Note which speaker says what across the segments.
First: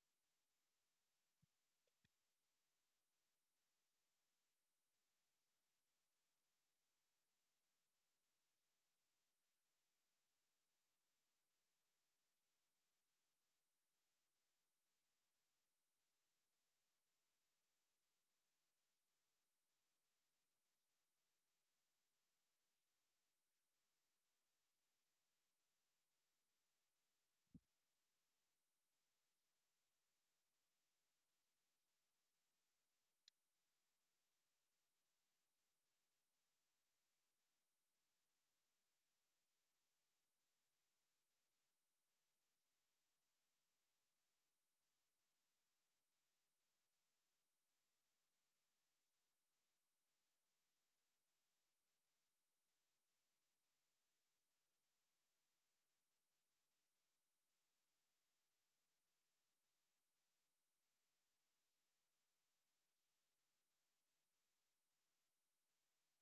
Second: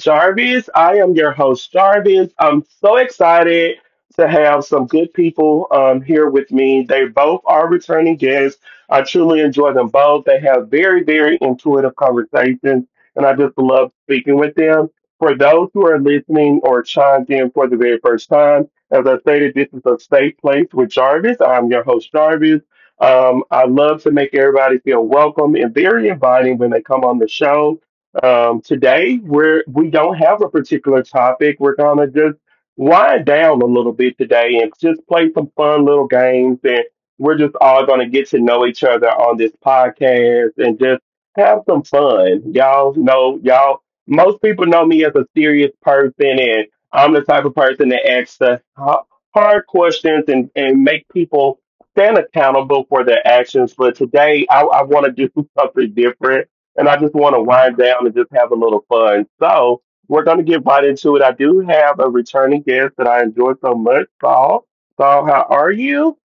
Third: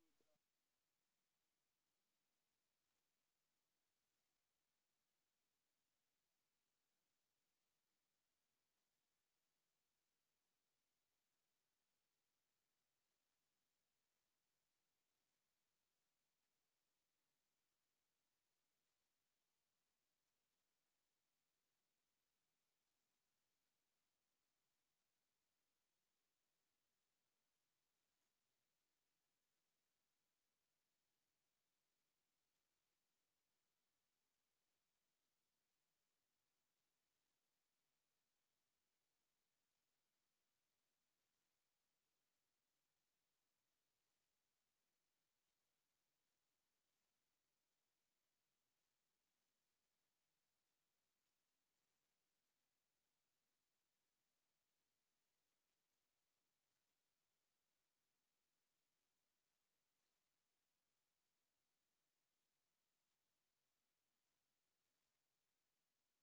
Speaker 1: Jarvis. I am your host, Jarvis. I'm so excited to have some good people here with me. They both are returning guests. I truly enjoy them both. They have very, very intuitive conversations, and I just love speaking with them. For those who are listening or chimed in for the very first time, as I stated, this is a safe place with Jarvis. I'm your host, Jarvis. I love to make everybody feel welcome and very inviting when they come on the show. Today we don't have a particular topic. We're gonna just wind down a little bit today and just play some fun little games, and we're just all gonna get to know each other on this podcast and just have some fun. Y'all know y'all Most people know me as a serious person, and I'm the type of person that asks the hard questions, and make people stand accountable for their actions. But today I wanna do something different, and I just want to wind down and just have a little fun. So we're going to get right into it. I do have a returning guest that I enjoy so much, Saul. Saul, how are you?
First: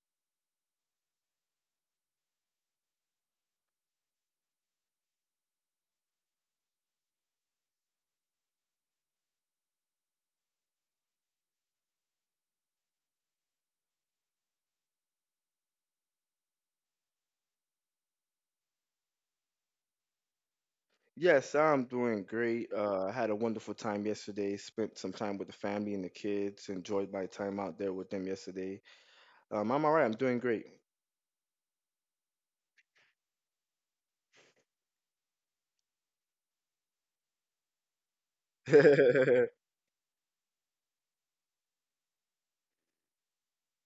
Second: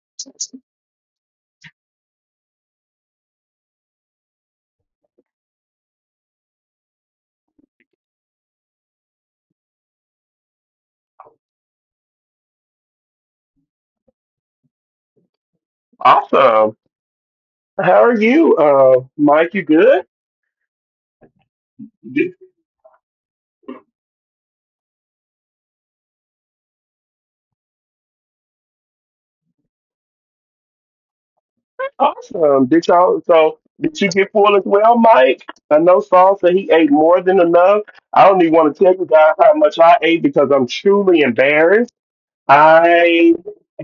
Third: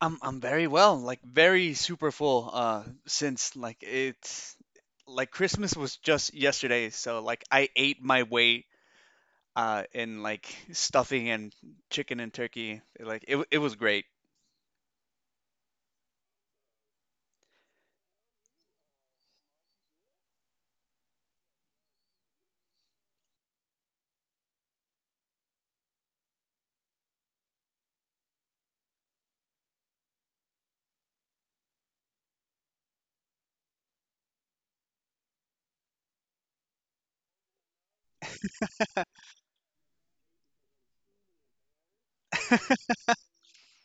Speaker 2: I'm very well, like very super full since like it's like Christmas was just yesterday, so like I ate my weight in like stuffing and chicken and turkey. Like it was great.
Speaker 1: Awesome. How are you, Mike? You good?
Speaker 3: Yes, I'm doing
Speaker 1: Good.
Speaker 3: great. I had a wonderful time yesterday. Spent some time with the family and the kids. Enjoyed my time out there with them yesterday. I'm all right. I'm doing great.
Speaker 1: Awesome. Did y'all? So did you get full as well, Mike? I know Saul said he ate more than enough. I don't even want to tell you guys how much I ate because I'm truly embarrassed. I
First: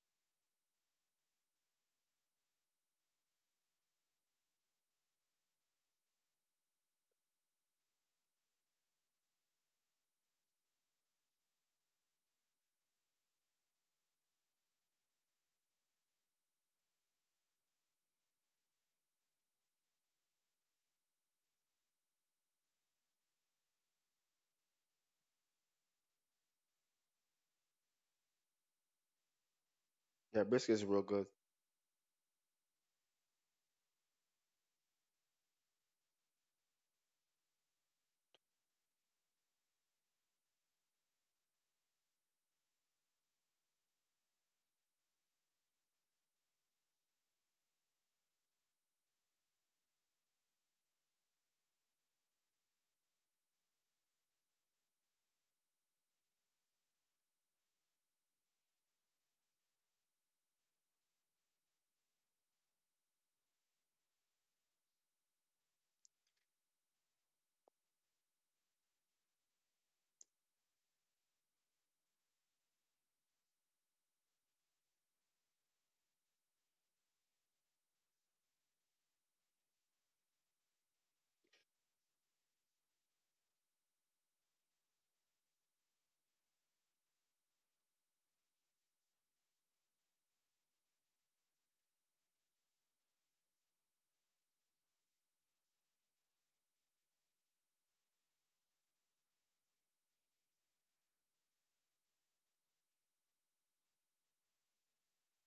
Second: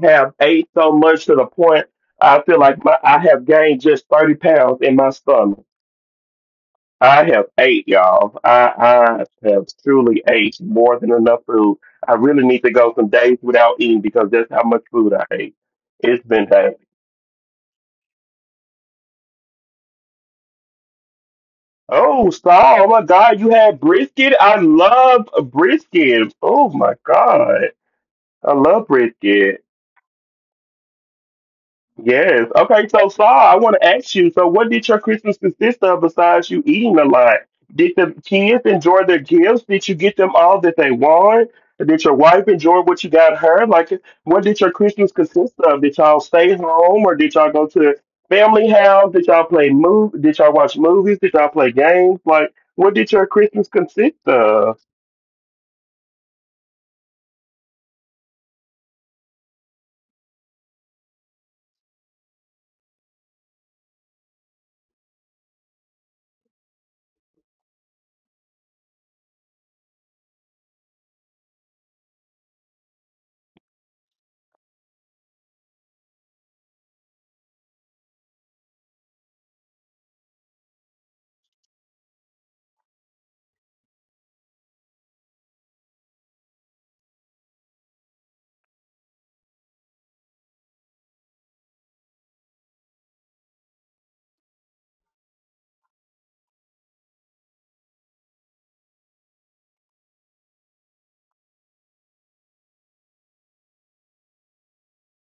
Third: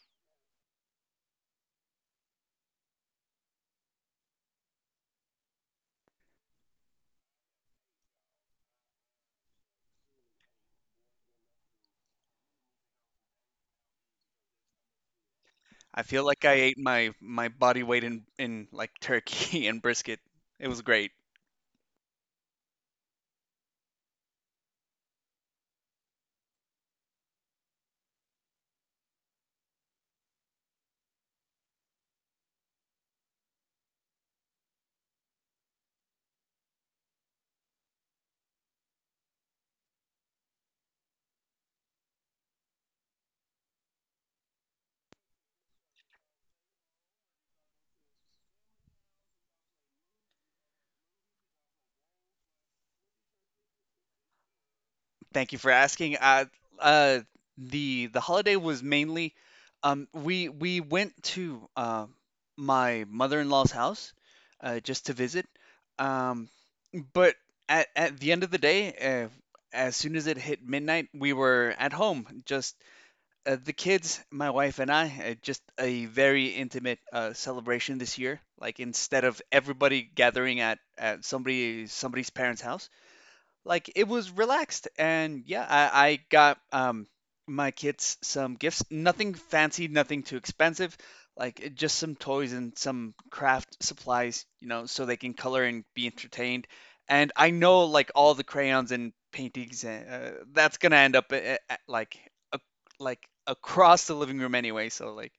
Speaker 1: have ate so much to the point I feel like I have gained just 30 pounds in my stomach. I have ate, y'all. I have truly ate more than enough food. I really need to go some days without eating because that's how much food I ate.
Speaker 2: I feel
Speaker 1: It's
Speaker 2: like
Speaker 1: been
Speaker 2: I
Speaker 1: bad.
Speaker 2: ate my body weight in like turkey and brisket. It was great.
Speaker 1: Oh, Saul, oh my God, you had brisket? I love brisket. Oh my God. I love brisket.
Speaker 3: Yeah, brisket's real good.
Speaker 1: Yes. Okay, so Saul, I want to ask you, so what did your Christmas consist of besides you eating a lot? Did the kids enjoy their gifts? Did you get them all that they want? Did your wife enjoy what you got her? Like, what did your Christmas consist of? Did y'all stay home, or did y'all go to family house? Did y'all play move? Did y'all watch movies? Did y'all play games? Like, what did your Christmas consist of?
Speaker 2: Thank you for asking. Uh, the holiday was mainly, we went to my mother-in-law's house, just to visit. Um, but at the end of the day, as soon as it hit midnight, we were at home, just the kids, my wife and I. Just a very intimate celebration this year. Like instead of everybody gathering at somebody's parents' house, like it was relaxed. And yeah, I got my kids some gifts, nothing fancy, nothing too expensive, like just some toys and some craft supplies, you know, so they can color and be entertained. And I know like all the crayons and paintings, that's gonna end up a, like across the living room anyway. So like,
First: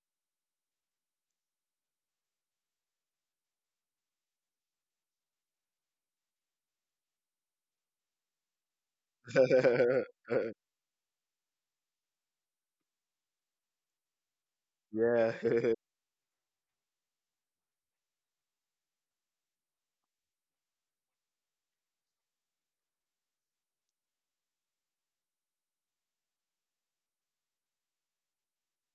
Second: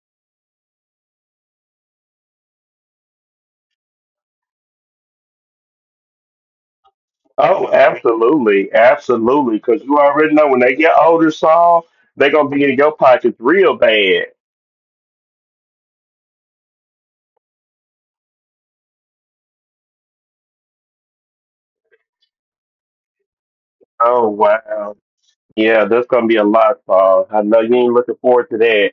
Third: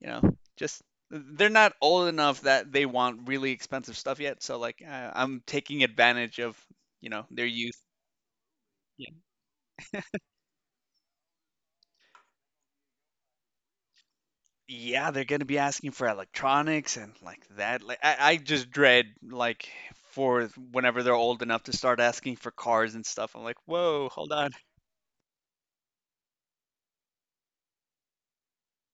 Speaker 2: you know, just they're not old enough that they want really expensive stuff yet, so like I'm taking advantage of, you know, their
Speaker 1: Oh,
Speaker 2: youth.
Speaker 1: absolutely,
Speaker 2: Yeah,
Speaker 1: absolutely. Because you already know when they get older, Saul, they're gonna be in your pockets real bad.
Speaker 2: yeah, they're
Speaker 3: Yeah.
Speaker 2: gonna be asking for electronics and like that. Like I just dread like for whenever they're old enough to start asking for cars and stuff. I'm like, whoa,
Speaker 1: Oh
Speaker 2: hold on.
Speaker 1: wow. Yeah, that's gonna be a lot, Paul. I know you ain't looking forward to that.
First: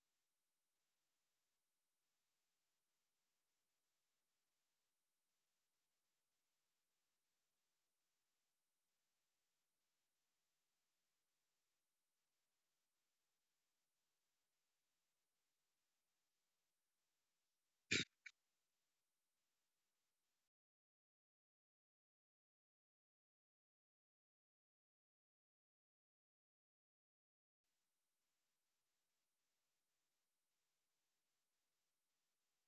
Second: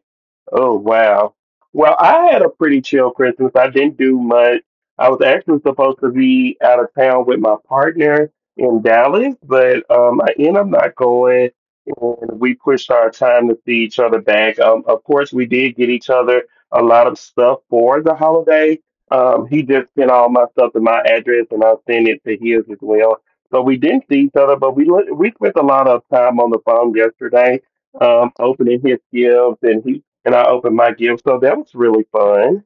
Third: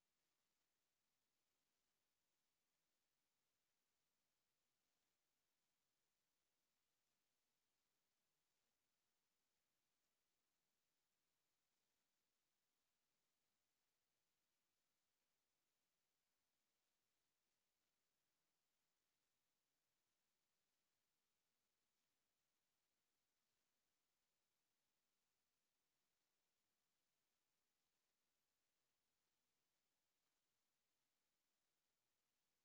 Speaker 1: Oh wow. Well, I had a pretty chill Christmas. I didn't do much. I was actually supposed to be out of town with my partner in Dallas, but I ended up not going, and we pushed our time to see each other back. Of course, we did get each other a lot of stuff for the holiday. He just sent all my stuff to my address, and I sent it to his as well. So we didn't see each other, but we spent a lot of time on the phone yesterday, opening his gifts, and he and I opened my gift, so that was really fun.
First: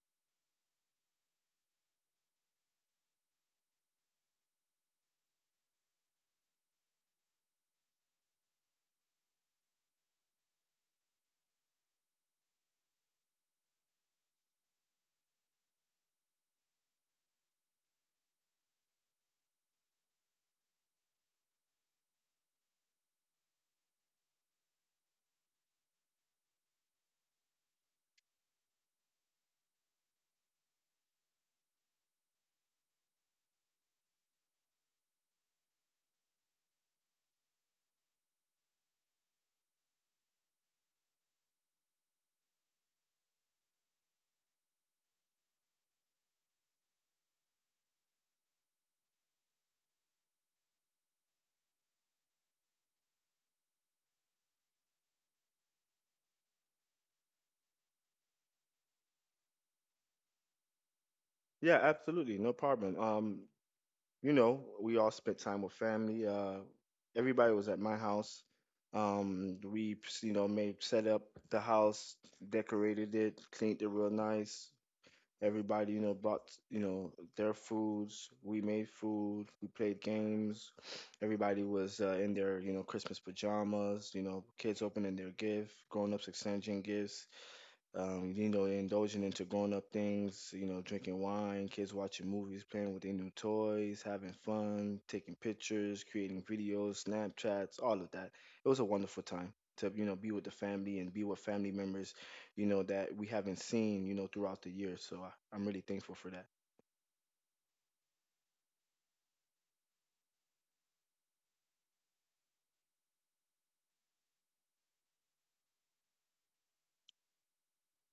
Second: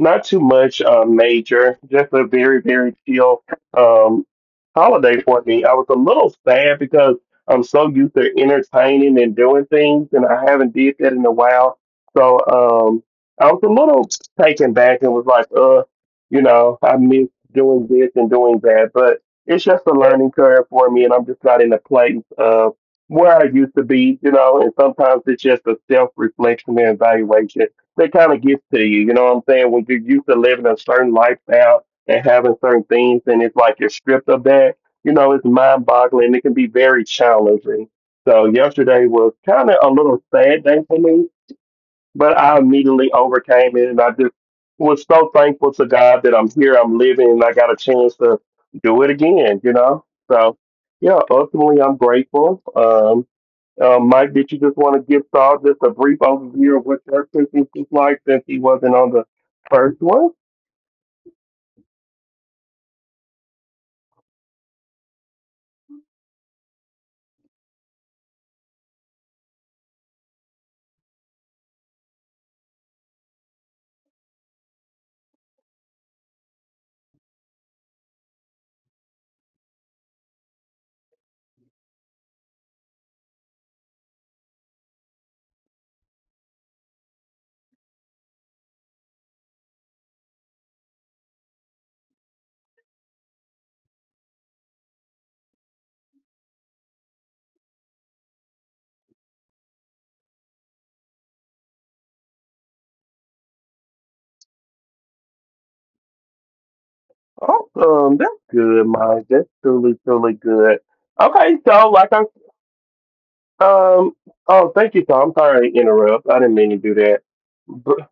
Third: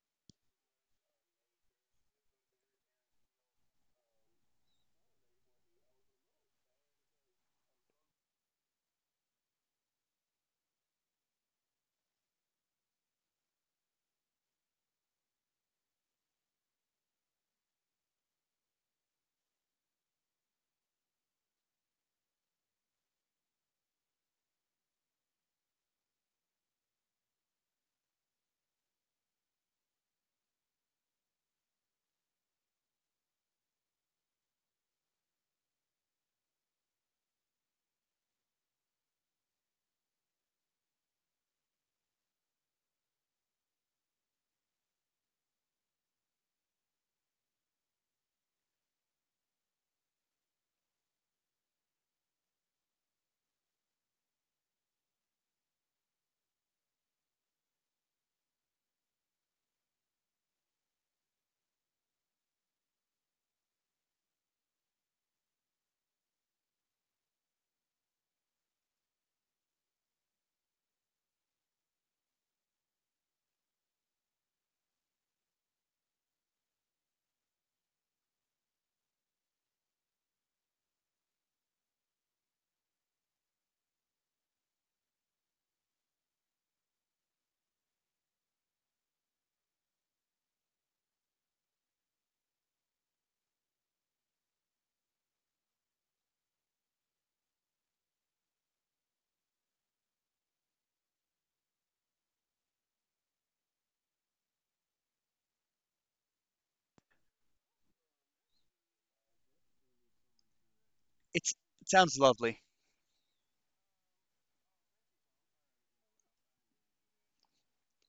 Speaker 1: Not too much major, just a very very chill um, holiday for me. I was a little sad because I'm so used to entertaining and doing things, and I haven't did that in a while. So I was a little taken back and was like, I miss doing this and doing that, but it's just a learning curve for me, and I'm just not in a place of where I used to be, you know. And sometimes it's just a self reflection and evaluation that kind of gets to you, you know what I'm saying? When you're used to living a certain lifestyle and having certain things, and it's like you're stripped of that, it's mind boggling. It can be very challenging. So yesterday was kind of a little sad day for me, but I immediately overcame it, and I just was so thankful to God that I'm here, I'm living, and I got a chance to do it again. So yeah, ultimately I'm grateful. Mike, did you just want to give Saul just a brief overview of what your Christmas is like since he wasn't on the first one?
Speaker 3: Yeah, absolutely. No problem. You know, we all spent time with family. Everybody was at my house. We, you know, made set up the house, decorated it, cleaned it real nice. Everybody, you know, brought, you know, their foods. We made food. We played games. Everybody was in their, you know, Christmas pajamas, you know, kids opening their gift, grown-ups exchanging gifts. You know, they're indulging into grown up things, you know, drinking wine, kids watching movies, playing with their new toys, having fun, taking pictures, creating videos, Snapchats, all of that. It was a wonderful time to, you know, be with the family and be with family members, you know, that we haven't seen, you know, throughout the year. So I'm really thankful for that.
Speaker 1: Awesome. That's good, Mike. That's truly, truly good. Okay,
Speaker 2: It's
Speaker 1: so
Speaker 2: it
Speaker 1: like
Speaker 2: sounds
Speaker 1: I,
Speaker 2: lovely.
Speaker 1: um oh, thank you, Tom. I'm sorry to interrupt. I didn't mean to do that. But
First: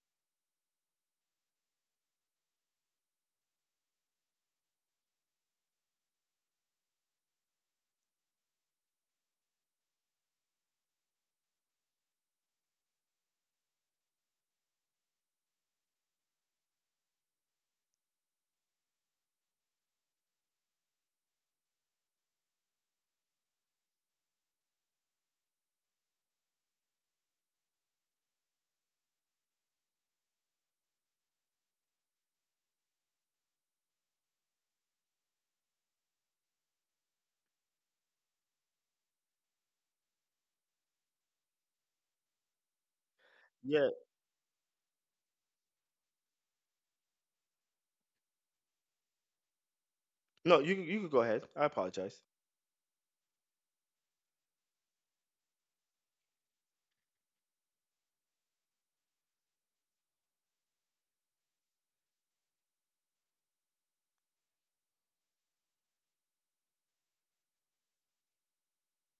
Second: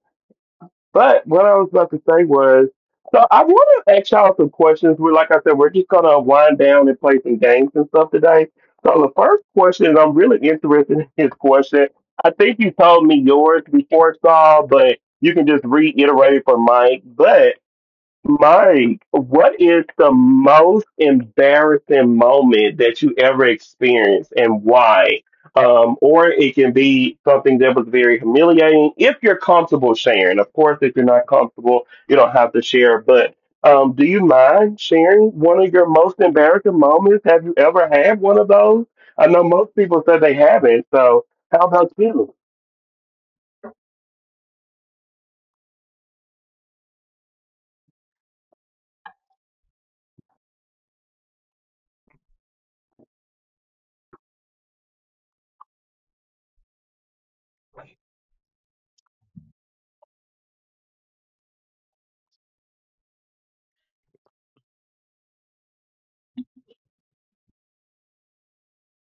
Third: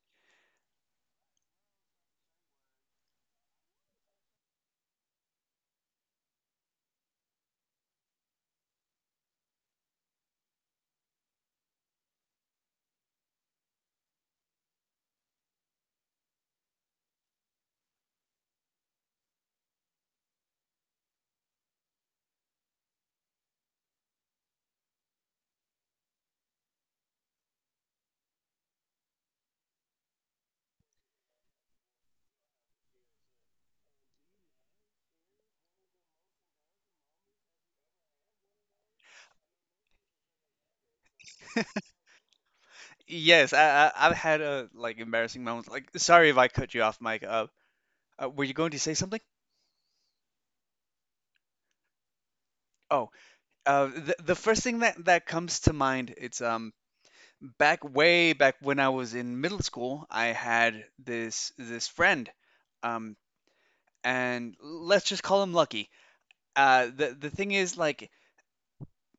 Speaker 1: what I was about to say was, so I want to ask y'all some questions. We're Like I said, we're just gonna wind down and play some games and stuff today. So the first question, and I'm really interested in this question. I think you told me yours before, Saul, but you can just reiterate it for Mike. But Mike, what is the most embarrassing moment that you ever experienced, and why? Or it can be something that was very humiliating if you're comfortable sharing. Of course, if you're not comfortable, you don't have to share. But do you mind sharing one of your most embarrassing moments? Have you ever had one of those? I know most people said they haven't. So how about you?
Speaker 2: Yes, I,
Speaker 3: Yeah.
Speaker 2: I I've had a like embarrassing moments. Like, sorry if I cut you off, Mike. Uh, were you going to say something?
Speaker 3: No, you could go ahead. I apologize.
Speaker 2: Oh, the first thing that comes to mind, it's back way back when I was in middle school, I had this friend, um, and let's just call him Lucky. The thing is, like,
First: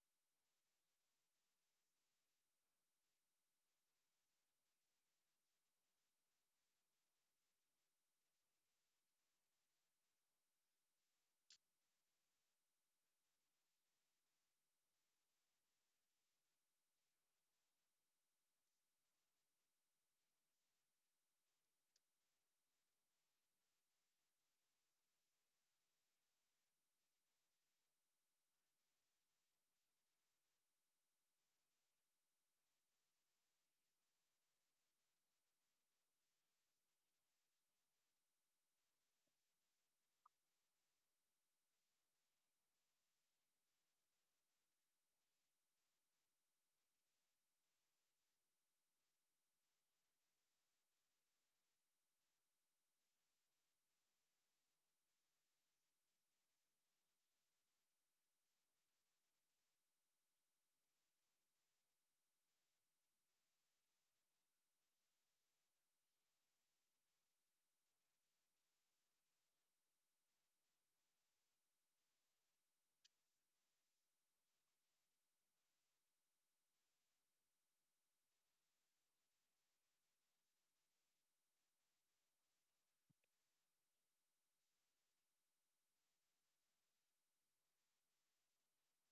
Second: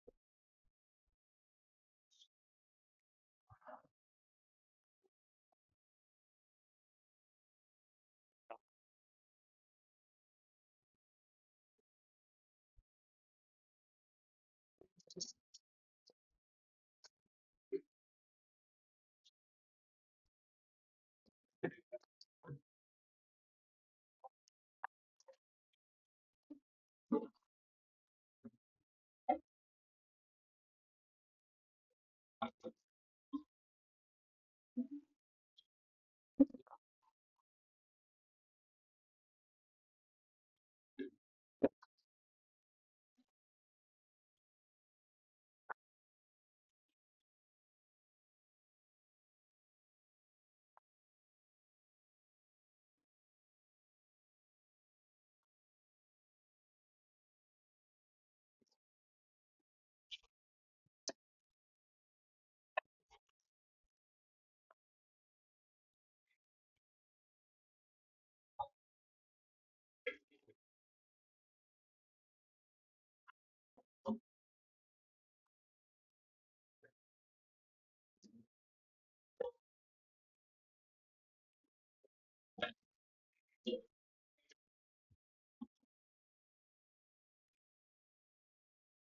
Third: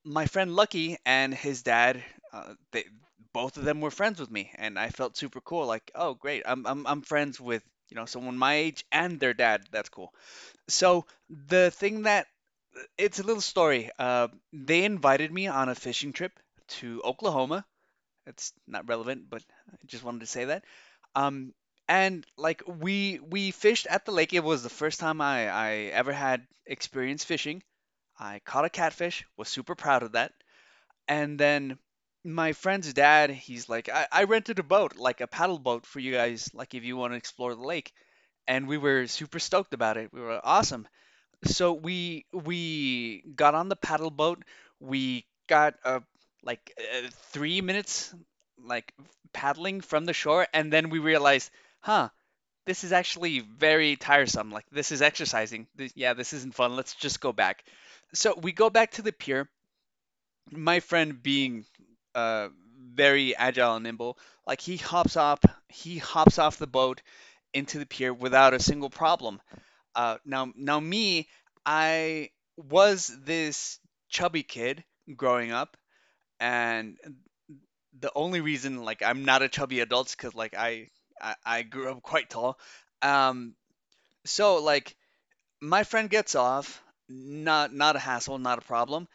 Speaker 2: my friend Lucky and his dad, they both of them were friends with me, and I felt super cool. Like, oh, great, I'm friends with, you know, someone my age and their dad. That's cool. So the thing that, it's a little story. They invited me on a fishing trip to Oklahoma. It's not relevant, but I just wanted to say that. Um, and like we fished at the lake. It was the first time I ever had experience fishing. I caught a catfish, was super proud of that. And then my friend's dad, he's like, I rented a boat, like a paddle boat for you guys, like if you want to explore the lake. And we were super stoked about it. We were awesome. So we got on the paddle boat. We got 3 minutes like paddling from the shore, and then we realized, huh, this is actually very tiresome. Like, this is exercising. This, yeah, this isn't fun. Let's just go back. So we go back to the pier. My friend, being uh, very agile and nimble, like he hops off the boat into the pier without a single problem. Now me, I was this chubby kid growing up, and the only reason like I'm not a chubby adult is because like I grew up quite tall. Um, so like my friend gets off, not a hassle, not a problem.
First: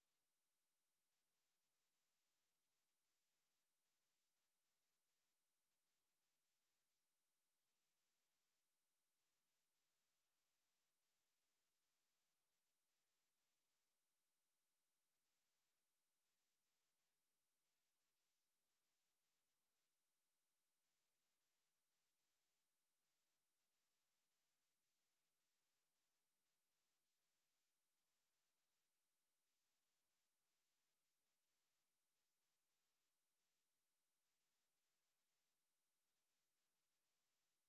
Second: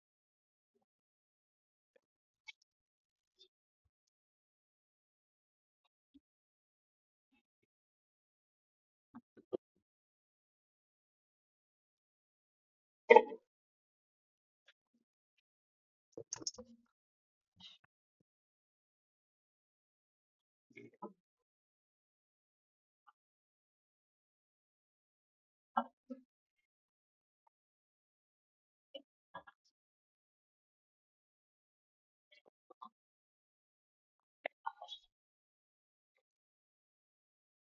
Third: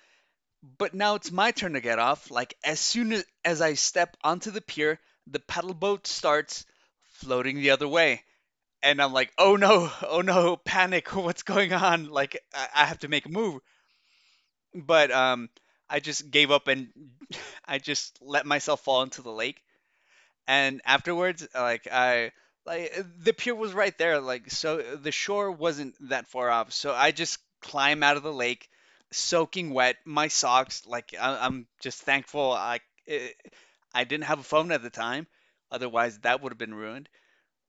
Speaker 2: But now it's my turn to get off. Like as I step onto the pier, the paddle boat starts floating the other way. And I'm like, oh no, oh no, panic, what's going on? Like I have to make a move. But I just gave up and I just let myself fall into the lake. And afterwards like I like the pier was right there, like, so the shore wasn't that far off, so I just climb out of the lake soaking wet, my socks, like I'm just thankful it, I didn't have a phone at the time, otherwise that would have been ruined.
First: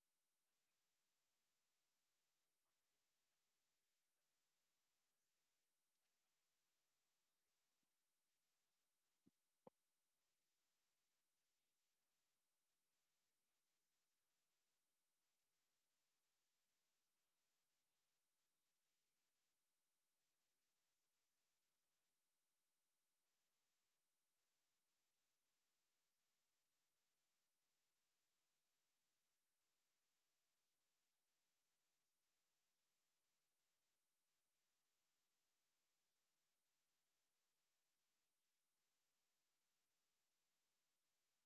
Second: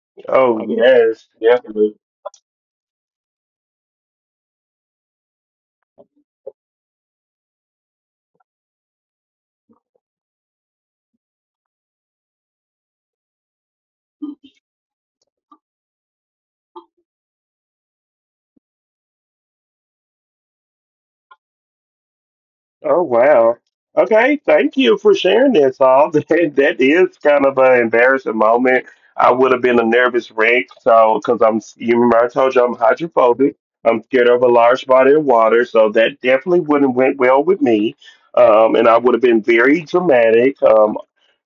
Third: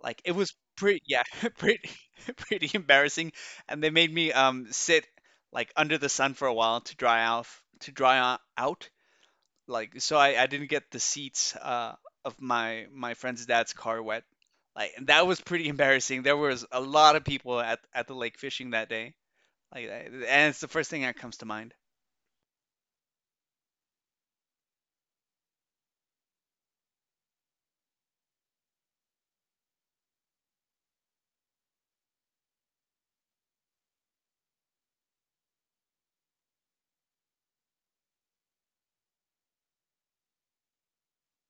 Speaker 2: Like it was
Speaker 1: Oh,
Speaker 2: pretty, yeah,
Speaker 1: yes, yes.
Speaker 2: pretty pretty embarrassing. And they made me sit like under the sun for a while to dry off, to dry out, like, so I didn't get the seats of my friend's dad's car wet. Like, and that was pretty embarrassing. There was a lot of people at the lake fishing that day. Like, I- and it's the first thing that comes to mind.
Speaker 1: Oh wow. Okay, thank you for sharing this. All That is kind of an embarrassing moment. I would have been a nervous wreck, so because you remember I told you I'm hydrophobic. I'm scared of a large body of water, so that definitely wouldn't went well with me. And I would have been very dramatic,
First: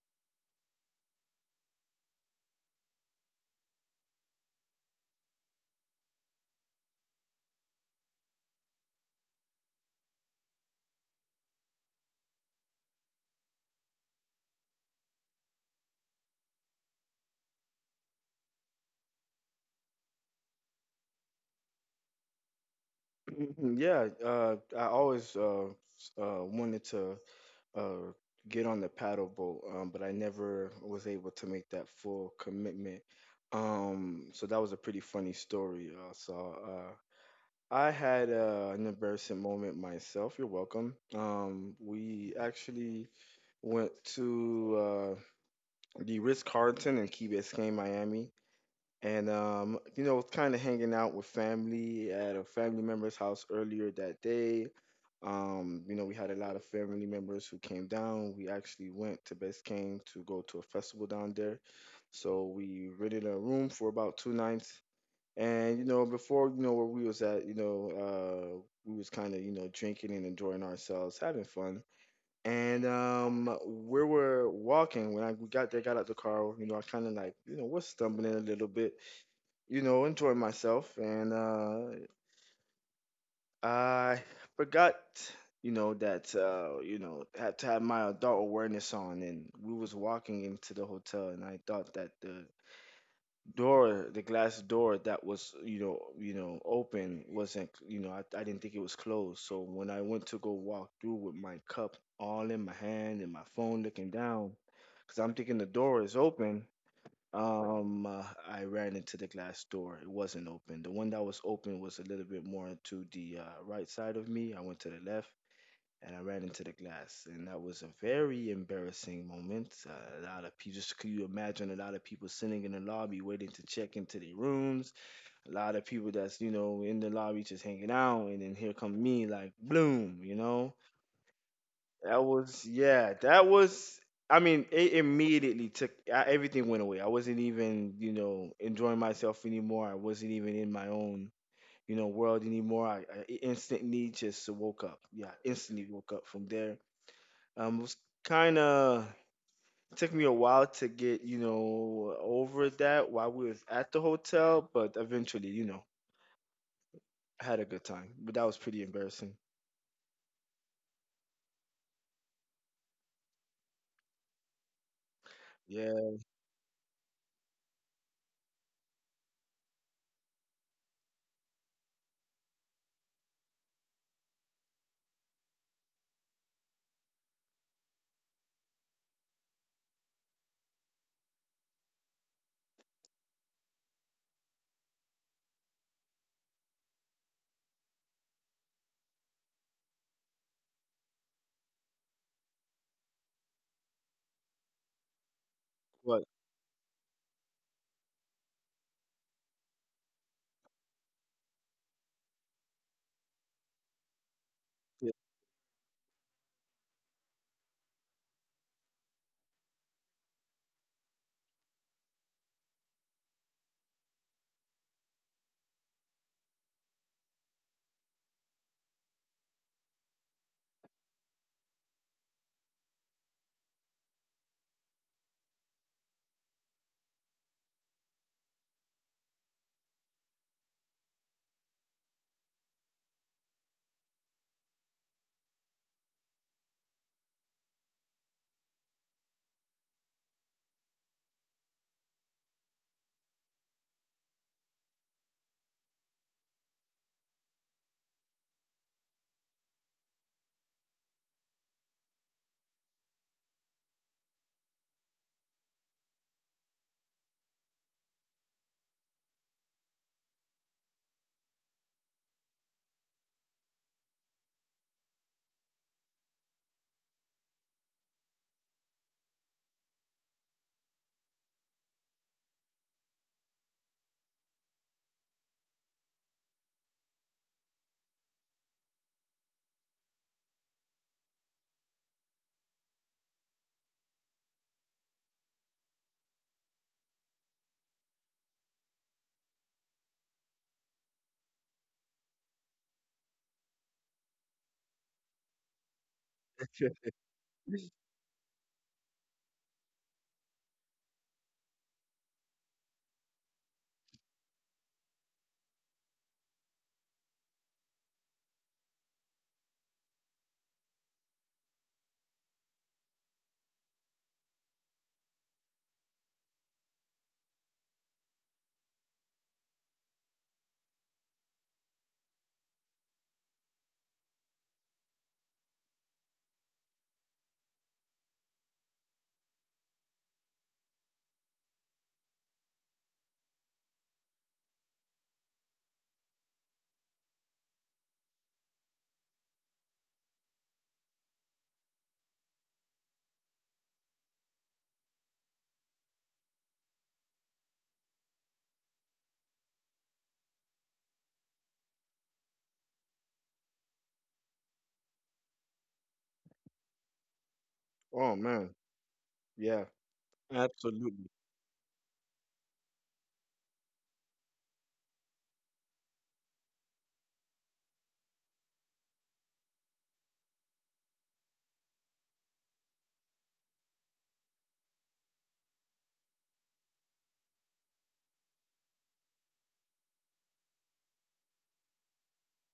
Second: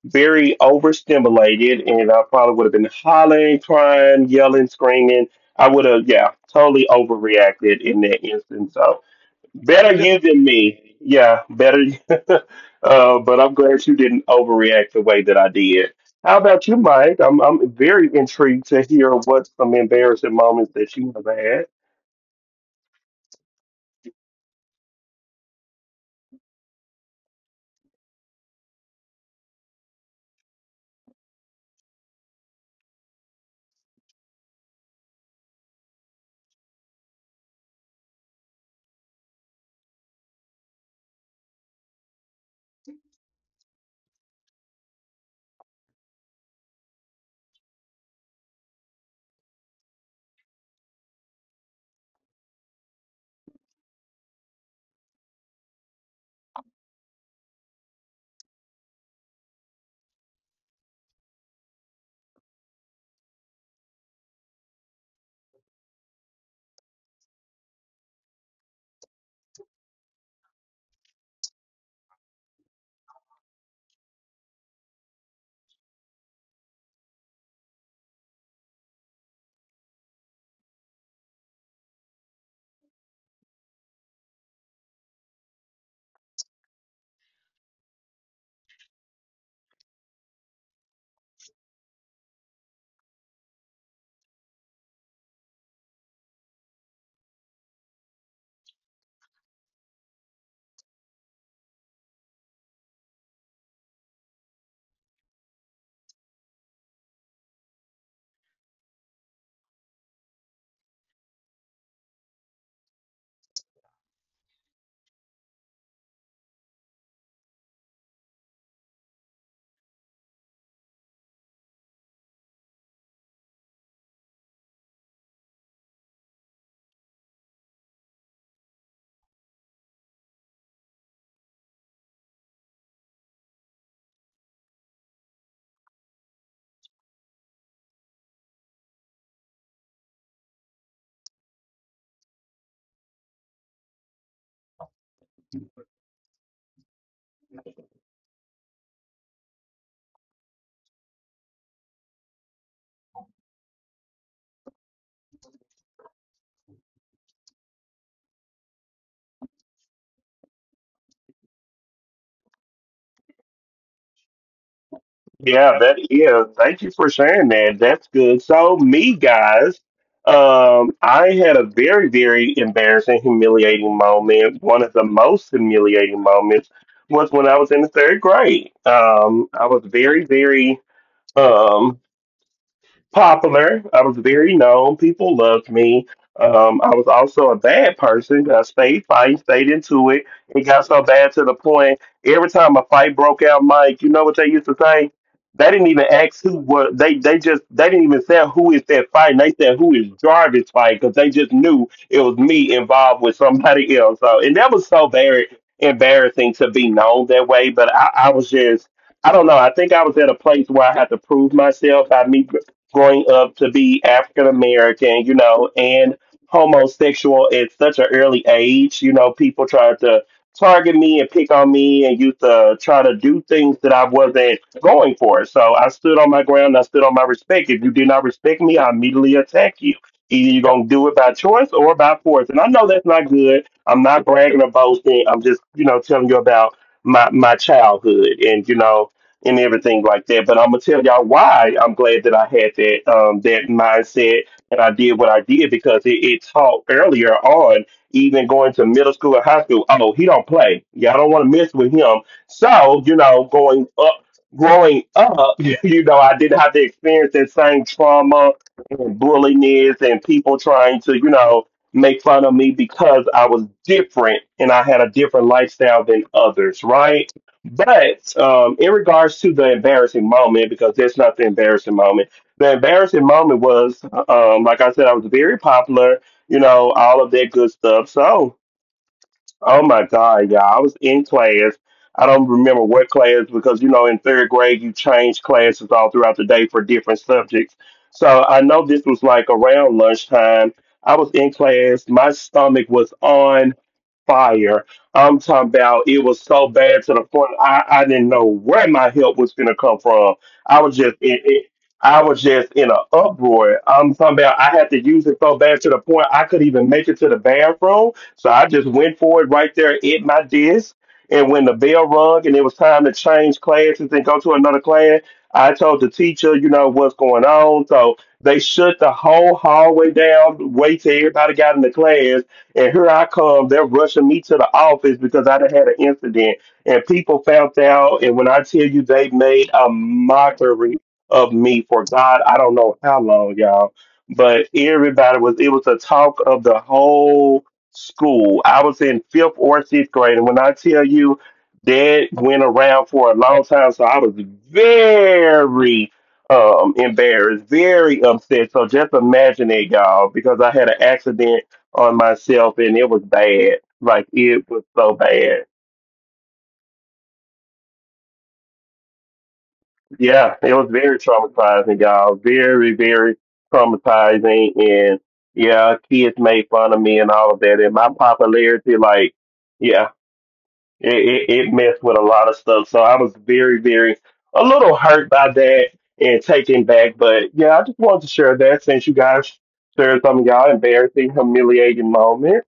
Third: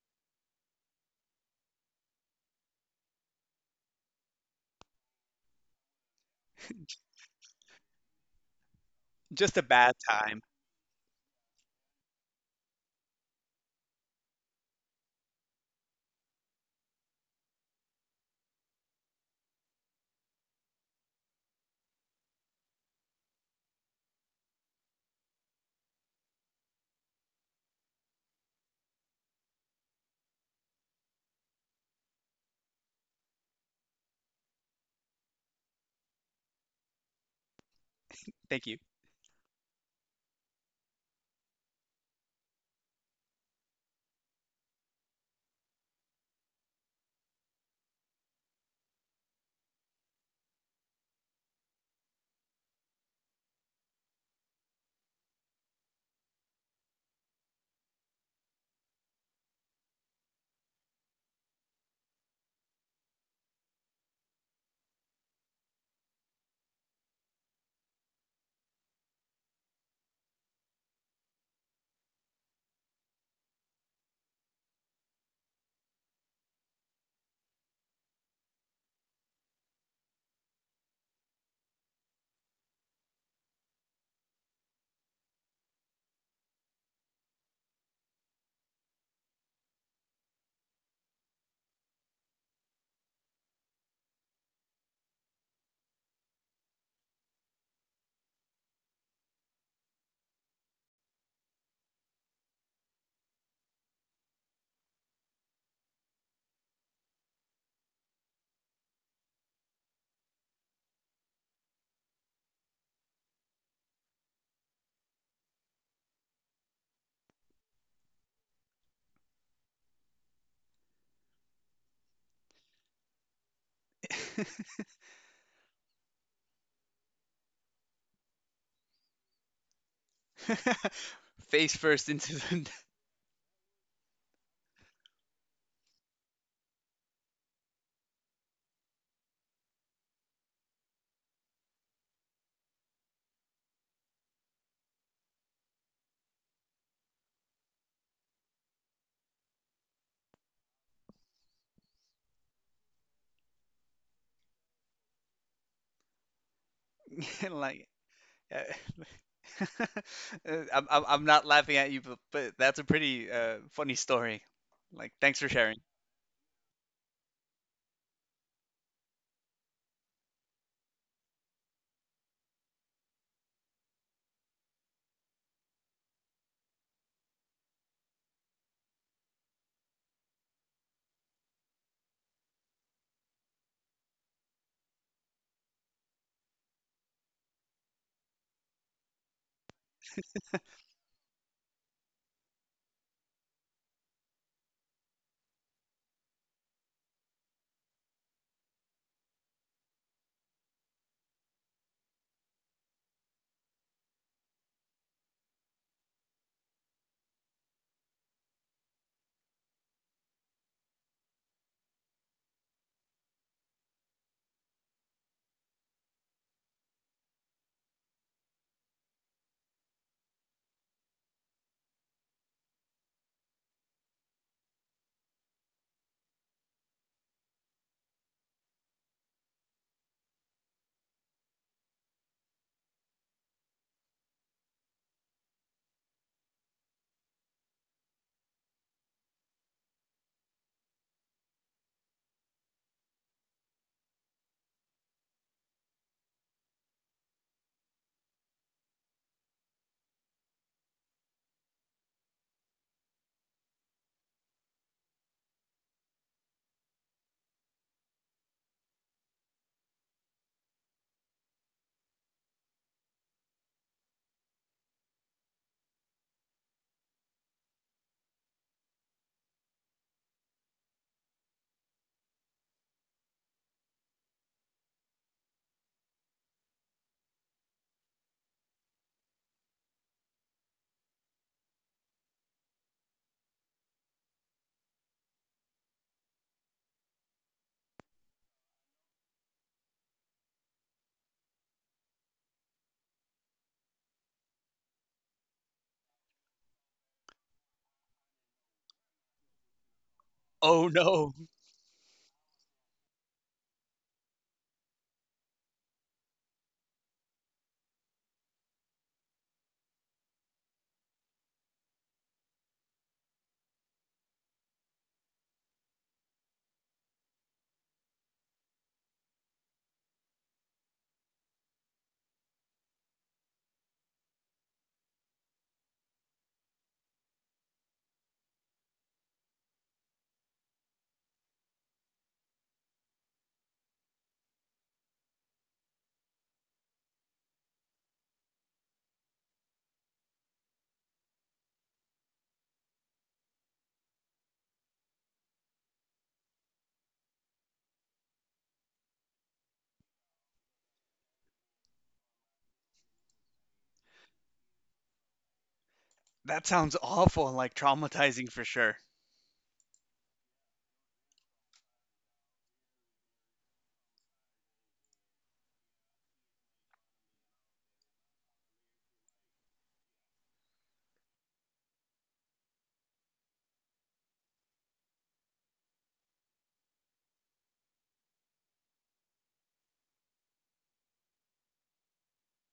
Speaker 1: very overstimulated, and I probably would have been hollering, crying, yelling, screaming. I would have, yeah, totally overreacted in that instance. So.
Speaker 2: Just a bad
Speaker 1: Better you
Speaker 2: time.
Speaker 1: than me. Yeah, better. But I'm glad you didn't overreact the way that I did. How about you, Mike? I'm very intrigued to hear what some embarrassing moments that you have had.
Speaker 3: Mhm. Yeah, I always wanted to uh, get on the paddle boat, but I never was able to make that full commitment. So that was a pretty funny story. I had
Speaker 2: Thank you.
Speaker 3: an embarrassing moment myself. You're welcome. We actually went to the Ritz Carlton in Key Biscayne, Miami and you know, kind of hanging out with family at a family member's house earlier that day. You know, we had a lot of family members who came down. We actually went to Biscayne to go to a festival down there. So we rented a room for about two nights. And you know, before you know where we was at, you know, we was kind of you know drinking and enjoying ourselves, having fun. And we were walking when I we got there, got out the car. You know, I kind of like you know was stumbling a little bit you know, enjoy myself. And I forgot, you know, that, you know, had to have my adult awareness on. And we was walking into the hotel and I thought that the door, the glass door that was, you know, open wasn't, you know, I didn't think it was closed. So when I went to go walk through with my cup all in my hand and my phone looking down, because I'm thinking the door is open um, uh, I ran into the glass door. It wasn't open. The one that was open was a little bit more to the right side of me. I went to the left and I ran into the glass, and that was a very embarrassing moment. A lot of people, just could you imagine a lot of people sitting in the lobby waiting to check into their rooms. A lot of people that's you know in the lobby just hanging out, and then here come me like bloom, you know.
Speaker 2: Face first
Speaker 3: That
Speaker 2: into
Speaker 3: was
Speaker 2: the
Speaker 3: yeah. That was. I mean, it immediately took everything went away. I wasn't even you know enjoying myself anymore. I wasn't even in my own you know world anymore. I instantly just woke up. Yeah, instantly woke up from there. It was kind of took me a while to get you know over that while we was at the hotel, but eventually you know I had a
Speaker 2: like.
Speaker 3: good time. But that
Speaker 2: uh,
Speaker 3: was pretty embarrassing.
Speaker 2: uh, I'm not laughing at you, but that's a pretty funny story. Like, thanks for sharing.
Speaker 1: Yeah, that
Speaker 3: Yeah,
Speaker 1: is. Thank you for sharing that. That's good. So, me guys, I had a very very embarrassing, humiliating moment. One of the most humiliating moments was when I was in the third grade. I was very, very. um popular. I was very known. People loved me. I was also a bad person. I stayed fighting, stayed into it. It got so bad to the point every time a fight broke out, Mike, you know what they used to say? They didn't even
Speaker 3: but
Speaker 1: ask who was. They just they didn't even say who is that fighting. They said who is Jarvis fighting, because they just knew it was me involved with somebody else. So and that was so very embarrassing to be known that way. But I was just, I don't know. I think I was at a place where I had to prove myself by me growing up to be African American, and homosexual at such an early age. People tried to target me and pick on me and used to try to do things that I wasn't going for. So I stood on my ground, I stood on my respect. If you did not respect me, I immediately attack you. Either you're gonna do it by choice or by force. And I know that's not good. I'm not bragging or boasting. I'm just, telling you about my childhood and everything like that. But I'm gonna tell y'all why I'm glad that I had that mindset, and I did what I did because it taught earlier on, even going to middle school and high school. Oh, he don't play. Y'all don't want to mess with him. So, growing up, I didn't have to experience that same trauma and bulliness and people trying to make fun of me because I was different, and I had a different lifestyle than others, right? But in regards to the embarrassing moment, because that's not the embarrassing moment, the embarrassing moment was, like I said, I was very popular, all of that good stuff. So, oh my God, y'all. I was in class. I don't remember what class because, in third grade, you change classes all throughout the day for different subjects. So I know this was like around lunchtime. I was in class. My stomach was on fire. I'm talking about it was so bad to the point I didn't know where my help was going to come from.
Speaker 2: Oh
Speaker 1: I was just
Speaker 2: no,
Speaker 1: in it. I was just in an uproar. I'm talking about I had to use it so bad to the point I could even make it to the bathroom, so I just went for it right there at my desk. And when the bell rung and it was time to change classes and go to another class, I told the teacher, you know, what's going on. So they shut the whole hallway down, wait till everybody got in the class. And here I come. They're rushing me to the office because I done had an incident. And people found out. And when I tell you they made a mockery of me for God, I don't know how long, y'all. But everybody was, it was a talk of the whole school. I was in fifth or sixth grade, and when I tell you that went around for a long time, so I was very embarrassed, very upset. So just imagine it, y'all, because I had an accident on myself, and it was bad. Like it was so bad.
Speaker 2: that sounds awful, like
Speaker 3: oh
Speaker 2: traumatizing
Speaker 3: man,
Speaker 2: for sure.
Speaker 3: yeah,
Speaker 1: Yeah, it was very
Speaker 3: absolutely.
Speaker 1: traumatizing, y'all. Very, very traumatizing, and yeah, kids made fun of me and all of that, and my popularity, like. Yeah. it, it messed with a lot of stuff. So I was very, very a little hurt by that and taken back. But yeah, I just wanted to share that since you guys shared some of y'all embarrassing, humiliating moments.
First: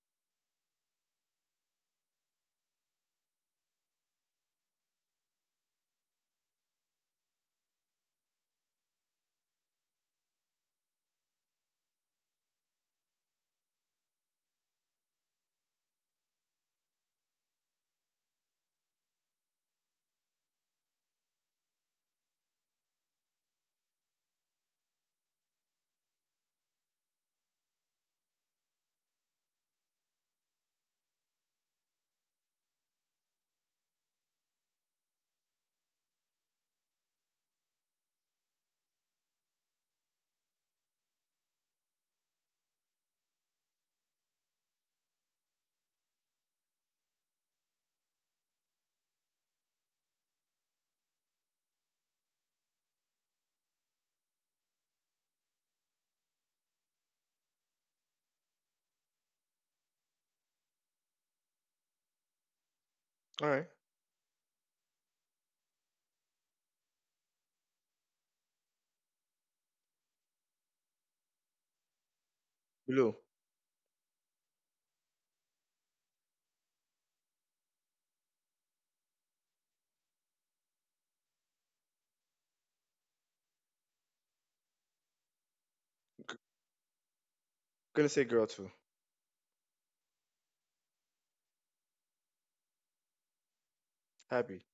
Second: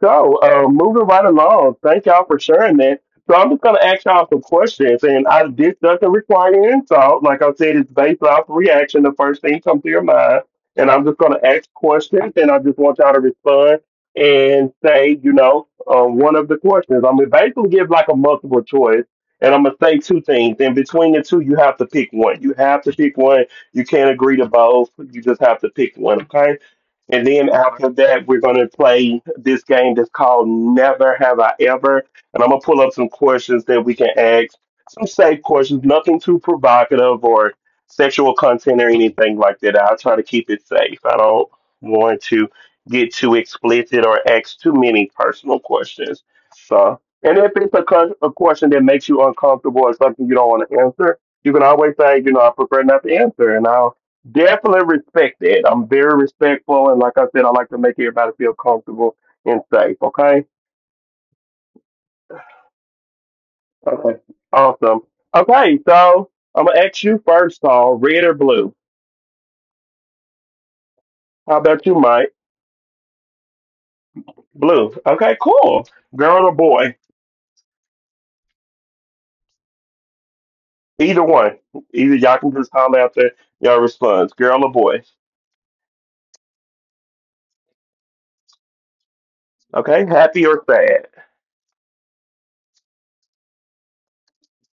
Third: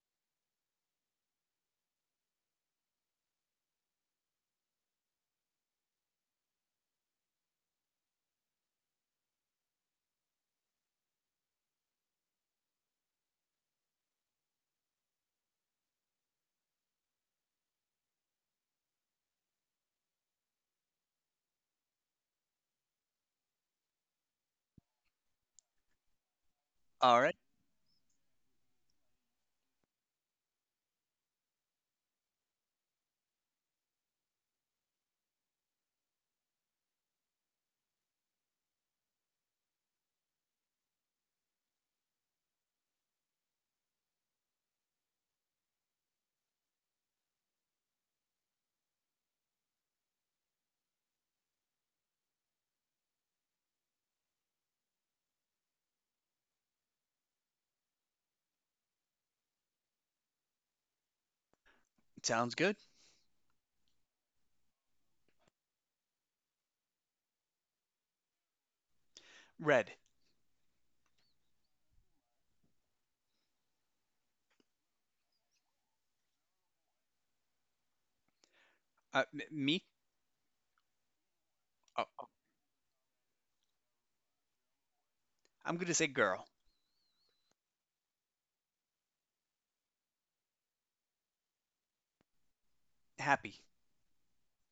Speaker 1: So, moving right along, thank y'all for sharing that. So, I'm just going to ask y'all some questions, and I, this doesn't require any insult. Like I said, it's based off reaction, the first thing comes to your mind. And I'm just going to ask questions, and I just want y'all to respond and say, you know, one of the questions. I'm going to basically give like a multiple choice, and I'm going to say two things. And between the two, you have to pick one. You have to pick one. You can't agree to both. You just have to pick one, okay?
Speaker 2: All
Speaker 1: And
Speaker 2: right.
Speaker 1: then after that, we're going to play this game that's called Never Have I Ever. And I'm going to pull up some questions that we can ask, some safe questions, nothing too provocative or sexual content or anything like that. I'll try to keep it safe. I don't want to get too explicit or ask too many personal questions. So, and if it's a, a question that makes you uncomfortable or something you don't want to answer, you can always say, you know, I prefer not to answer, and I'll definitely respect that. I'm very respectful, and like I said, I like to make everybody feel comfortable and safe. Okay.
Speaker 2: Sounds good.
Speaker 3: All right.
Speaker 1: Okay. Awesome. Okay, so I'm gonna ask you first, all red or blue?
Speaker 2: Red.
Speaker 1: How about you, Mike?
Speaker 3: Blue.
Speaker 1: Blue. Okay, cool. Girl or boy?
Speaker 2: Me?
Speaker 1: Either one.
Speaker 2: Oh,
Speaker 1: Either y'all can just holler out there y'all response. Girl or boy?
Speaker 2: I'm gonna say girl.
Speaker 3: Gonna say girl too.
Speaker 1: Okay. Happy or sad?
Speaker 2: Happy.
Speaker 3: Happy.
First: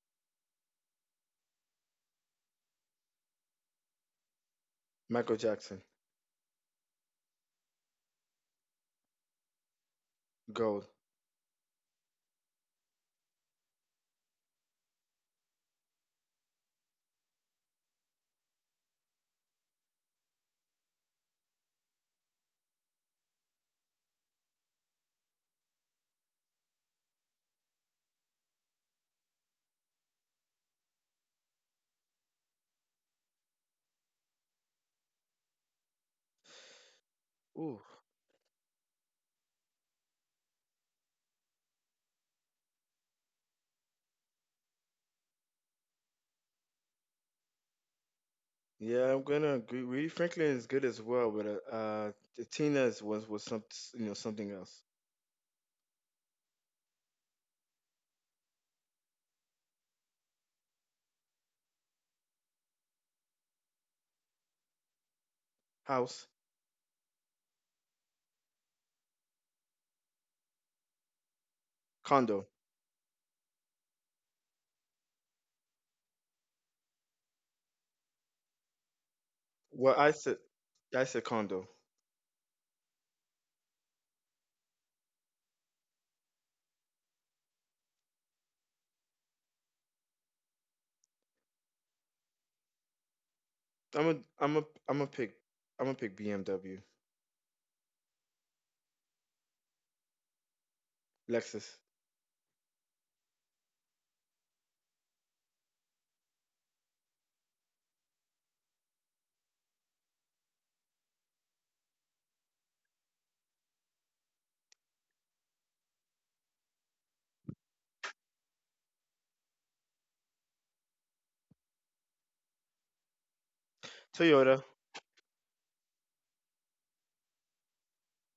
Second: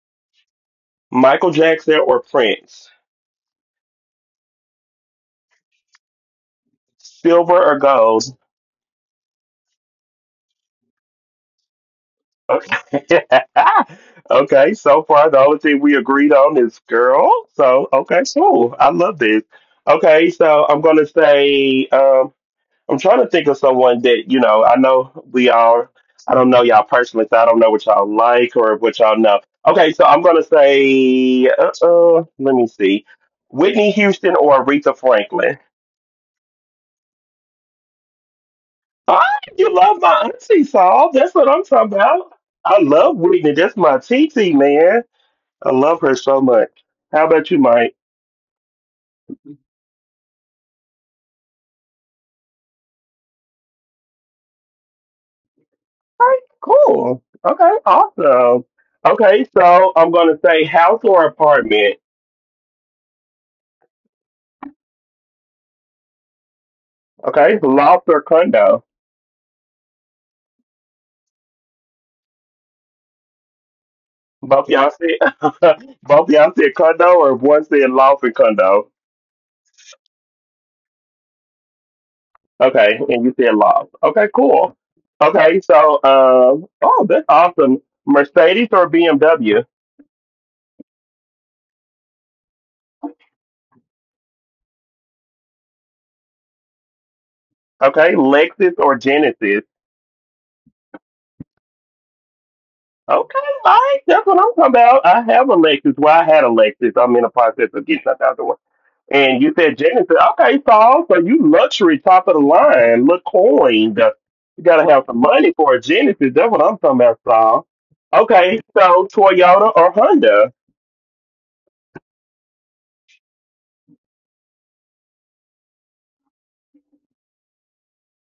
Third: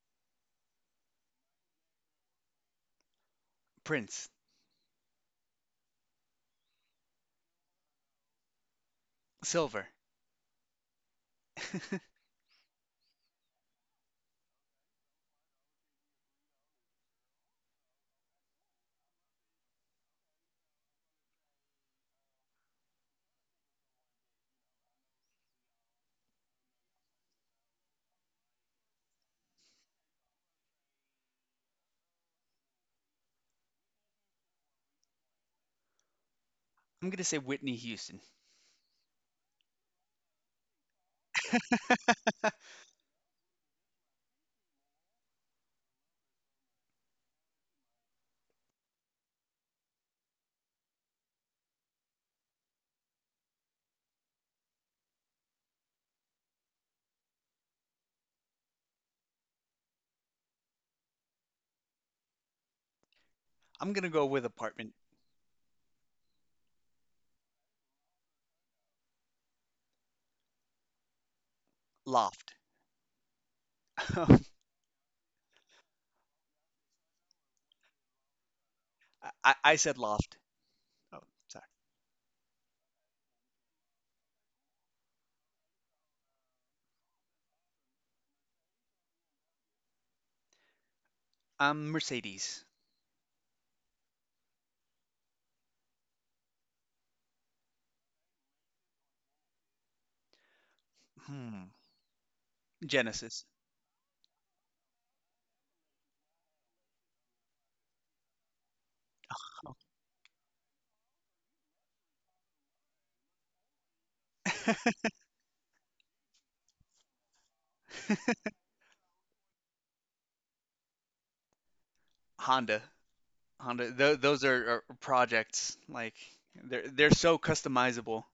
Speaker 1: Michael Jackson or Prince?
Speaker 2: Prince.
Speaker 3: Michael Jackson.
Speaker 1: Silver or gold?
Speaker 2: Silver.
Speaker 3: Gold.
Speaker 1: Okay. okay. So far, the only thing we agreed on is girl. So, okay, cool. I love this. Okay. So, I'm going to say, I'm trying to think of someone that, you know, I know we all, I don't know y'all personally, so I don't know what y'all like or what y'all know. Okay. So, I'm going to say, let me see, Whitney Houston or Aretha Franklin.
Speaker 2: I'm gonna say Whitney
Speaker 3: Ooh.
Speaker 2: Houston.
Speaker 1: Ah, you love my auntie, Saul. That's what I'm talking about. I love Whitney. That's my T T man. I love her so much. How about you, Mike?
Speaker 3: Yeah, I'm gonna agree. Rita Franklin is good as well, but the Tina's was some you know something else.
Speaker 1: All right, cool. Okay, awesome. Okay, so I'm gonna say house or apartment.
Speaker 2: I'm gonna go with apartment.
Speaker 3: House.
Speaker 1: Okay, loft or condo.
Speaker 3: Condo.
Speaker 2: Loft. I,
Speaker 1: Both y'all said both y'all said condo or one said loft and condo.
Speaker 2: I
Speaker 3: Well,
Speaker 2: said loft.
Speaker 3: I
Speaker 2: Oh,
Speaker 3: said condo.
Speaker 2: sorry.
Speaker 1: Okay, and you said loft. Okay, cool. Okay, so um oh that's awesome. Mercedes or BMW?
Speaker 2: Mercedes.
Speaker 3: I'm a I'm a I'm a pick I'm gonna pick BMW.
Speaker 1: Okay, Lexus or Genesis?
Speaker 2: Hmm.
Speaker 3: Lexus.
Speaker 1: Okay,
Speaker 2: Genesis.
Speaker 1: all right, that's what I'm talking about. I have a Lexus. Well, I had a Lexus. I'm in the process of getting that out the way. And you said Genesis. Okay, Saul, so you luxury, top of the line, look coined. You gotta have some money for a Genesis. That's what I'm talking about, Saul. Okay, so Toyota or Honda.
Speaker 2: Honda. Honda. Those
Speaker 3: Toyota.
Speaker 2: are projects. Like they're so customizable.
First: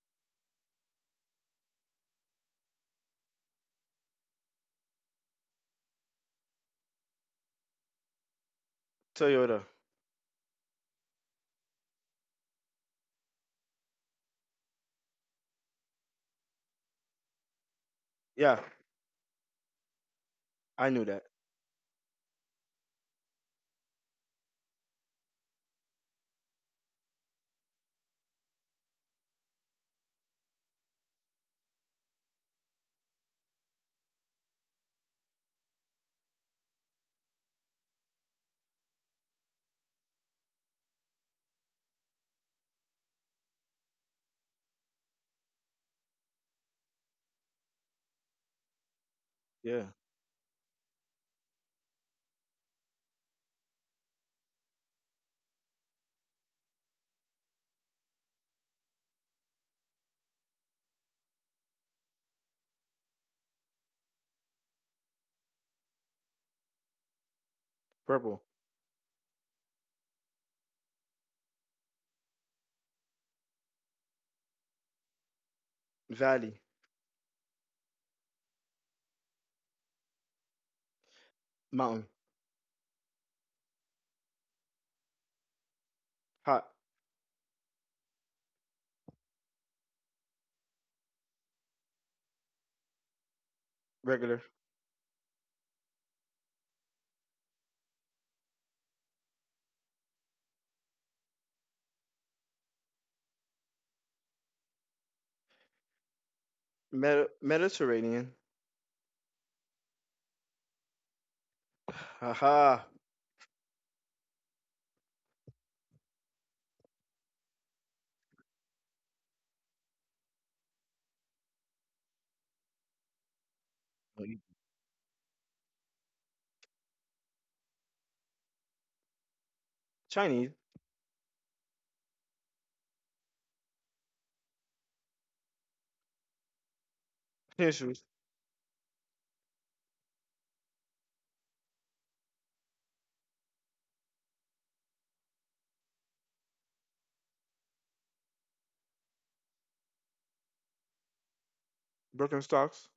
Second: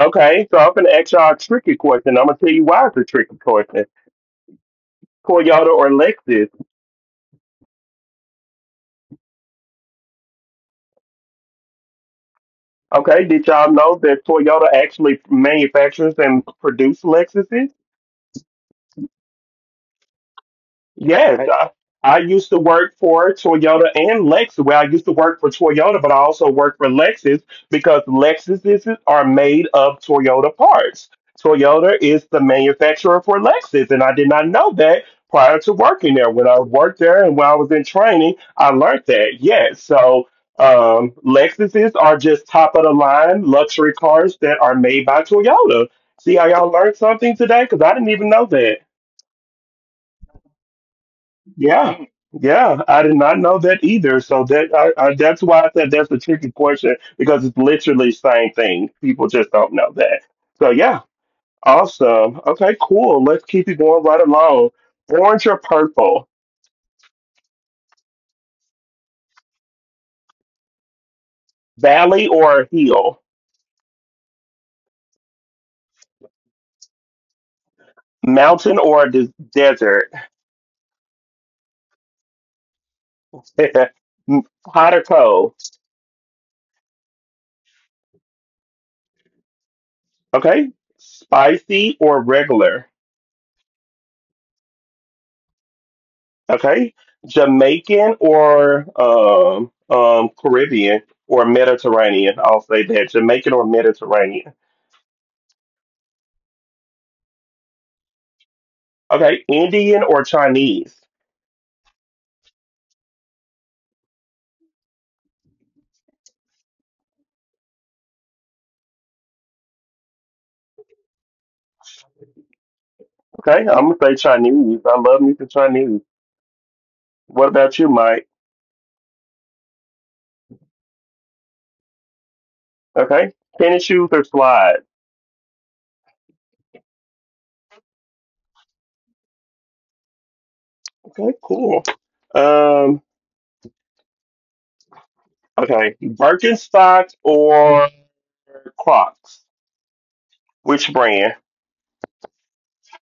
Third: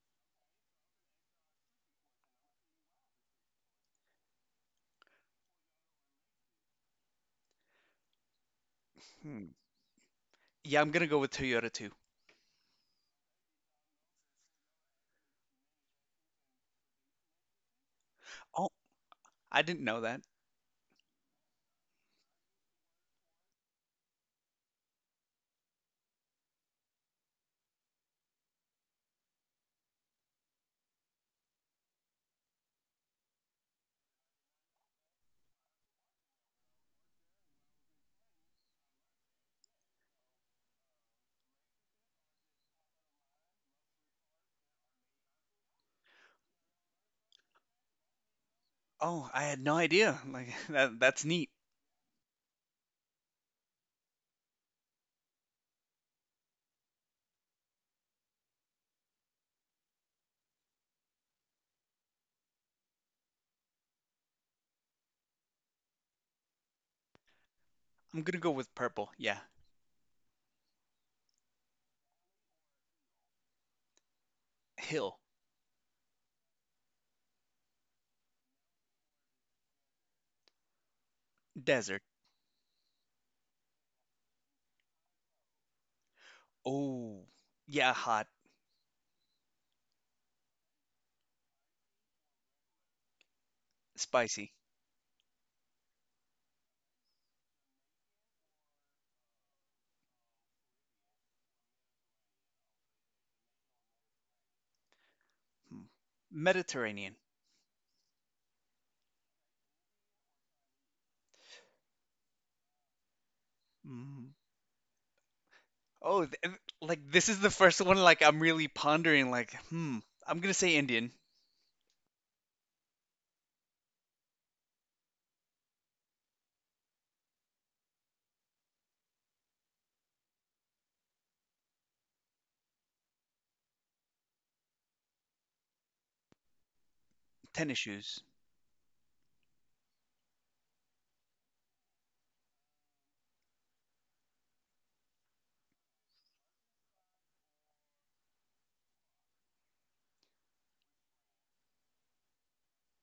Speaker 1: Okay, so I'm gonna ask y'all a tricky question. I'm gonna tell you why it's a tricky question. Toyota or Lexus.
Speaker 2: Hmm.
Speaker 3: Toyota.
Speaker 2: Yeah, I'm gonna go with Toyota too.
Speaker 1: Okay, did y'all know that Toyota actually manufactures and produce Lexuses?
Speaker 3: Yeah,
Speaker 2: Oh, I didn't know that.
Speaker 3: I knew that.
Speaker 1: Yes, I used to work for Toyota and Lexus. Well, I used to work for Toyota, but I also worked for Lexus because Lexuses are made of Toyota parts. Toyota is the manufacturer for Lexus, and I did not know that prior to working there. When I worked there and when I was in training, I learned that. Yes, so Lexuses are just top of the line luxury cars that are made by Toyota. See how y'all learned something today? Because I didn't even know that.
Speaker 2: Oh, I had no
Speaker 3: Yeah.
Speaker 2: idea. Like that that's neat.
Speaker 1: Yeah, yeah, I did not know that either. So that that's why I said that's a tricky portion because it's literally the same thing. People just don't know that. So yeah, awesome. Okay, cool. Let's keep it going right along. Orange or purple?
Speaker 2: I'm gonna
Speaker 3: Purple.
Speaker 2: go with purple. Yeah,
Speaker 1: Valley or hill?
Speaker 2: hill,
Speaker 3: Valley.
Speaker 1: Mountain or des- desert?
Speaker 2: desert.
Speaker 3: Mountain.
Speaker 1: Hot or cold?
Speaker 3: Hot.
Speaker 2: Oh, yeah, hot,
Speaker 1: Okay, spicy or regular?
Speaker 3: Regular.
Speaker 2: spicy.
Speaker 1: Okay, Jamaican or Caribbean or Mediterranean. I'll say that Jamaican or Mediterranean.
Speaker 2: Mm. Mediterranean.
Speaker 3: Mediterranean.
Speaker 1: Okay, Indian or Chinese.
Speaker 3: Haha.
Speaker 2: Mm. Oh, like this is the first one. Like I'm really pondering. Like, hmm, I'm gonna say Indian,
Speaker 1: Okay, I'm gonna say Chinese. I love me some Chinese. What about you, Mike?
Speaker 3: Chinese.
Speaker 1: Okay, tennis shoes or slides.
Speaker 2: tennis
Speaker 3: Issues,
Speaker 2: shoes.
Speaker 1: Okay, cool. Um, okay, Birkenstocks or Crocs. Which brand?
Speaker 3: broken stocks.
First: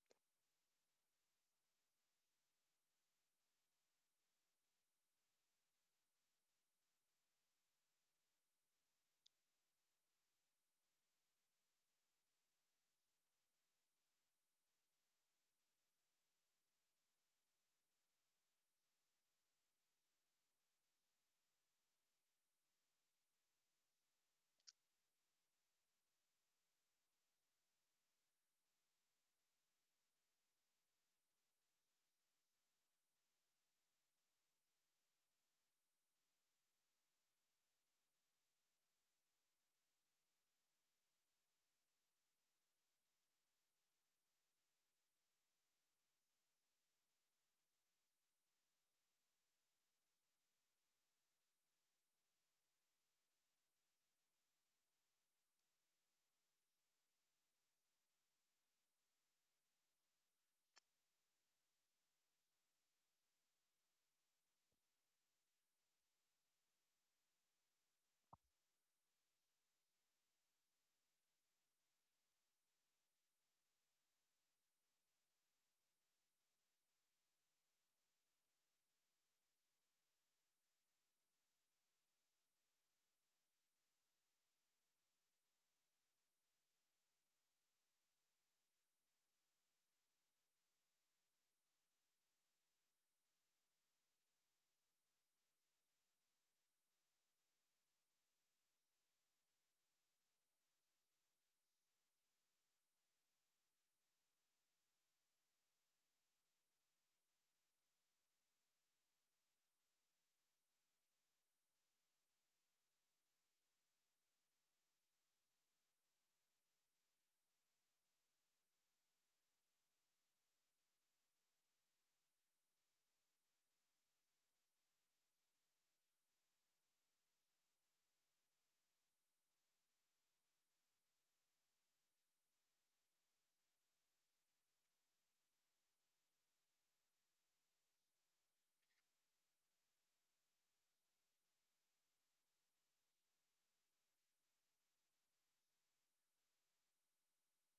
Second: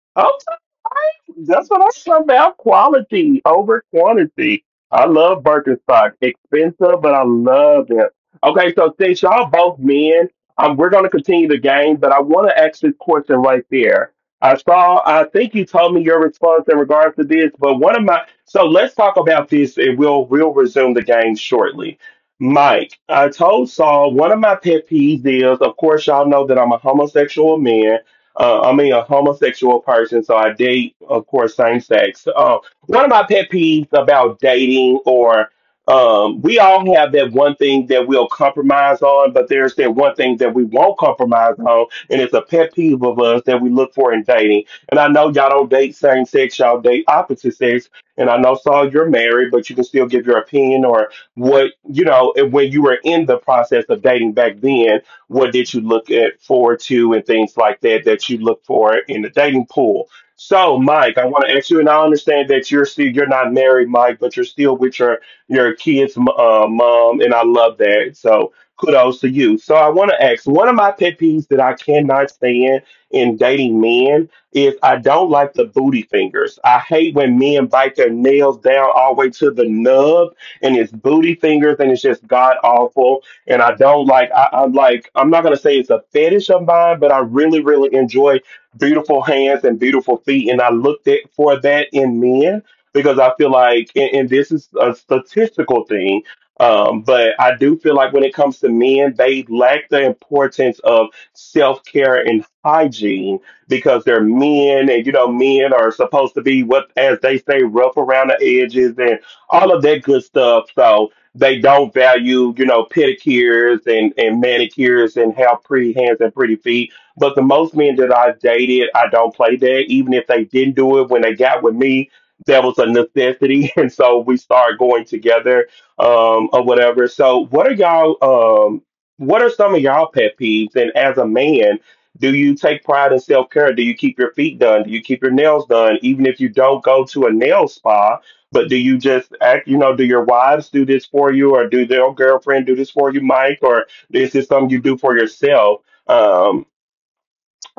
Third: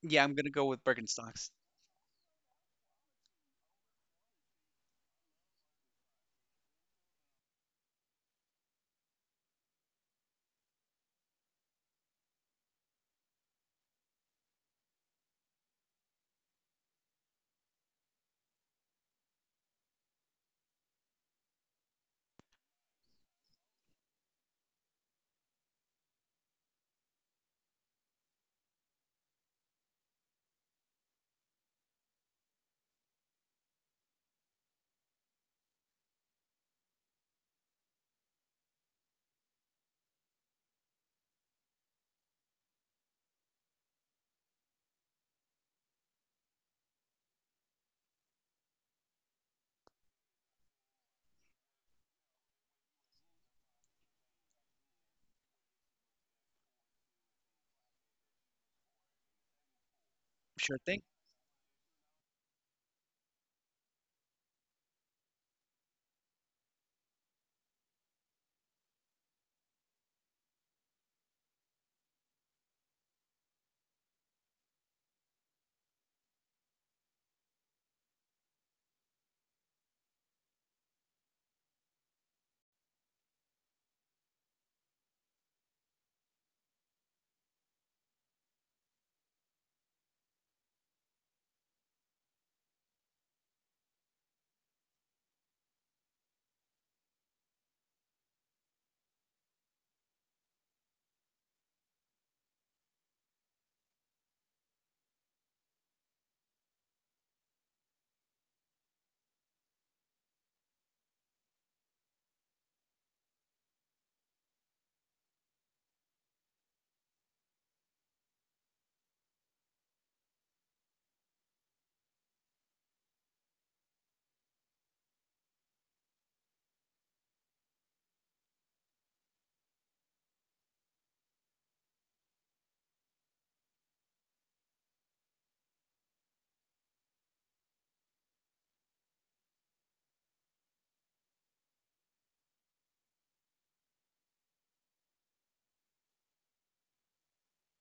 Speaker 2: Yeah, I'm
Speaker 1: Oh,
Speaker 2: gonna go with Birkenstocks.
Speaker 1: that's what I said about quality over quantity. I love Birkenstock. Expensive, but I love them. Okay, so since y'all both men, we're going to continue the game, but I want to ask this question right there. I saw, I think you told me your response in regards to this, but one of my, so let's talk about this and we'll resume the game shortly. Mike, I told Saul one of my pet peeves is, of course, y'all know that I'm a homosexual man I mean, a homosexual person, so I date, of course, same sex. One of my pet peeves about dating, or we all have that one thing that we'll compromise on, but there's that one thing that we won't compromise on, and it's a pet peeve of us that we look for in dating. And I know y'all don't date same sex, y'all date opposite sex. And I know, Saul, you're married, but you can still give your opinion or what, you know, and when you were in the process of dating back then. What did you look at forward to and things like that that you look for in the dating pool? So,
Speaker 2: Sure thing.
Speaker 1: Mike, I want to ask you, and I understand that you're still you're not married, Mike, but you're still with your kids' mom, and I love that. So, kudos to you. So, I want to ask one of my pet peeves that I cannot stand in dating men is I don't like the booty fingers. I hate when men bite their nails down all the way to the nub and it's booty fingers and it's just god awful and I don't like I'm like I'm not gonna say it's a fetish of mine, but I really, really enjoy beautiful hands and beautiful feet. And I looked at for that in men because I feel like and this is a statistical thing. But I do feel like when it comes to men, they lack the importance of self care and hygiene because they're men, and you know, men are supposed to be what, as they say, rough around the edges and all of that good stuff. So, they don't value, you know, pedicures and manicures and how pretty hands and pretty feet. But the most men that I dated, I don't play that. Even if they didn't do it when they got with me, that was a necessity. And so we started going together, or whatever. So what are y'all what are some of y'all pet peeves? And as a man, do you take pride in self care? Do you keep your feet done? Do you keep your nails done? Even if you don't go to a nail spa, but do you just act, you know, do your wives do this for you or do their girlfriend do this for you, Mike? Or is this something you do for yourself? Um.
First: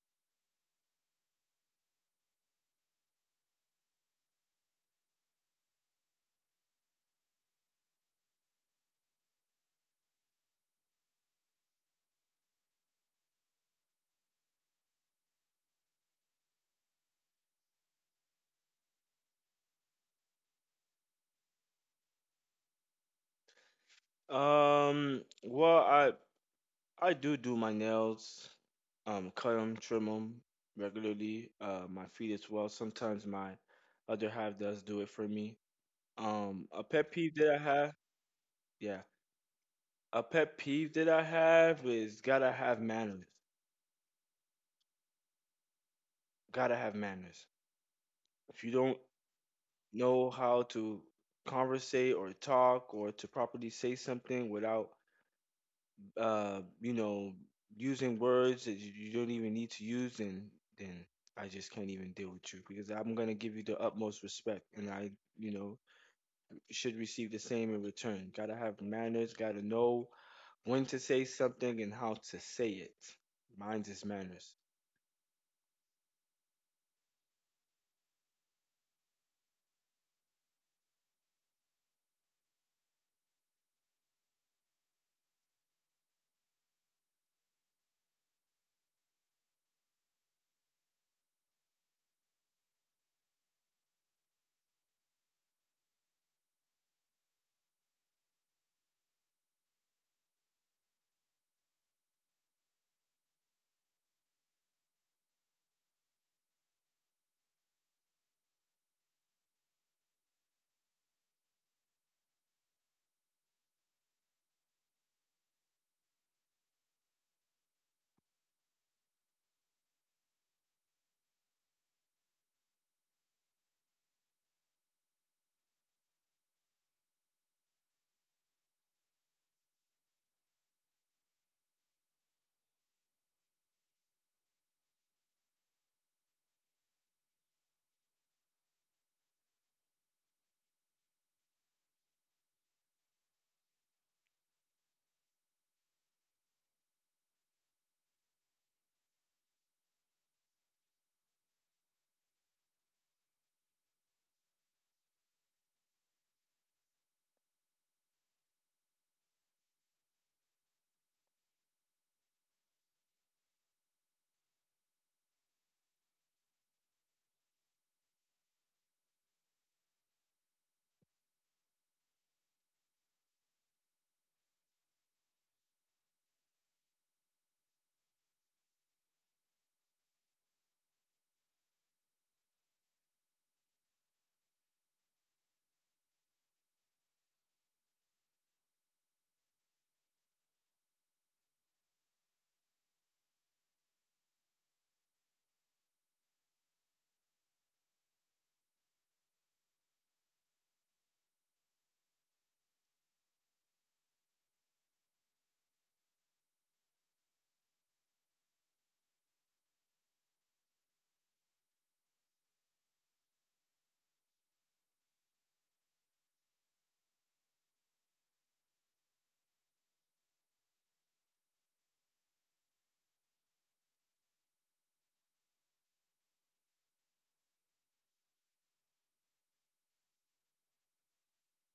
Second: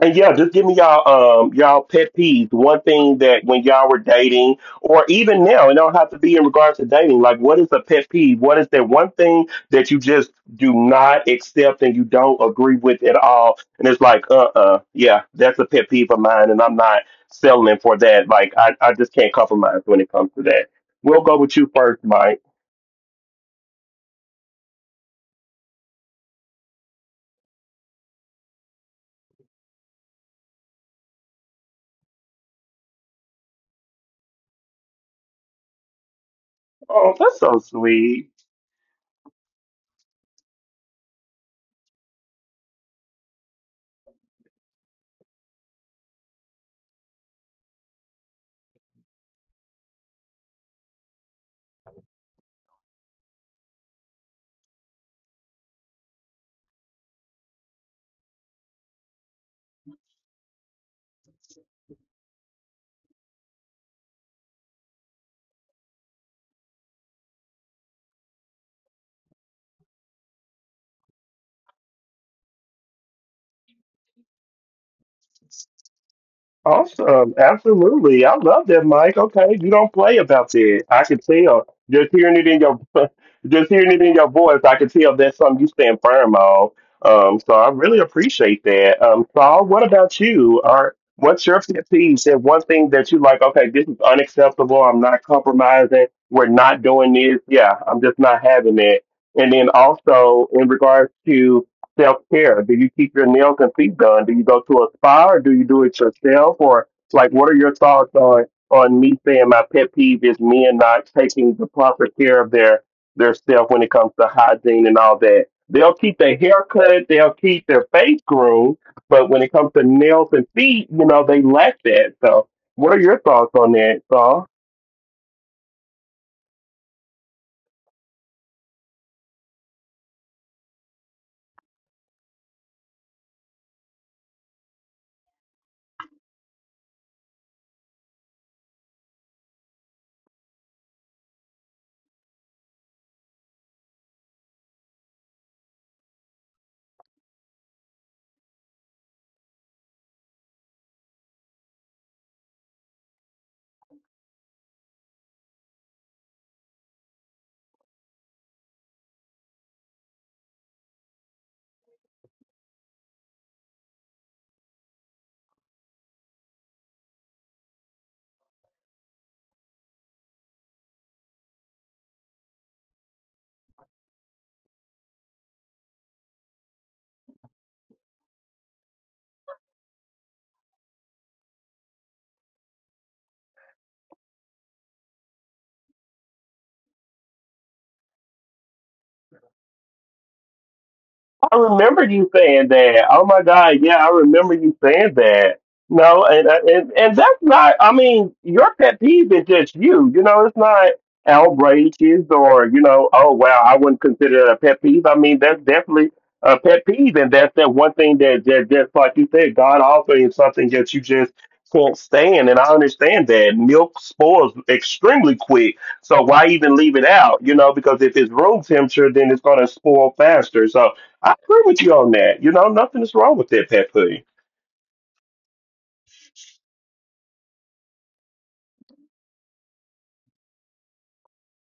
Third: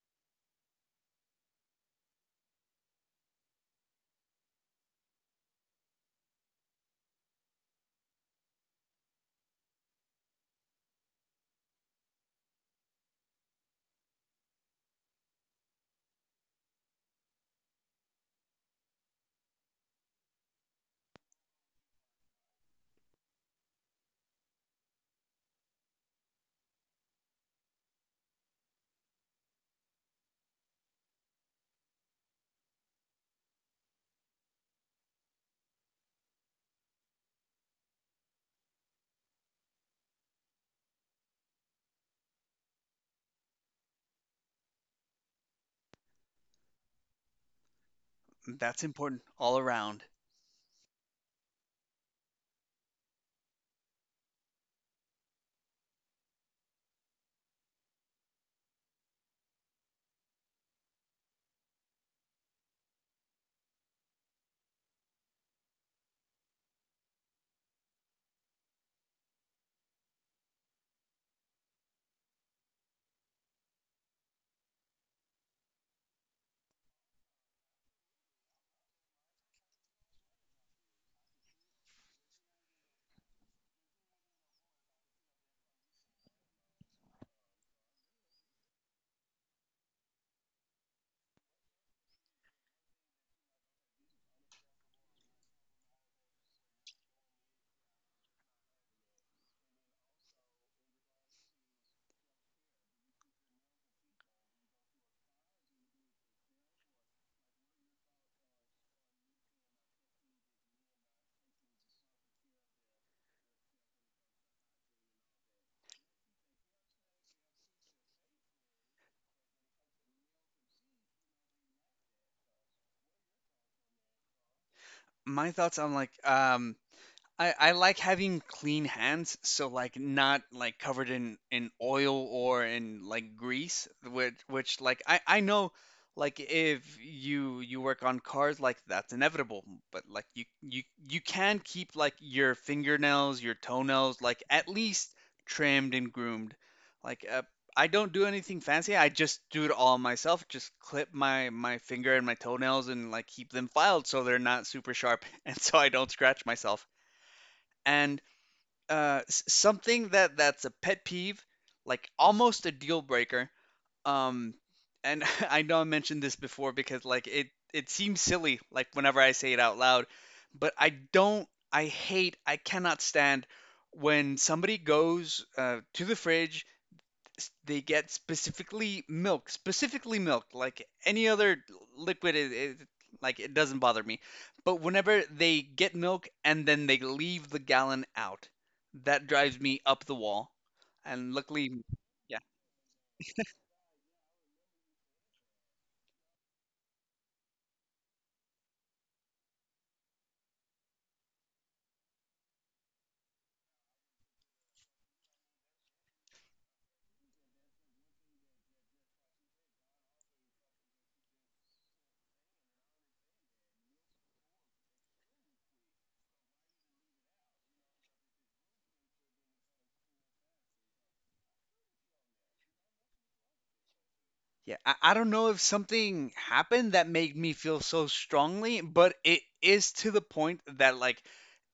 Speaker 1: And yeah, just give me y'all y'all pet peeves. One thing that when y'all were dating, or even now, it don't have to be in regards to dating. Like, what is a pet peeve? What is that one thing that you just do not accept and you don't agree with at all? And it's like, yeah, that's a pet peeve of mine, and I'm not settling for that. Like, I just can't compromise when it comes to that. We'll go with you first, Mike.
Speaker 3: Well, I do do my nails, cut them, trim them regularly. My feet as well. Sometimes my other half does do it for me. A pet
Speaker 1: Oh,
Speaker 3: peeve
Speaker 1: that's
Speaker 3: that I
Speaker 1: so
Speaker 3: have,
Speaker 1: sweet.
Speaker 3: yeah, a pet peeve that I have is gotta have manners. Gotta have manners. If you
Speaker 2: That's
Speaker 3: don't
Speaker 2: important all around.
Speaker 3: know how to conversate or talk or to properly say something without you know, using words that you don't even need to use, then then I just can't even deal with you because I'm gonna give you the utmost respect, and you know, should receive the same in return. Gotta have manners. Gotta know when to say something and how to say it. Mine's is manners.
Speaker 1: Awesome. Absolutely. I love that, Mike. Okay. You don't play about that. I can tell. Just hearing it in your just hearing it in your voice, I can tell that's something you stand firm on. So I really appreciate that. Saul, what about you? Are What's your pet peeve? And one thing that you like, okay, this is unacceptable, I'm not compromising, we're not doing this, yeah, I'm just not having it. And then also in regards to self care? Do you keep your nails and feet done? Do you go to a spa or do you do it yourself? Or like, what are your thoughts on me saying my pet peeve is men not taking the proper care of their self when it comes to hygiene and all that? They'll keep their haircut, they'll keep their face groomed, but when it comes to nails and feet, you know they lack that. So, what are your thoughts on that, Saul?
Speaker 2: My thoughts on like I like having clean hands, so like not like covered in oil or in like grease, which like I know like if you work on cars like that's inevitable, but like you can keep like your fingernails, your toenails like at least trimmed and groomed. Like I don't do anything fancy. I just do it all myself. Just clip my finger and my toenails and like keep them filed so they're not super sharp and so I don't scratch myself. And something that's a pet peeve, like almost a deal breaker. Um, and I know I mentioned this before because like it seems silly like whenever I say it out loud, but I don't. I hate. I cannot stand when somebody goes to the fridge they get specifically milk, specifically milk. Like any other liquid, like it doesn't bother me. But whenever they get milk and then they leave the gallon out, that drives me up the wall. And
Speaker 1: I
Speaker 2: luckily,
Speaker 1: remember you saying that. Oh my God, yeah, I remember you saying that. No, and and that's not. I mean, your pet peeve is just you. You know, it's not outrageous or you know. Oh wow, I wouldn't consider it a pet peeve. I mean, that's definitely a pet peeve, and that's that one thing that just like you said, God offering something that you just can't stand. And I understand that milk spoils extremely quick. So why even leave it out? You know, because if it's room temperature, then it's going to spoil faster. So I agree with you on that. You know, nothing is wrong with that pet pudding.
Speaker 2: yeah, I don't know if something happened that made me feel so strongly, but it is to the point that like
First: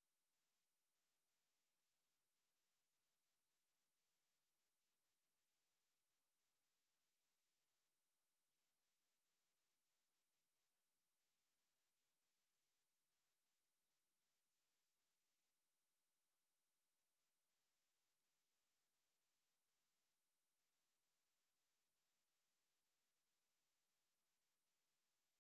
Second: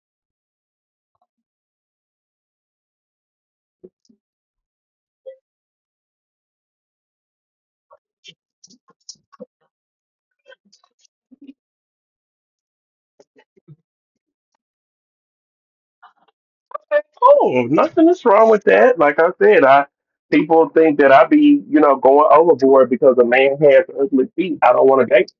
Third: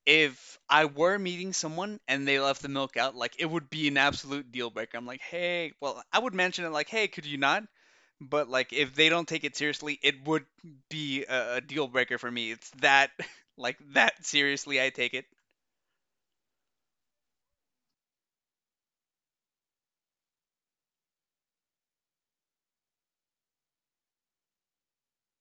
Speaker 2: if I were meeting someone and they left the milk out, like it would be an absolute deal breaker. I'm like, hey, well, I would mention it like, hey, could you not? But like if they don't take it seriously, it would be a deal breaker for me. It's that like that seriously I take it.
Speaker 1: Oh, nothing is wrong with that. Like I said, I people think that I be, you know, going overboard because a man has ugly feet. I don't want to date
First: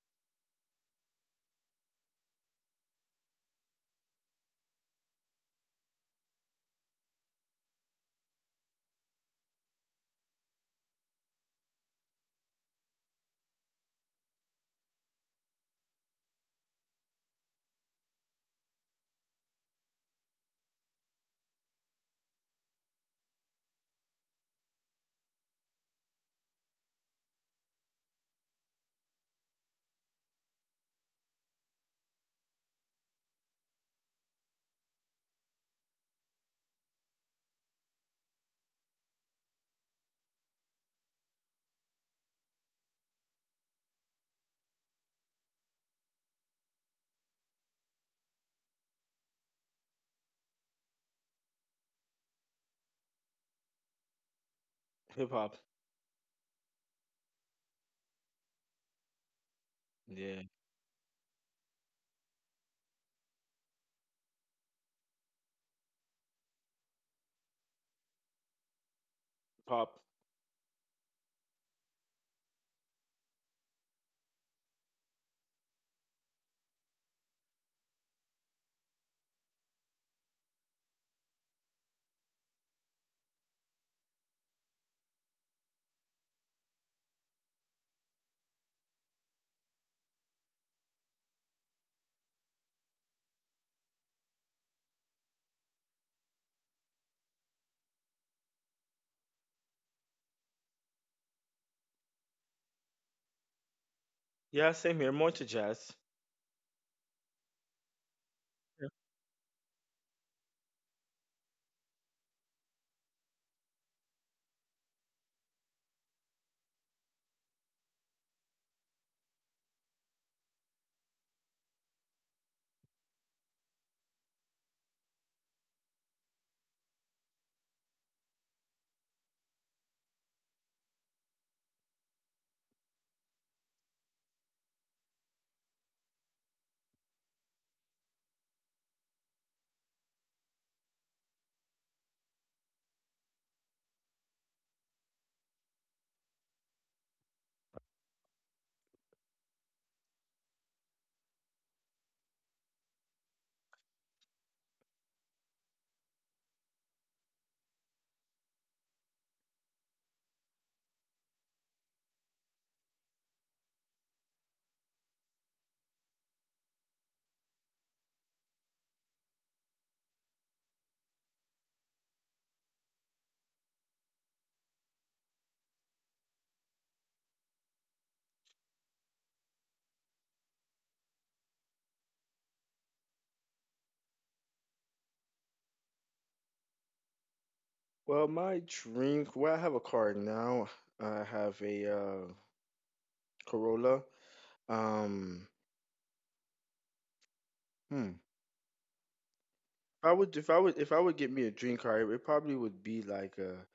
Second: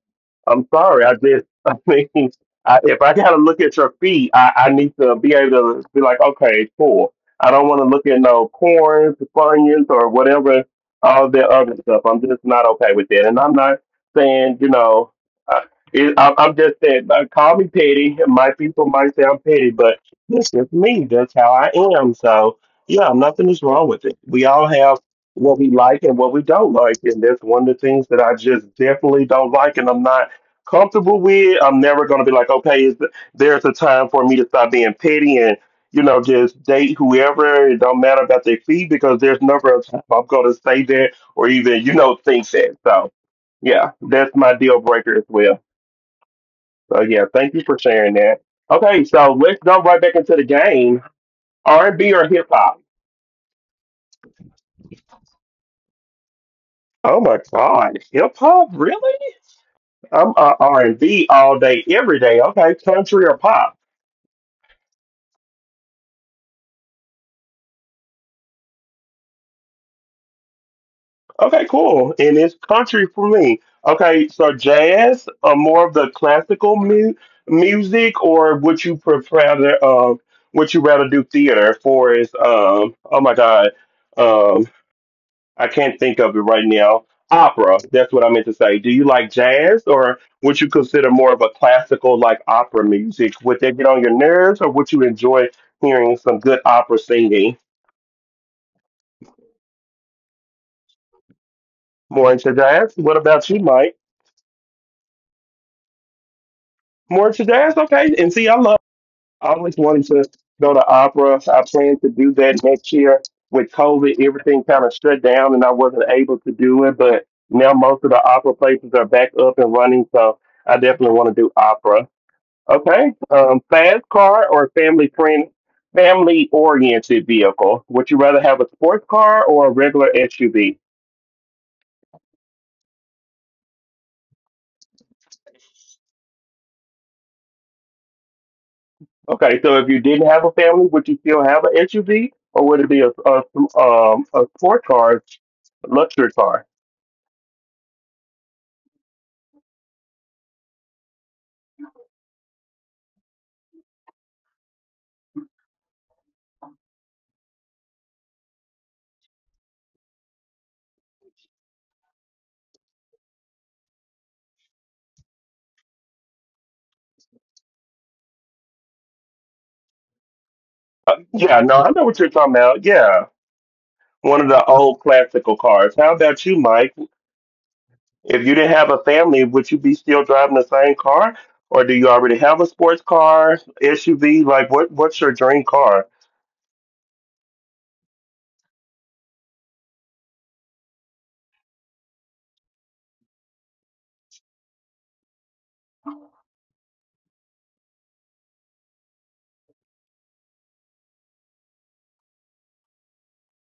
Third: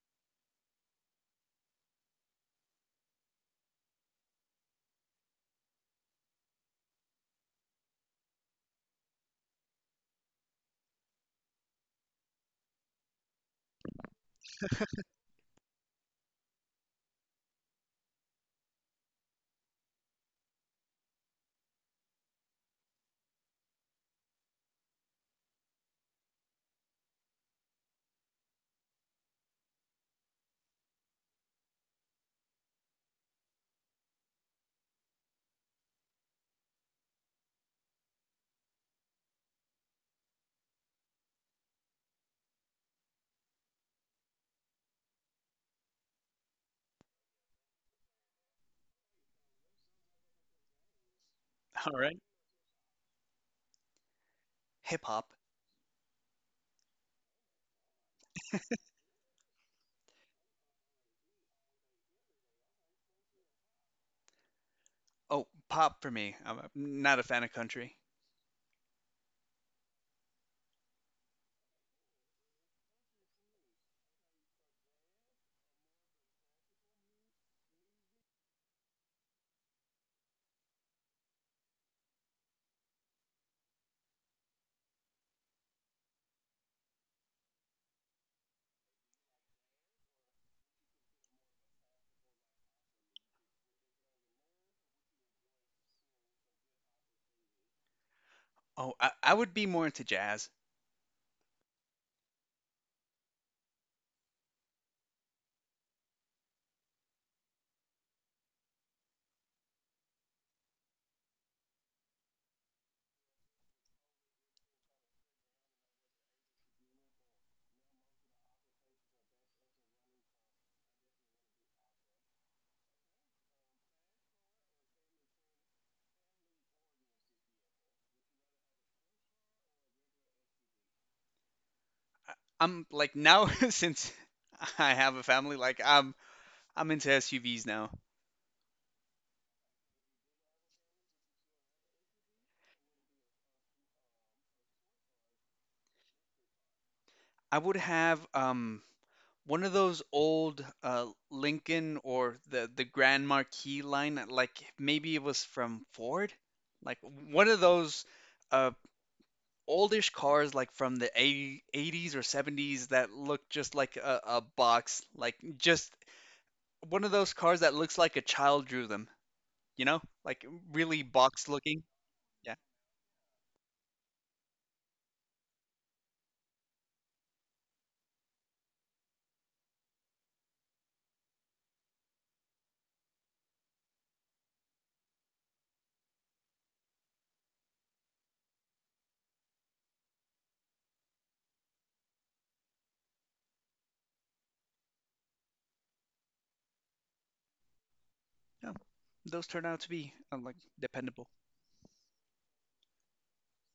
Speaker 1: I'm sorry. I just, I mean, I, if I gotta look at your feet, I need to be able to be like, okay, cool. I don't want to look at no corns, bunions, or whatever, all the other stuff. I'm just not okay with that. And I'm not saying, you know, uh, I'm just saying, call me petty. My people might say I'm petty, but this is me. That's how I am. So, yeah, nothing is wrong with it. We all have what we like and what we don't like. And that's one of the things that I just definitely don't like. And I'm not comfortable with. I'm never going to be like, okay, is there's a time for me to stop being petty and you know just date whoever. It don't matter about their fee because there's number of time I'm going to say that or even you know think that. So yeah, that's my deal breaker as well. So yeah, thank you for sharing that. Okay, so let's jump right back into the game. R and
Speaker 2: All
Speaker 1: B
Speaker 2: right.
Speaker 1: or hip hop?
Speaker 2: Hip hop.
Speaker 3: Hip hop,
Speaker 1: Oh my God, hip hop really? I'm
Speaker 3: yeah,
Speaker 1: a R and B all day, every day. Okay, country or pop?
Speaker 2: Oh, pop for me. Not a fan of country.
Speaker 3: pop,
Speaker 1: Okay, cool. And it's country for me. Okay, so jazz, more of the classical music, or would you prefer would you rather do theater? For is oh my god, um, I can't think of it right now. Opera. That's what I meant to say. Do you like jazz, or would you consider more of a classical like opera music? Would that get on your nerves, or would you enjoy hearing some good opera singing?
Speaker 2: Oh, I would be more into jazz.
Speaker 1: More into jazz. What about you, Mike?
Speaker 3: yeah, same here. More to jazz.
Speaker 1: More to jazz, okay. And see, I love. I always wanted to go to opera. I plan to do that next year. With COVID, everything kind of shut down and I wasn't able to do it, but now most of the opera places are back up and running, so I definitely want to do opera. Okay. Fast car or family oriented vehicle? Would you rather have a sports car or a regular SUV?
Speaker 2: I'm like now since I have a family, like I'm into SUVs now.
Speaker 1: Okay, so if you didn't have a family, would you still have an SUV or would it be a sport car, luxury car?
Speaker 2: I would have one of those old Lincoln or the Grand Marquis line, like maybe it was from Ford, like one of those uh oldish cars like from the 80, 80s or 70s that look just like a box, like just one of those cars that looks like a child drew them, you know? Like really box
Speaker 1: Yeah, no,
Speaker 2: looking.
Speaker 1: I know what you're talking
Speaker 2: Yeah.
Speaker 1: about. Yeah, one of the old classical cars. How about you, Mike? If you didn't have a family, would you be still driving the same car, or do you already have a sports car, SUV? Like, what's your dream car?
Speaker 3: Well, my drink. Well, I have a car now. I have a Corolla. Um, hmm.
Speaker 2: Yeah, those turn out to be
Speaker 3: I would if
Speaker 2: like
Speaker 3: I would if I would
Speaker 2: dependable.
Speaker 3: get me a dream car, it probably would be like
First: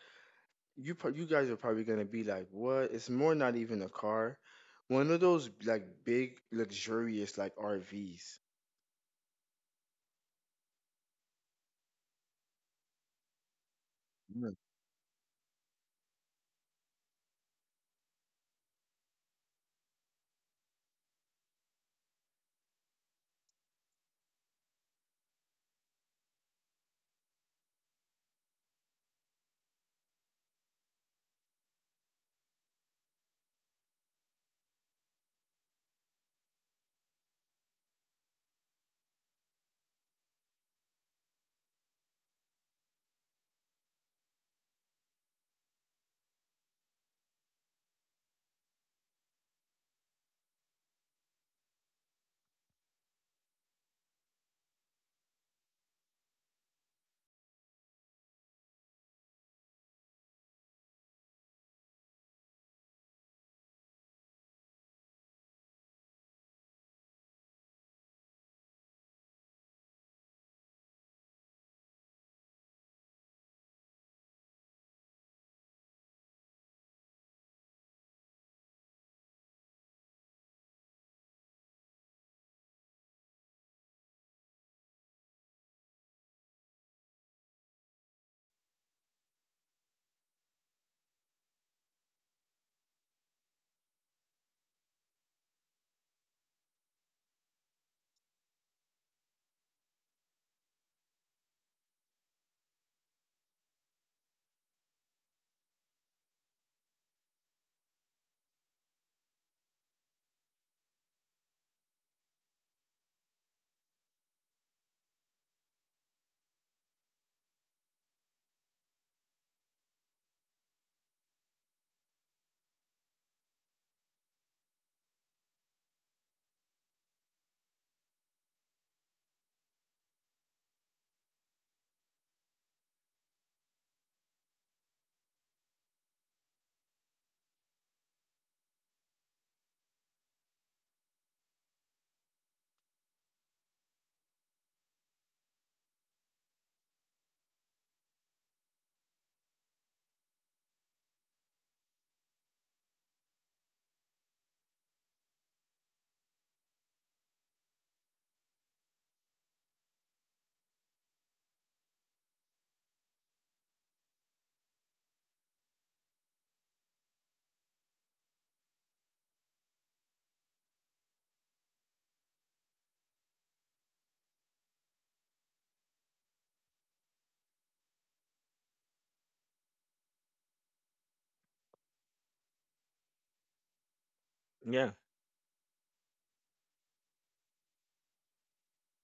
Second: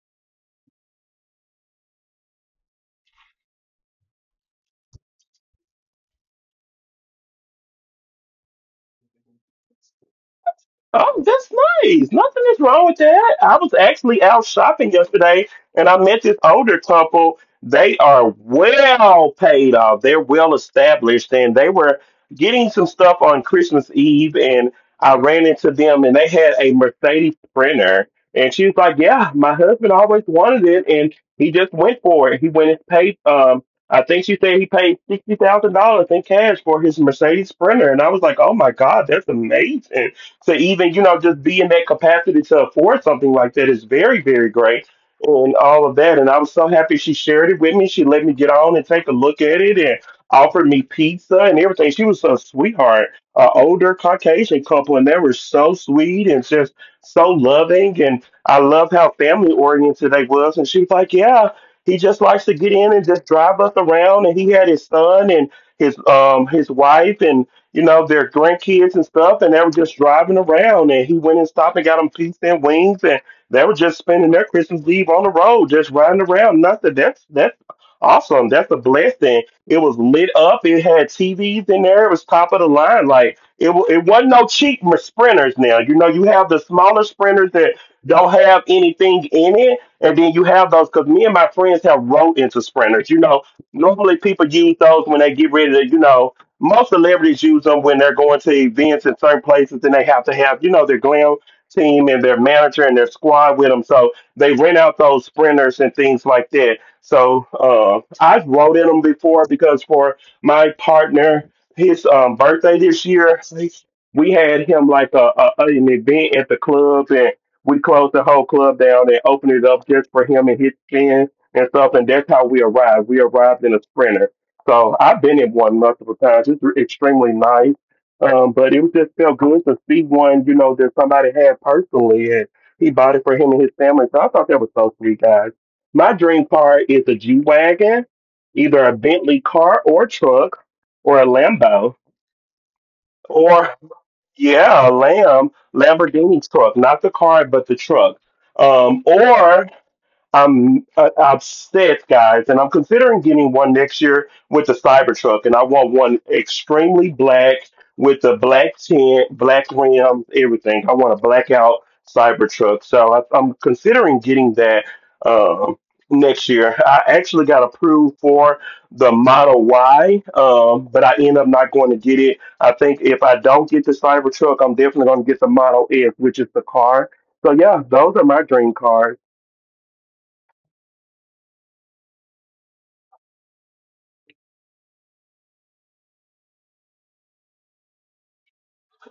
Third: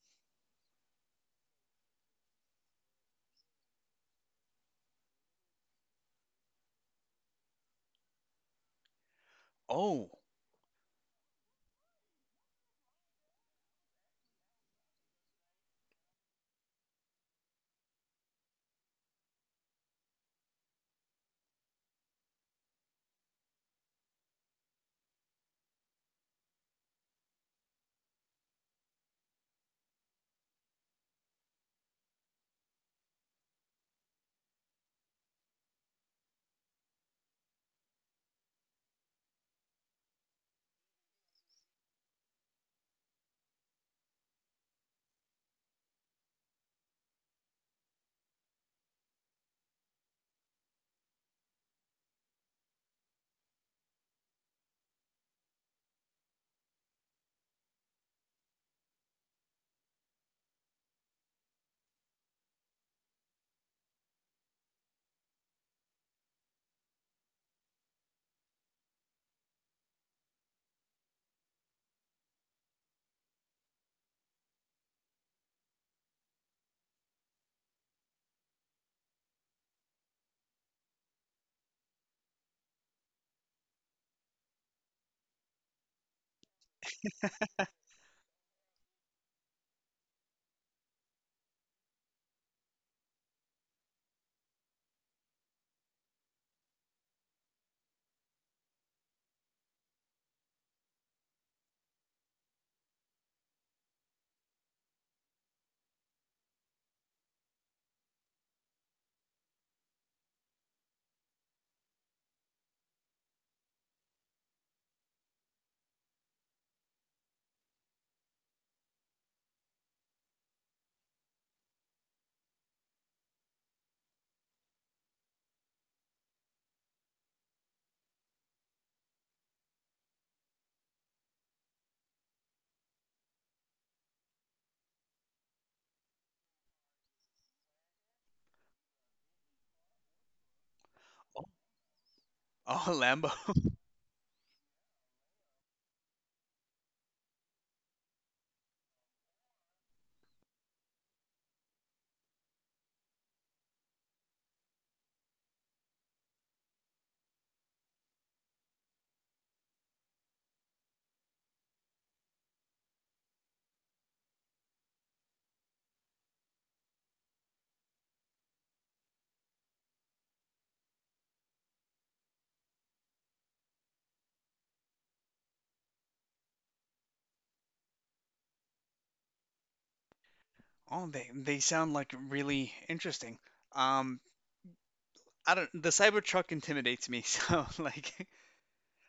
Speaker 3: you you guys are probably gonna be like what? It's more not even a car, one of those like big luxurious like RVs.
Speaker 2: Oh,
Speaker 1: Oh, that's nice. Nothing is wrong with that. I was actually out
Speaker 3: Yeah.
Speaker 1: shopping yesterday and I met this older couple. They are well paid off. They're well established and they were getting some stuff on Christmas Eve and I ran into them and they had a Mercedes Sprinter and she was like, "Yeah, my husband always wanted it and he just went for it." He went and paid I think she said he paid $60,000 in cash for his Mercedes Sprinter and I was like, "Oh my God, that's amazing." To even you know just be in that capacity to afford something like that is very very great and all of that, and I was so happy she shared it with me. She let me get on and take a look at it and offered me pizza and everything. She was a sweetheart, an older caucasian couple, and they were so sweet and just so loving, and I loved how family oriented they was. And she was like, yeah, he just likes to get in and just drive us around. And he had his son and his wife and you know, their grandkids and stuff, and they were just driving around. And he went and stopped and got them pizza and wings, and they were just spending their Christmas Eve on the road, just riding around. Nothing. That's awesome. That's a blessing. It was lit up. It had TVs in there. It was top of the line. Like it, it wasn't no cheap sprinters. Now you know you have the smaller sprinters that don't have anything in it, and then you have those because me and my friends have rode into sprinters. You know, normally people use those when they get ready to, you know most celebrities use them when they're going to events in certain places and they have to have, you know, their glam team and their manager and their squad with them. So they rent out those sprinters and things like that. So I've rode in them before because for my partner, his birthday this year, we had him like an event at the club and we closed the whole club down and opened it up just for him and his friends and stuff. And that's how we arrived. We arrived in a sprinter. So I've been in one multiple times. It's extremely nice. But it was just felt good to see one, you know, that somebody had personally and he bought it for him and his family. So I thought that was so sweet, guys. My dream car is a G Wagon, either a Bentley car or truck or a
Speaker 2: oh,
Speaker 1: Lambo
Speaker 2: Lambo.
Speaker 1: or yeah, a Lamborghini truck, not the car but the truck. Or I'm upset, guys, and I'm considering getting one next year with the Cybertruck, and I want one extremely black with the black tint, black rims, everything. I want a blackout Cybertruck, so I'm considering getting that um, next year. I actually got approved for the Model Y, but I end up not going to get it. I think if I don't get the Cybertruck, I'm definitely going to get the Model S, which is the car. So yeah, those are my dream cars.
Speaker 2: Oh, they sound like really interesting. Um,
Speaker 3: Yeah.
Speaker 2: I don't. The Cybertruck intimidates me, so like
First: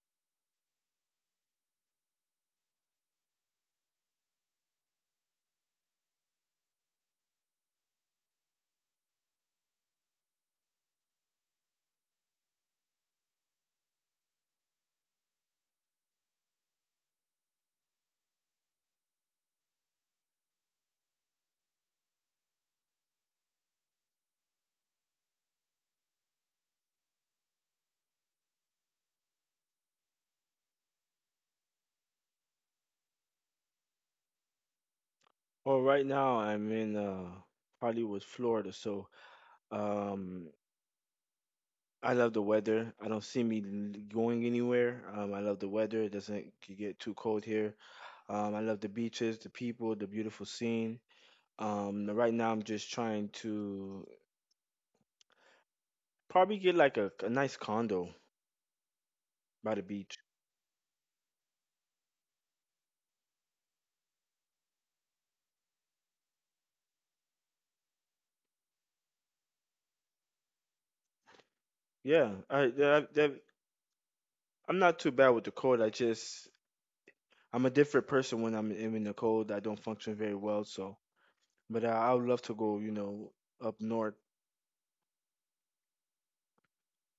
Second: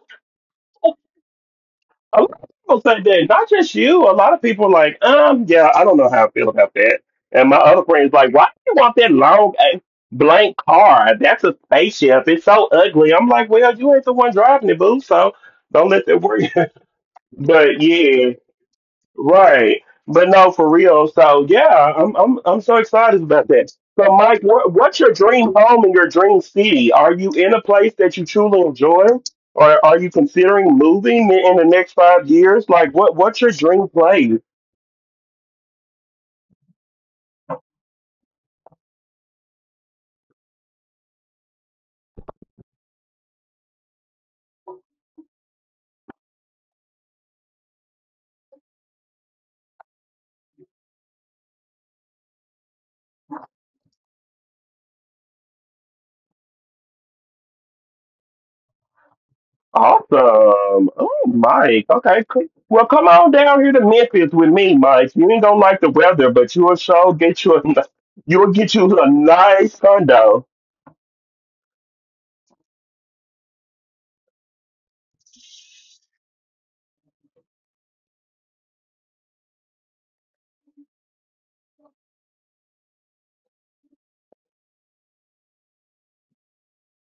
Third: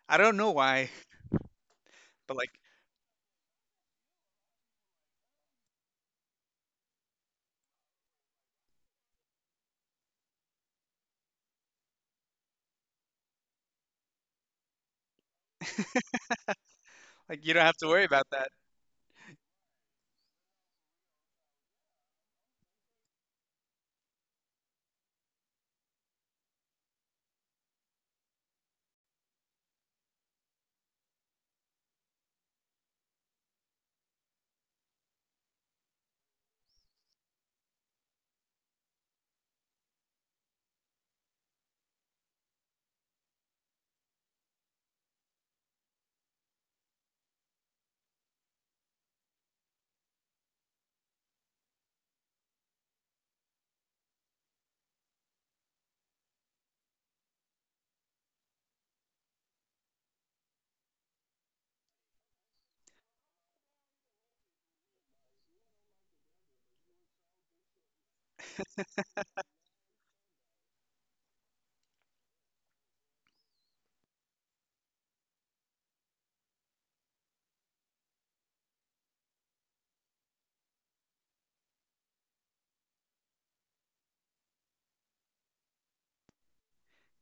Speaker 2: I don't know why,
Speaker 1: A lot
Speaker 2: but
Speaker 1: of people say that, not just you. A lot of people are like, yeah, I don't know how I feel about that. And my other friend's like, why do you want that long eh, blank car? That's a spaceship. It's so ugly. I'm like, well, you ain't the one driving it, boo. So don't let that worry.
Speaker 2: you don't have
Speaker 1: But
Speaker 2: to worry about
Speaker 1: yeah.
Speaker 2: that.
Speaker 1: Right. But no, for real. So yeah, I'm so excited about that. So Mike, what's your dream home and your dream city? Are you in a place that you truly enjoy? Or are you considering moving in the next 5 years? Like what's your dream place?
Speaker 3: Well, right now I'm in Hollywood, Florida, so um I love the weather. I don't see me going anywhere. I love the weather. It doesn't get too cold here. I love the beaches, the people, the beautiful scene. Right now I'm just trying to probably get like a nice condo by the beach.
Speaker 1: Awesome. Oh Mike. Okay. Cool. Well come on down here to Memphis with me, Mike. You ain't gonna like the weather, but you'll show get you a you'll get you a nice condo.
Speaker 3: I I'm not too bad with the cold. I'm a different person when I'm in the cold. I don't function very well. So, but I would love to go. You know, up north.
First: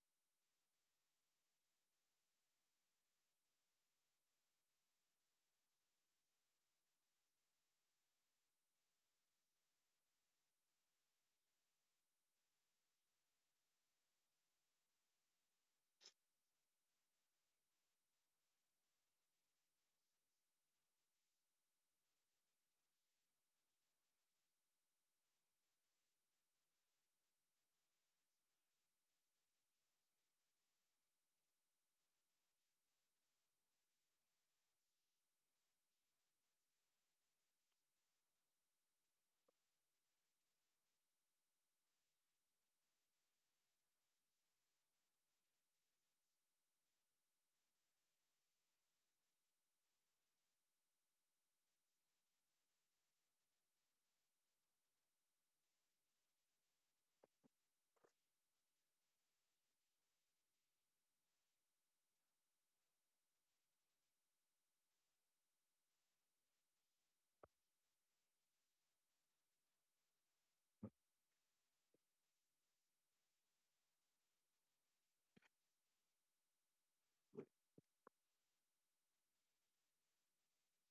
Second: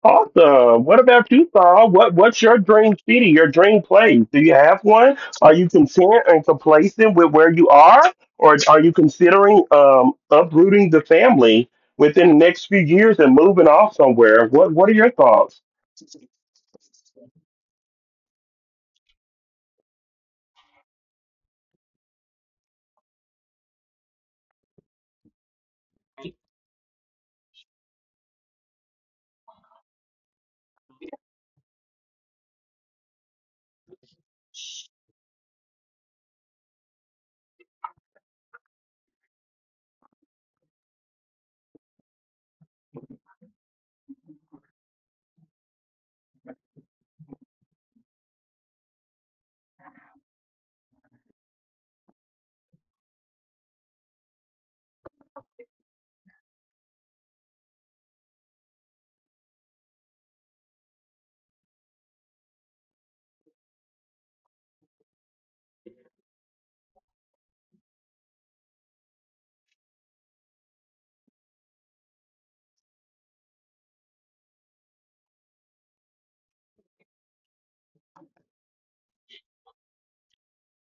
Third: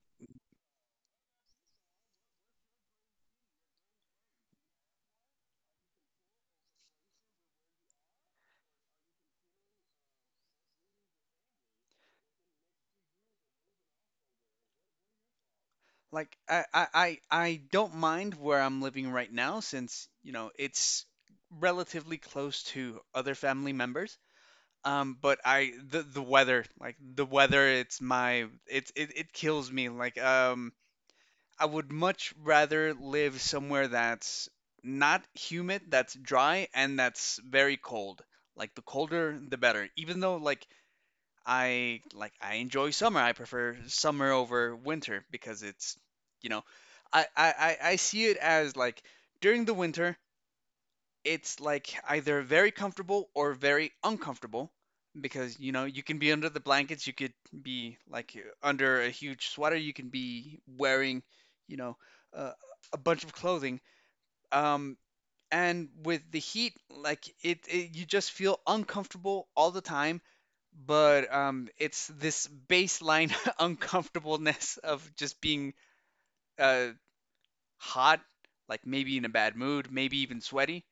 Speaker 1: Awesome. What about you, Saul? What's your dream city? Your dream place? Do you have one? Are you content and complacent with where you are, or are you considering uprooting the family within the next few years and moving off somewhere? What are your thoughts?
Speaker 2: Like I don't mind where I'm living right now since you know it's relatively close to other family members. But I the weather like the weather it's my it kills me like I would much rather live somewhere that's not humid, that's dry, and that's very cold. Like the colder, the better. Even though like I enjoy summer. I prefer summer over winter because it's you know I I, I I see it as like during the winter it's like either very comfortable or very uncomfortable because you know you can be under the blankets, you could be like under a huge sweater, you can be wearing, you know uh, a bunch of clothing um, and with the heat, like it you just feel uncomfortable all the time. But it's this baseline uncomfortableness of just being uh, hot, like maybe in a bad mood, maybe even sweaty,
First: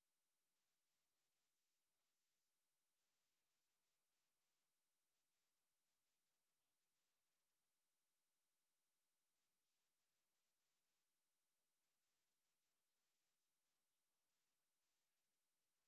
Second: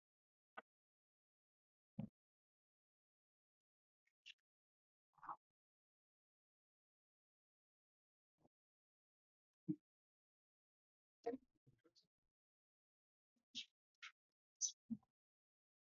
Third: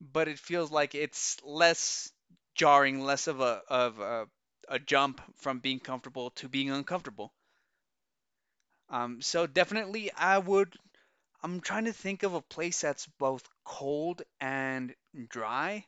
Speaker 2: but it feels like it's less jarring, less of a jump from being comfortable to being uncomfortable. So definitely, I would. I'm trying to think of a place that's both cold and dry.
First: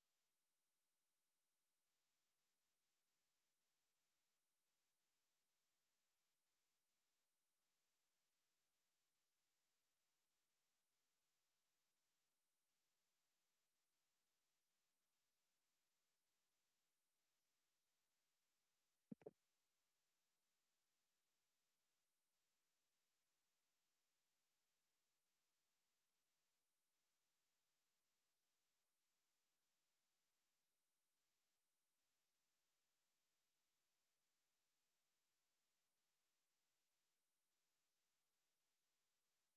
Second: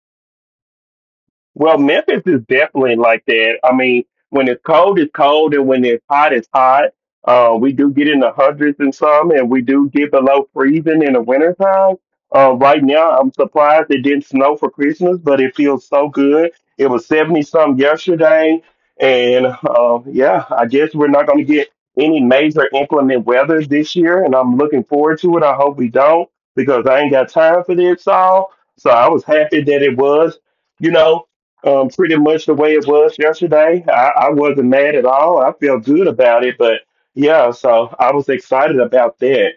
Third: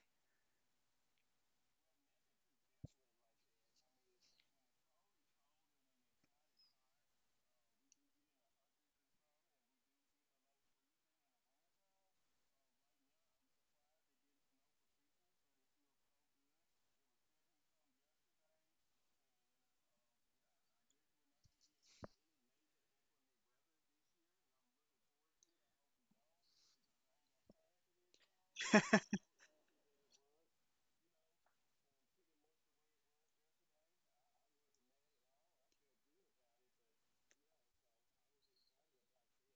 Speaker 1: Well, Memphis is definitely like that. I mean, when it's cold, and when it's hot, it's hot. We do get in the hundreds and some, and we do get below freezing in the wintertime. Right now, I'm surprised it didn't snow for Christmas, but it feels so good. It was 70 some yesterday, and yeah, I guess we're not going to get any major inclement weather this year, and I'm looking forward to it. I hope we don't because I ain't got time for this all. So I was happy that it was you know, pretty much the way it was yesterday. I wasn't mad at all. I feel good about it, but yeah, so I was excited about that.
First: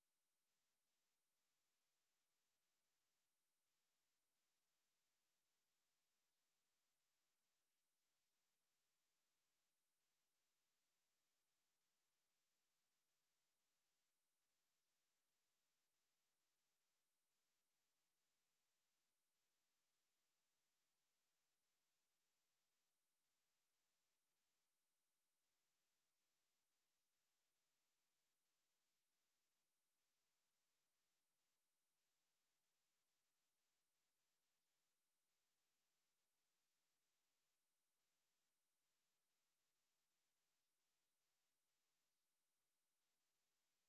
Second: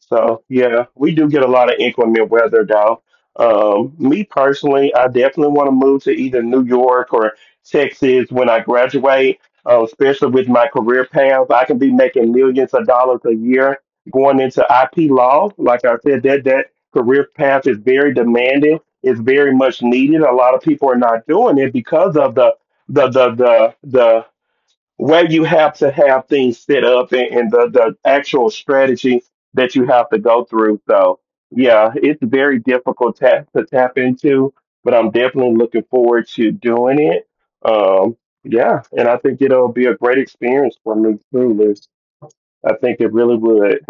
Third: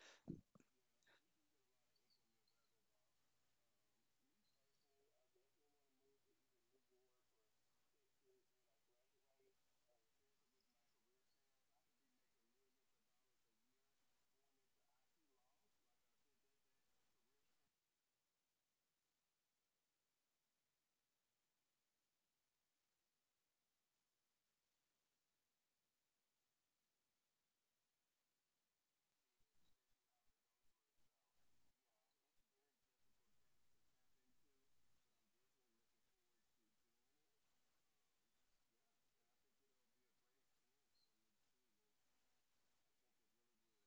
Speaker 1: So yeah, we do get a lot of inclement weather though. Me personally, I definitely want to move to either New York or Texas when I graduate. Especially with my career path, I can be making millions of dollars a year going into IP law. Like I said, that career path is very demanding, is very much needed. A lot of people are not doing it because of the way you have to have things set up, and the actual strategy that you have to go through. So yeah, it's very difficult to tap into, but I'm definitely looking forward to doing it. Um, yeah, and I think it'll be a great experience for me too, Liz. I think it really would.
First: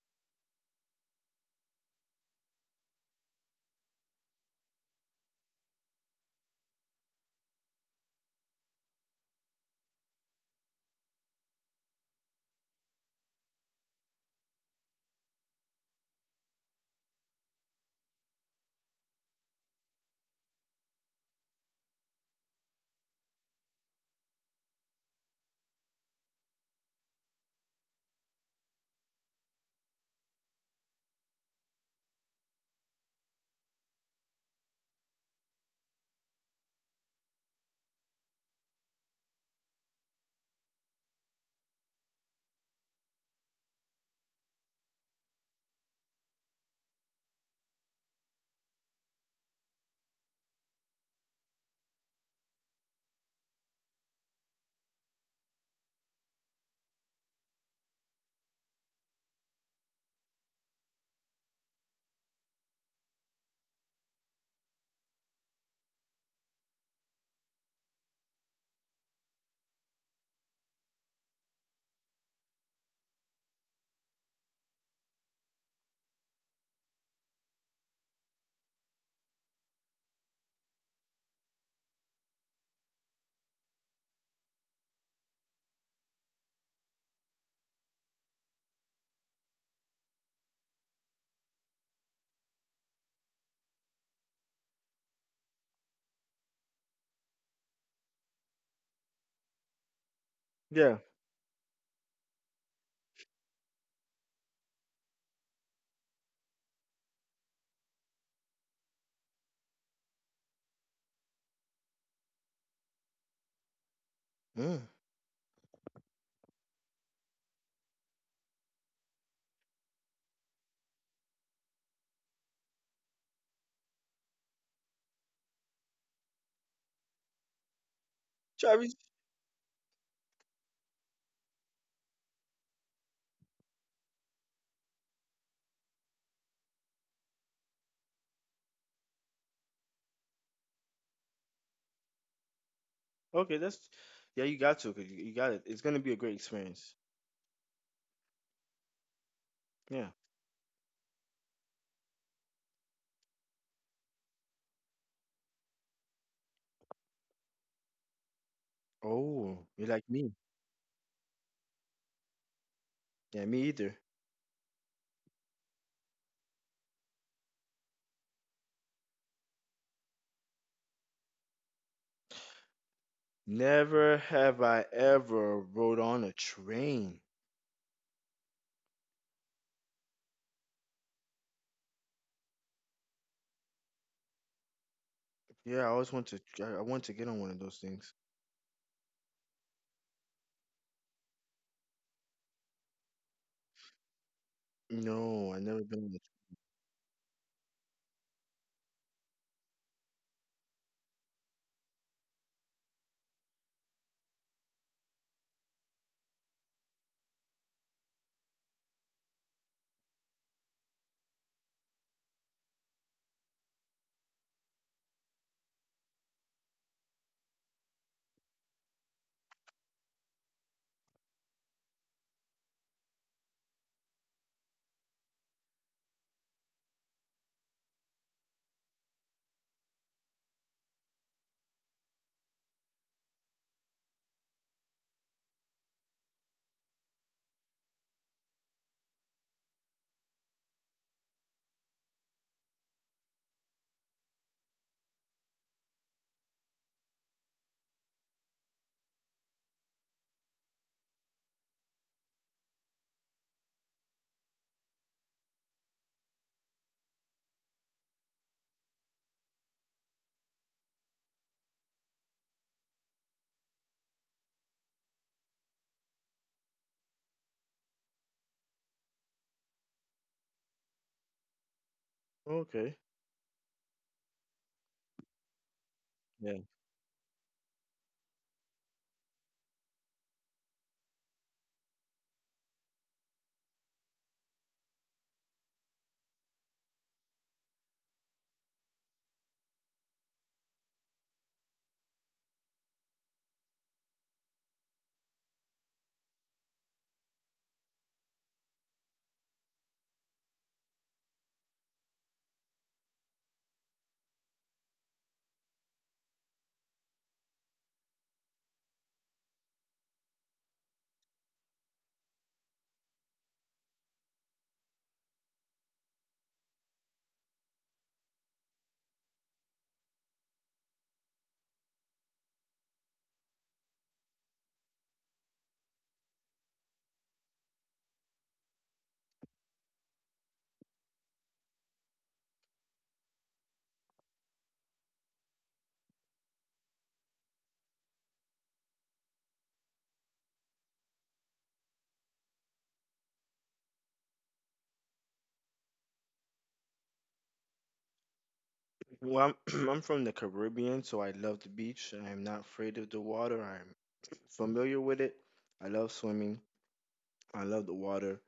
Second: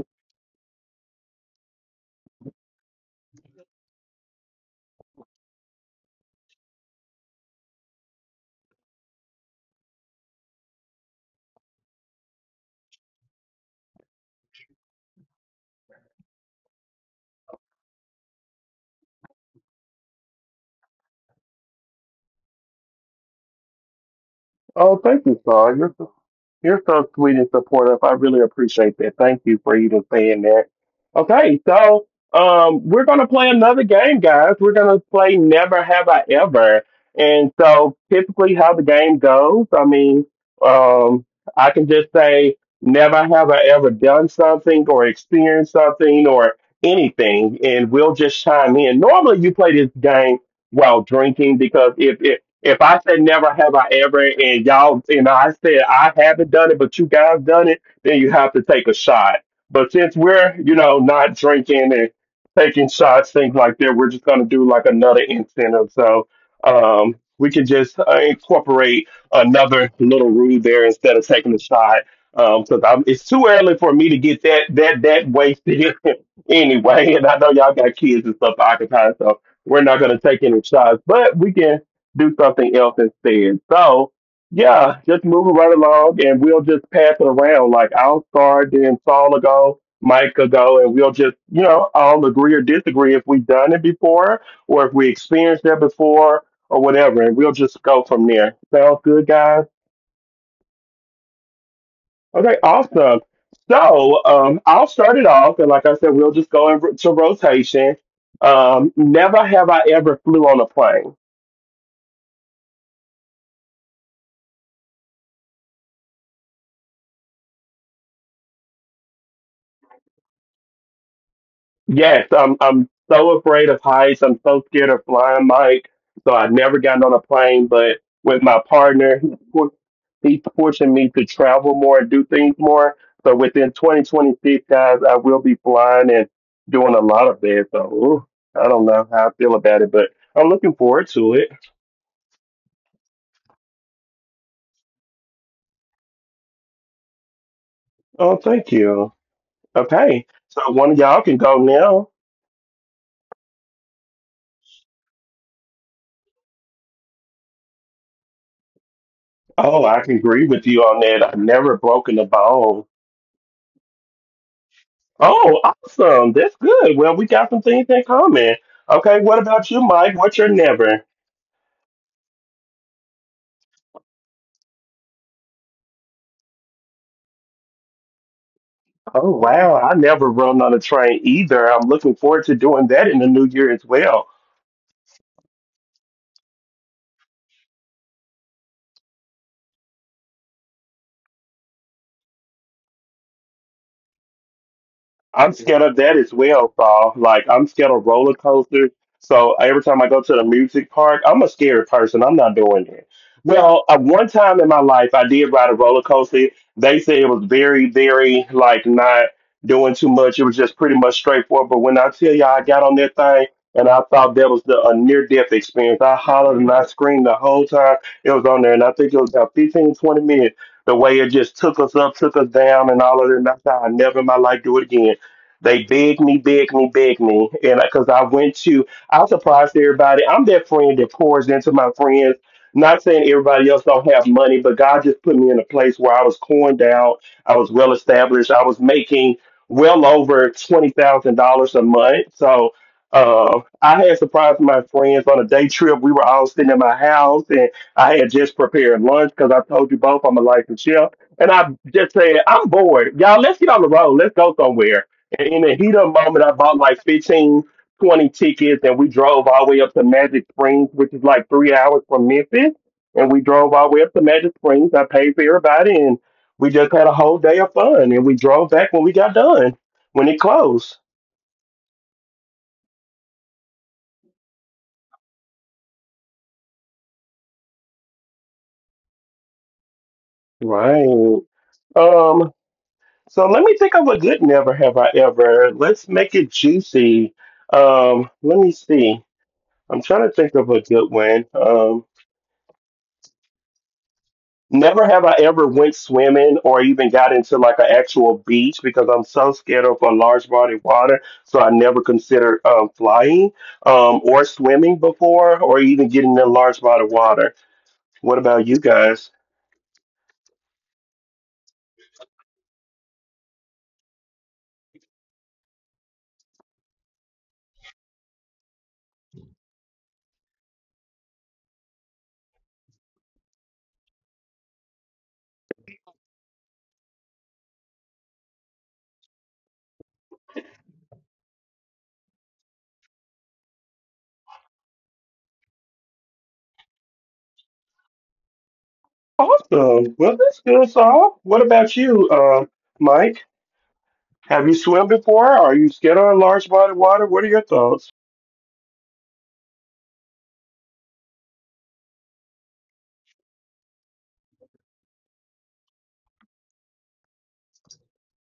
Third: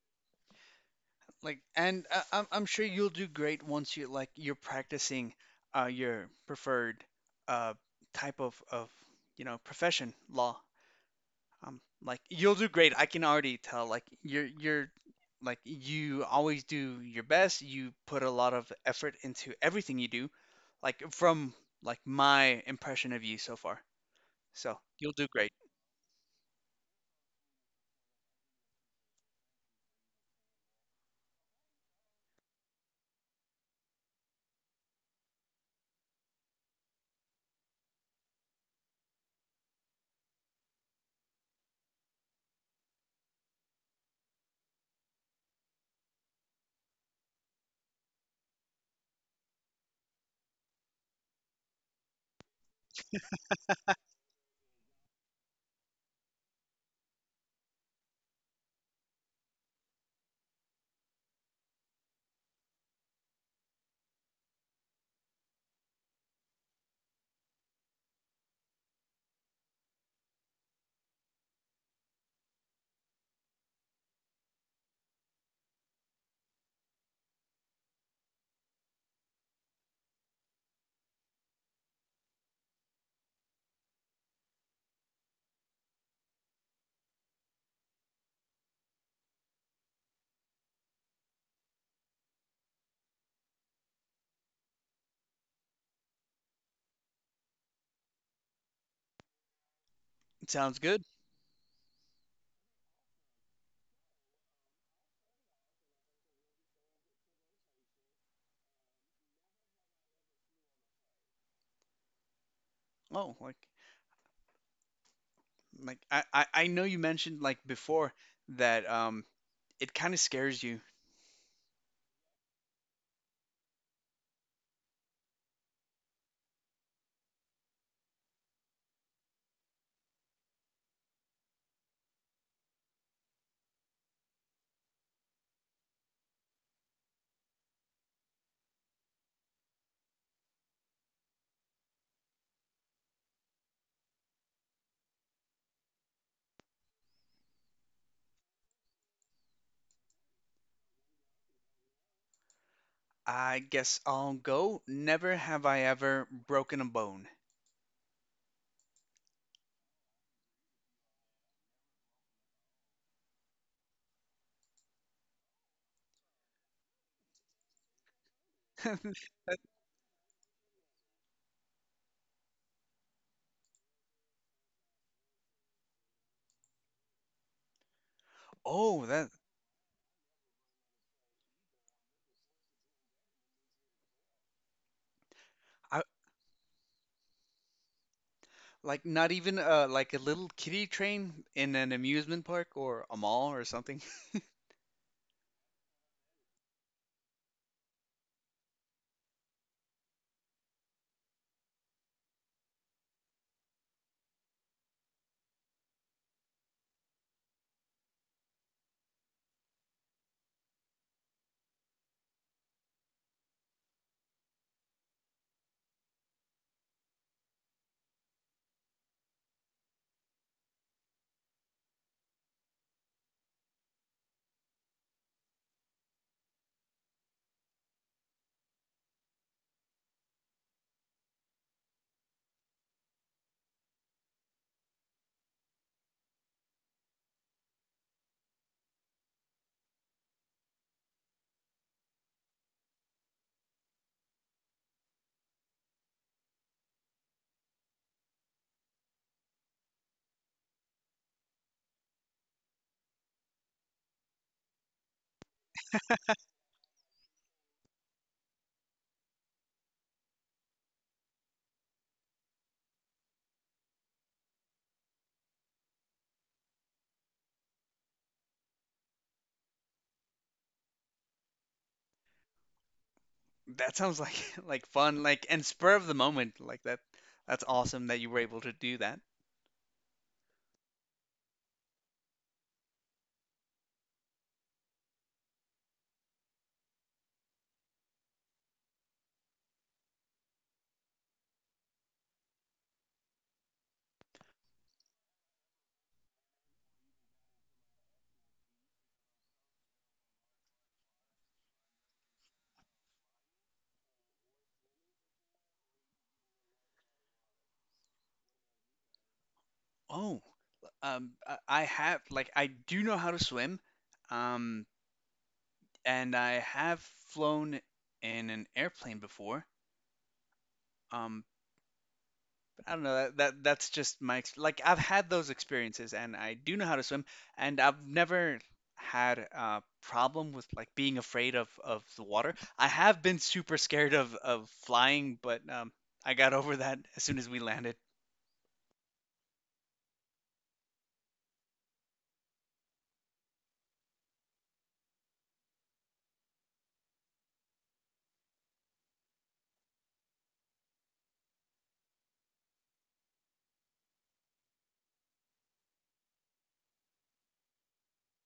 Speaker 2: Like, and I'm sure you'll do great once you, like, you're practicing your preferred uh, type of you know profession law. Like you'll do great. I can already tell. Like you're like you always do your best. You put a lot of effort into everything you do. Like from like my impression of you so far. So
Speaker 1: Oh,
Speaker 2: you'll do
Speaker 1: thank you,
Speaker 2: great.
Speaker 1: Carl. You're so sweet and supportive. I really appreciate that. Thank you for even saying that. Okay, so we're gonna play another game, guys. We're gonna play Never Have I Ever. And so typically, how the game goes, I mean, um, I can just say never have I ever done something or experienced something or anything, and we'll just chime in. Normally, you play this game while drinking because if I said never have I ever, and y'all, you know, I said I haven't done it, but you guys done it, then you have to take a shot. But since we're, you know, not drinking and taking shots, things like that, we're just gonna do like another incentive. So we can just incorporate another little rule there instead of taking a shot. Cause it's too early for me to get that wasted anyway. And I know y'all got kids and stuff to occupy, so we're not going to take any shots, but we can do something else instead. So, yeah, just moving right along and we'll just pass it around. Like I'll start, then Saul will go, Mike will go, and we'll just, you know, all agree or disagree if we've done it before or if we experienced that before or whatever. And we'll just go from there. Sounds good, guys?
Speaker 2: Sounds
Speaker 3: Yeah.
Speaker 2: good.
Speaker 1: Okay, awesome. So I'll start it off. And like I said, we'll just go into rotation. Never have I ever flew on a plane.
Speaker 2: Oh, like
Speaker 3: Mm.
Speaker 2: like I know you mentioned like before that it kind of scares you.
Speaker 1: Yes, I'm so afraid of heights. I'm so scared of flying, Mike. So I've never gotten on a plane, but with my
Speaker 3: Travis.
Speaker 1: partner, he's forcing me to travel more and do things more. So within 2026, guys, I will be flying and doing a lot of that. So ooh, I don't know how I feel about it, but I'm looking forward to it.
Speaker 3: Okay, that's yeah. You got to. 'Cause you got it. It's gonna be a great experience.
Speaker 1: Oh, thank you.
Speaker 3: Yeah.
Speaker 1: Okay, so one of y'all can go now.
Speaker 2: I guess I'll go. Never have I ever broken a bone.
Speaker 3: Oh,
Speaker 1: Oh,
Speaker 3: you're
Speaker 1: I
Speaker 3: like
Speaker 1: can
Speaker 3: me.
Speaker 1: agree with you on that. I've never broken a bone.
Speaker 3: Yeah, me either.
Speaker 1: Oh, awesome. That's good. Well, we got some things in common. Okay, what
Speaker 2: That-
Speaker 1: about you, Mike? What's your never?
Speaker 3: Never have I ever rode on a train.
Speaker 2: Oh,
Speaker 1: Oh,
Speaker 2: that
Speaker 1: wow. I never run on a train either. I'm looking forward to doing that in the new year as well.
Speaker 3: Yeah, I
Speaker 2: I,
Speaker 3: always want to. I want to get on one of those things.
Speaker 2: Like not even like a little kiddie train in an amusement park or a mall or something.
Speaker 3: No,
Speaker 1: I'm
Speaker 3: I never
Speaker 1: scared of
Speaker 3: been.
Speaker 1: that
Speaker 3: To-
Speaker 1: as well, Saul. Like I'm scared of roller coasters. So every time I go to the music park, I'm a scared person. I'm not doing it. Well, at one time in my life, I did ride a roller coaster. They said it was very, very like not doing too much. It was just pretty much straightforward. But when I tell y'all, I got on that thing and I thought that was the a near death experience. I hollered and I screamed the whole time it was on there, and I think it was about 15, 20 minutes. The way it just took us up, took us down, and all of that. And I thought I never in my life do it again. They begged me, begged me, begged me, and because I went to, I was surprised to everybody. I'm that friend that pours into my friends. Not saying everybody else don't have money, but God just put me in a place where I was coined out. I was well established. I was making well over $20,000 a month. So I had surprised my friends on a day trip. We were all sitting in my house, and I had just prepared lunch because I told you both I'm a licensed chef. And I just said, I'm bored, y'all. Let's get on the road. Let's go somewhere. And in the heat of the moment, I bought like 15, 20 tickets, and we drove all the way up to Magic Springs, which is like 3 hours from Memphis. And we drove all the way up to Magic Springs. I paid for everybody, and we just had a whole day of fun. And we drove back when we got done, when it closed.
Speaker 3: Okay.
Speaker 2: That sounds like like fun, like and spur of the
Speaker 3: Yeah.
Speaker 2: moment. Like that's awesome that you were able to do that.
Speaker 1: Right. Um. So let me think of a good never have I ever. Let's make it juicy. Let me see. I'm trying to think of a good one. Never have I ever went swimming or even got into like an actual beach because I'm so scared of a large body of water. So I never considered flying or swimming before or even getting in a large body of water. What about you guys?
Speaker 2: Oh, I have, I do know how to swim. Um and I have flown in an airplane before. Um I don't know that that's just my ex-, like I've had those experiences and I do know how to swim, and I've never had a problem with like being afraid of the water. I have been super scared of flying, but I got over that as soon as we landed.
Speaker 1: Awesome. Well, that's good, Saul. What about you, Mike? Have you swum before? Are you scared of a large body of water? What are your thoughts?
Speaker 3: Well, I'm I'm from the Caribbean, so I love the beach. I am not afraid of the water. I'm familiar with it. I love swimming. I love the water.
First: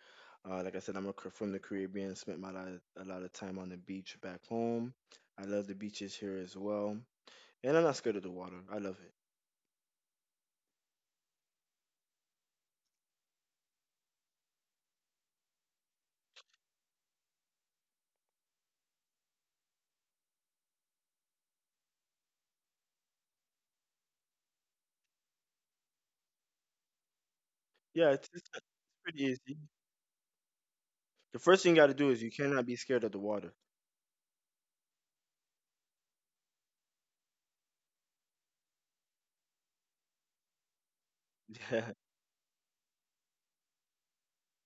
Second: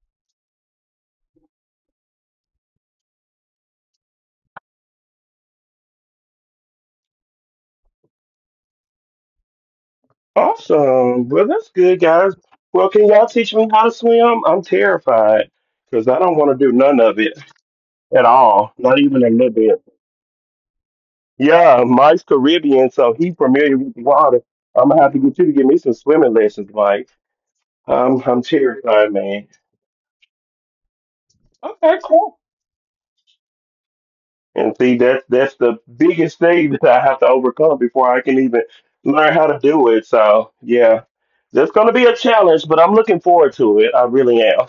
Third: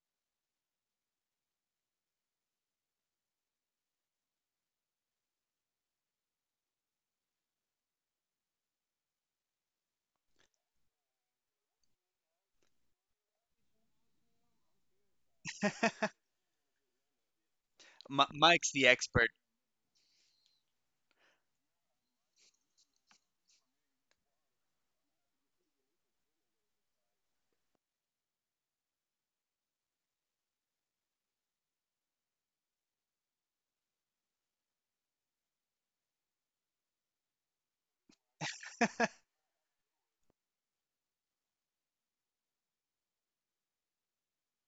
Speaker 3: Like I said, I'm a, from the Caribbean. Spent my lot a lot of time on the beach back home. I love the beaches here as well, and I'm not scared of the water. I love it.
Speaker 1: Awesome. Well, that's good, guys. Well, can y'all teach me how to swim? I'm terrified because I don't want to do none of it, at
Speaker 2: Mi- Mike's
Speaker 1: all,
Speaker 2: the
Speaker 1: not even a
Speaker 2: expert.
Speaker 1: little bit. Yeah, Mike's Caribbean, so he's familiar with the water. I'm gonna have to get you to give me some swimming lessons, Mike.
Speaker 3: Yeah,
Speaker 1: I'm I'm
Speaker 3: it's it's
Speaker 1: terrified,
Speaker 3: pretty
Speaker 1: man.
Speaker 3: easy. The first thing you got to
Speaker 1: Okay,
Speaker 3: do is you
Speaker 1: cool.
Speaker 3: cannot be scared of the water.
Speaker 1: And see, that's the biggest thing that I have to overcome before I can even learn how to do it. So yeah, that's gonna be a challenge, but I'm looking forward to it. I really am.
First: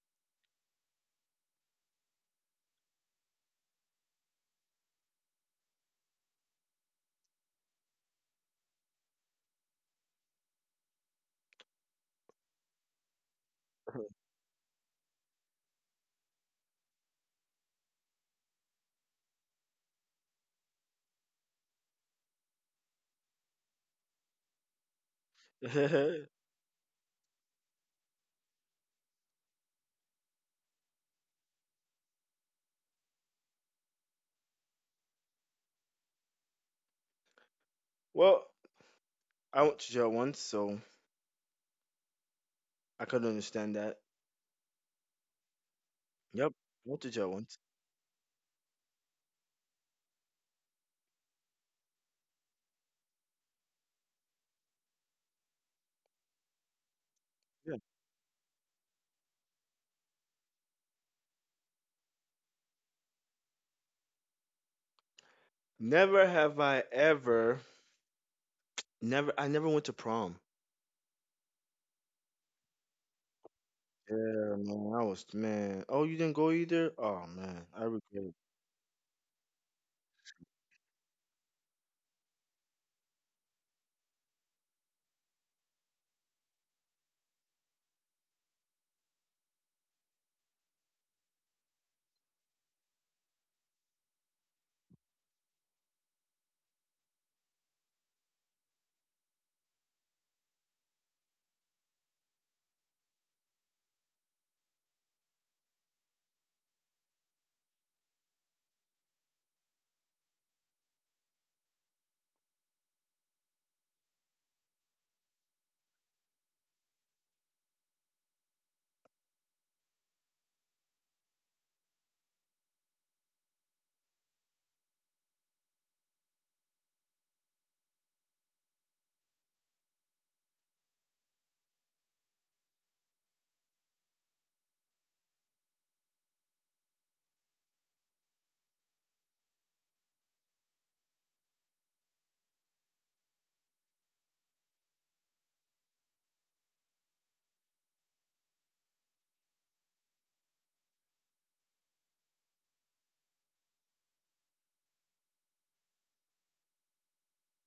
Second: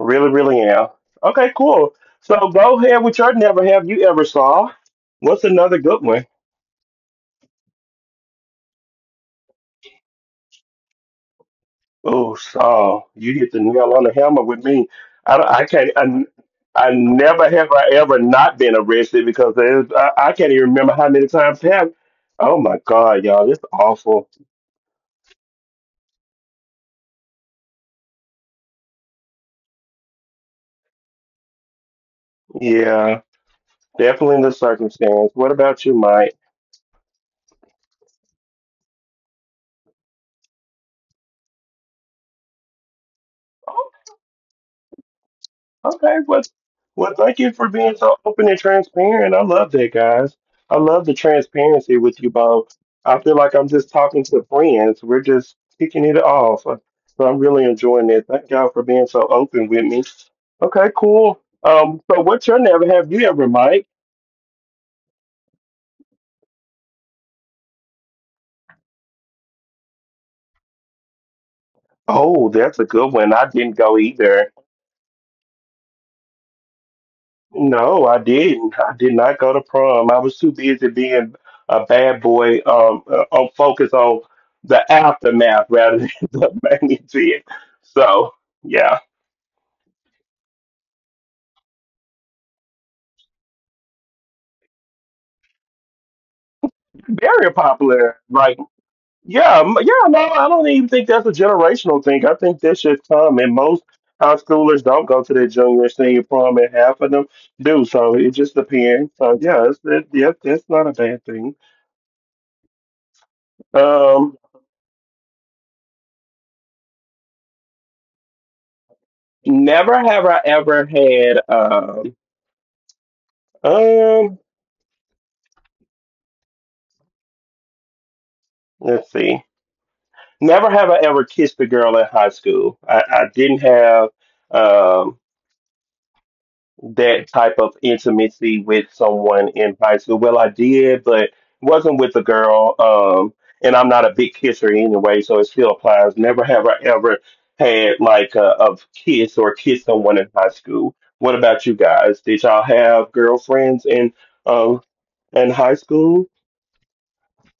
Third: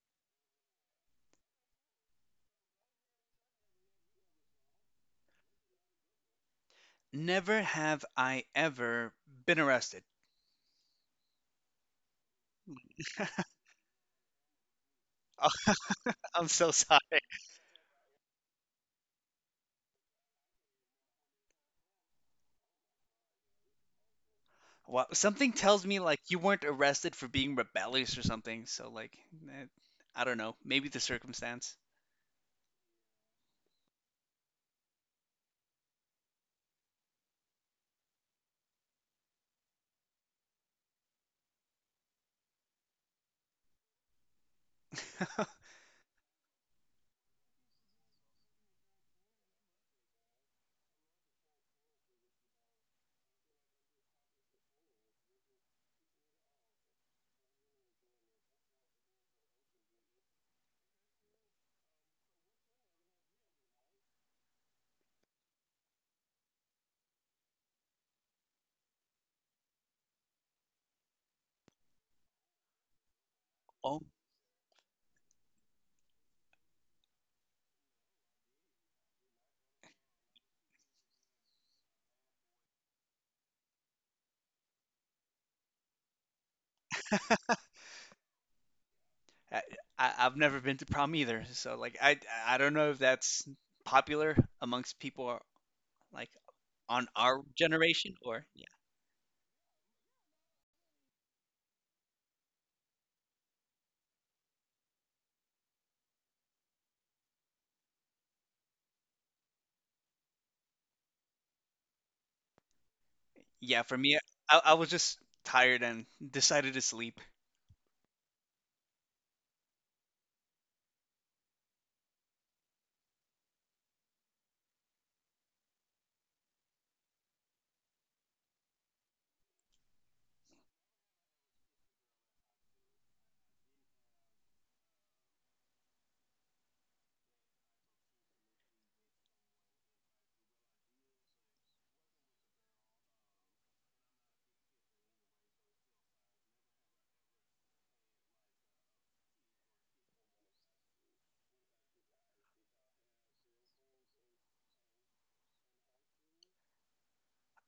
Speaker 1: Really, really am. Okay, cool. So go ahead with your never have you ever saw. What's another good one?
Speaker 2: Never have I ever been arrested.
Speaker 1: Oh, Saul, you hit the nail on the hammer with me. I, don't-
Speaker 2: Oh,
Speaker 1: I can't. I,
Speaker 2: I'm so
Speaker 1: I
Speaker 2: sorry.
Speaker 1: never have I ever not been arrested because there's, I can't even remember how many times have. Oh my God, y'all, it's awful.
Speaker 2: Well, something tells me
Speaker 3: Yeah.
Speaker 2: like you weren't arrested for being rebellious or something. So like, eh, I don't know, maybe the circumstance.
Speaker 1: Yeah, definitely the circumstance. What about you, Mike?
Speaker 3: well, I went to jail once, so I could understand that.
Speaker 1: Okay, well,
Speaker 3: Yep. What
Speaker 1: well,
Speaker 3: did I
Speaker 1: thank you
Speaker 3: want?
Speaker 1: for being so open and transparent. I love that, guys. I love the transparency with you both. I feel like I'm just talking to friends. We're just kicking it off. So I'm really
Speaker 3: Yeah.
Speaker 1: enjoying it. Thank y'all for being so open with me. Okay, cool. So what's your never have you ever, Mike?
Speaker 3: Never have I ever. Never. I never went to prom.
Speaker 1: Oh, that's a good one. I didn't go
Speaker 2: Oh,
Speaker 3: Yeah,
Speaker 1: either.
Speaker 3: man. I was man. Oh, you didn't go either. Oh man, I
Speaker 1: No,
Speaker 3: regret
Speaker 1: I
Speaker 3: it.
Speaker 1: didn't. I did not go to prom. I was too busy being a bad boy, on focus on the aftermath rather than the magnitude. So, yeah,
Speaker 2: I, I, I've never been to prom either, so like I don't know if that's popular amongst people like on our
Speaker 1: very
Speaker 2: generation
Speaker 1: popular.
Speaker 2: or
Speaker 1: Like,
Speaker 2: yeah.
Speaker 1: yeah, yeah, no, I don't even think that's a generational thing. I think that should come, and most high schoolers don't go to their junior, and senior prom, and half of them do. So it just depends. So yeah, yeah, that's not a bad thing.
Speaker 2: Yeah, for me,
Speaker 1: Um,
Speaker 2: I was just tired and decided to sleep.
Speaker 1: never have I ever had. Um, let's see. Never have I ever kissed a girl in high school. I didn't have um that type of intimacy with someone in high school. Well, I did, but wasn't with a girl. And I'm not a big kisser anyway, so it still applies. Never have I ever had like a kiss or kissed someone in high school. What about you guys? Did y'all have girlfriends um in high school?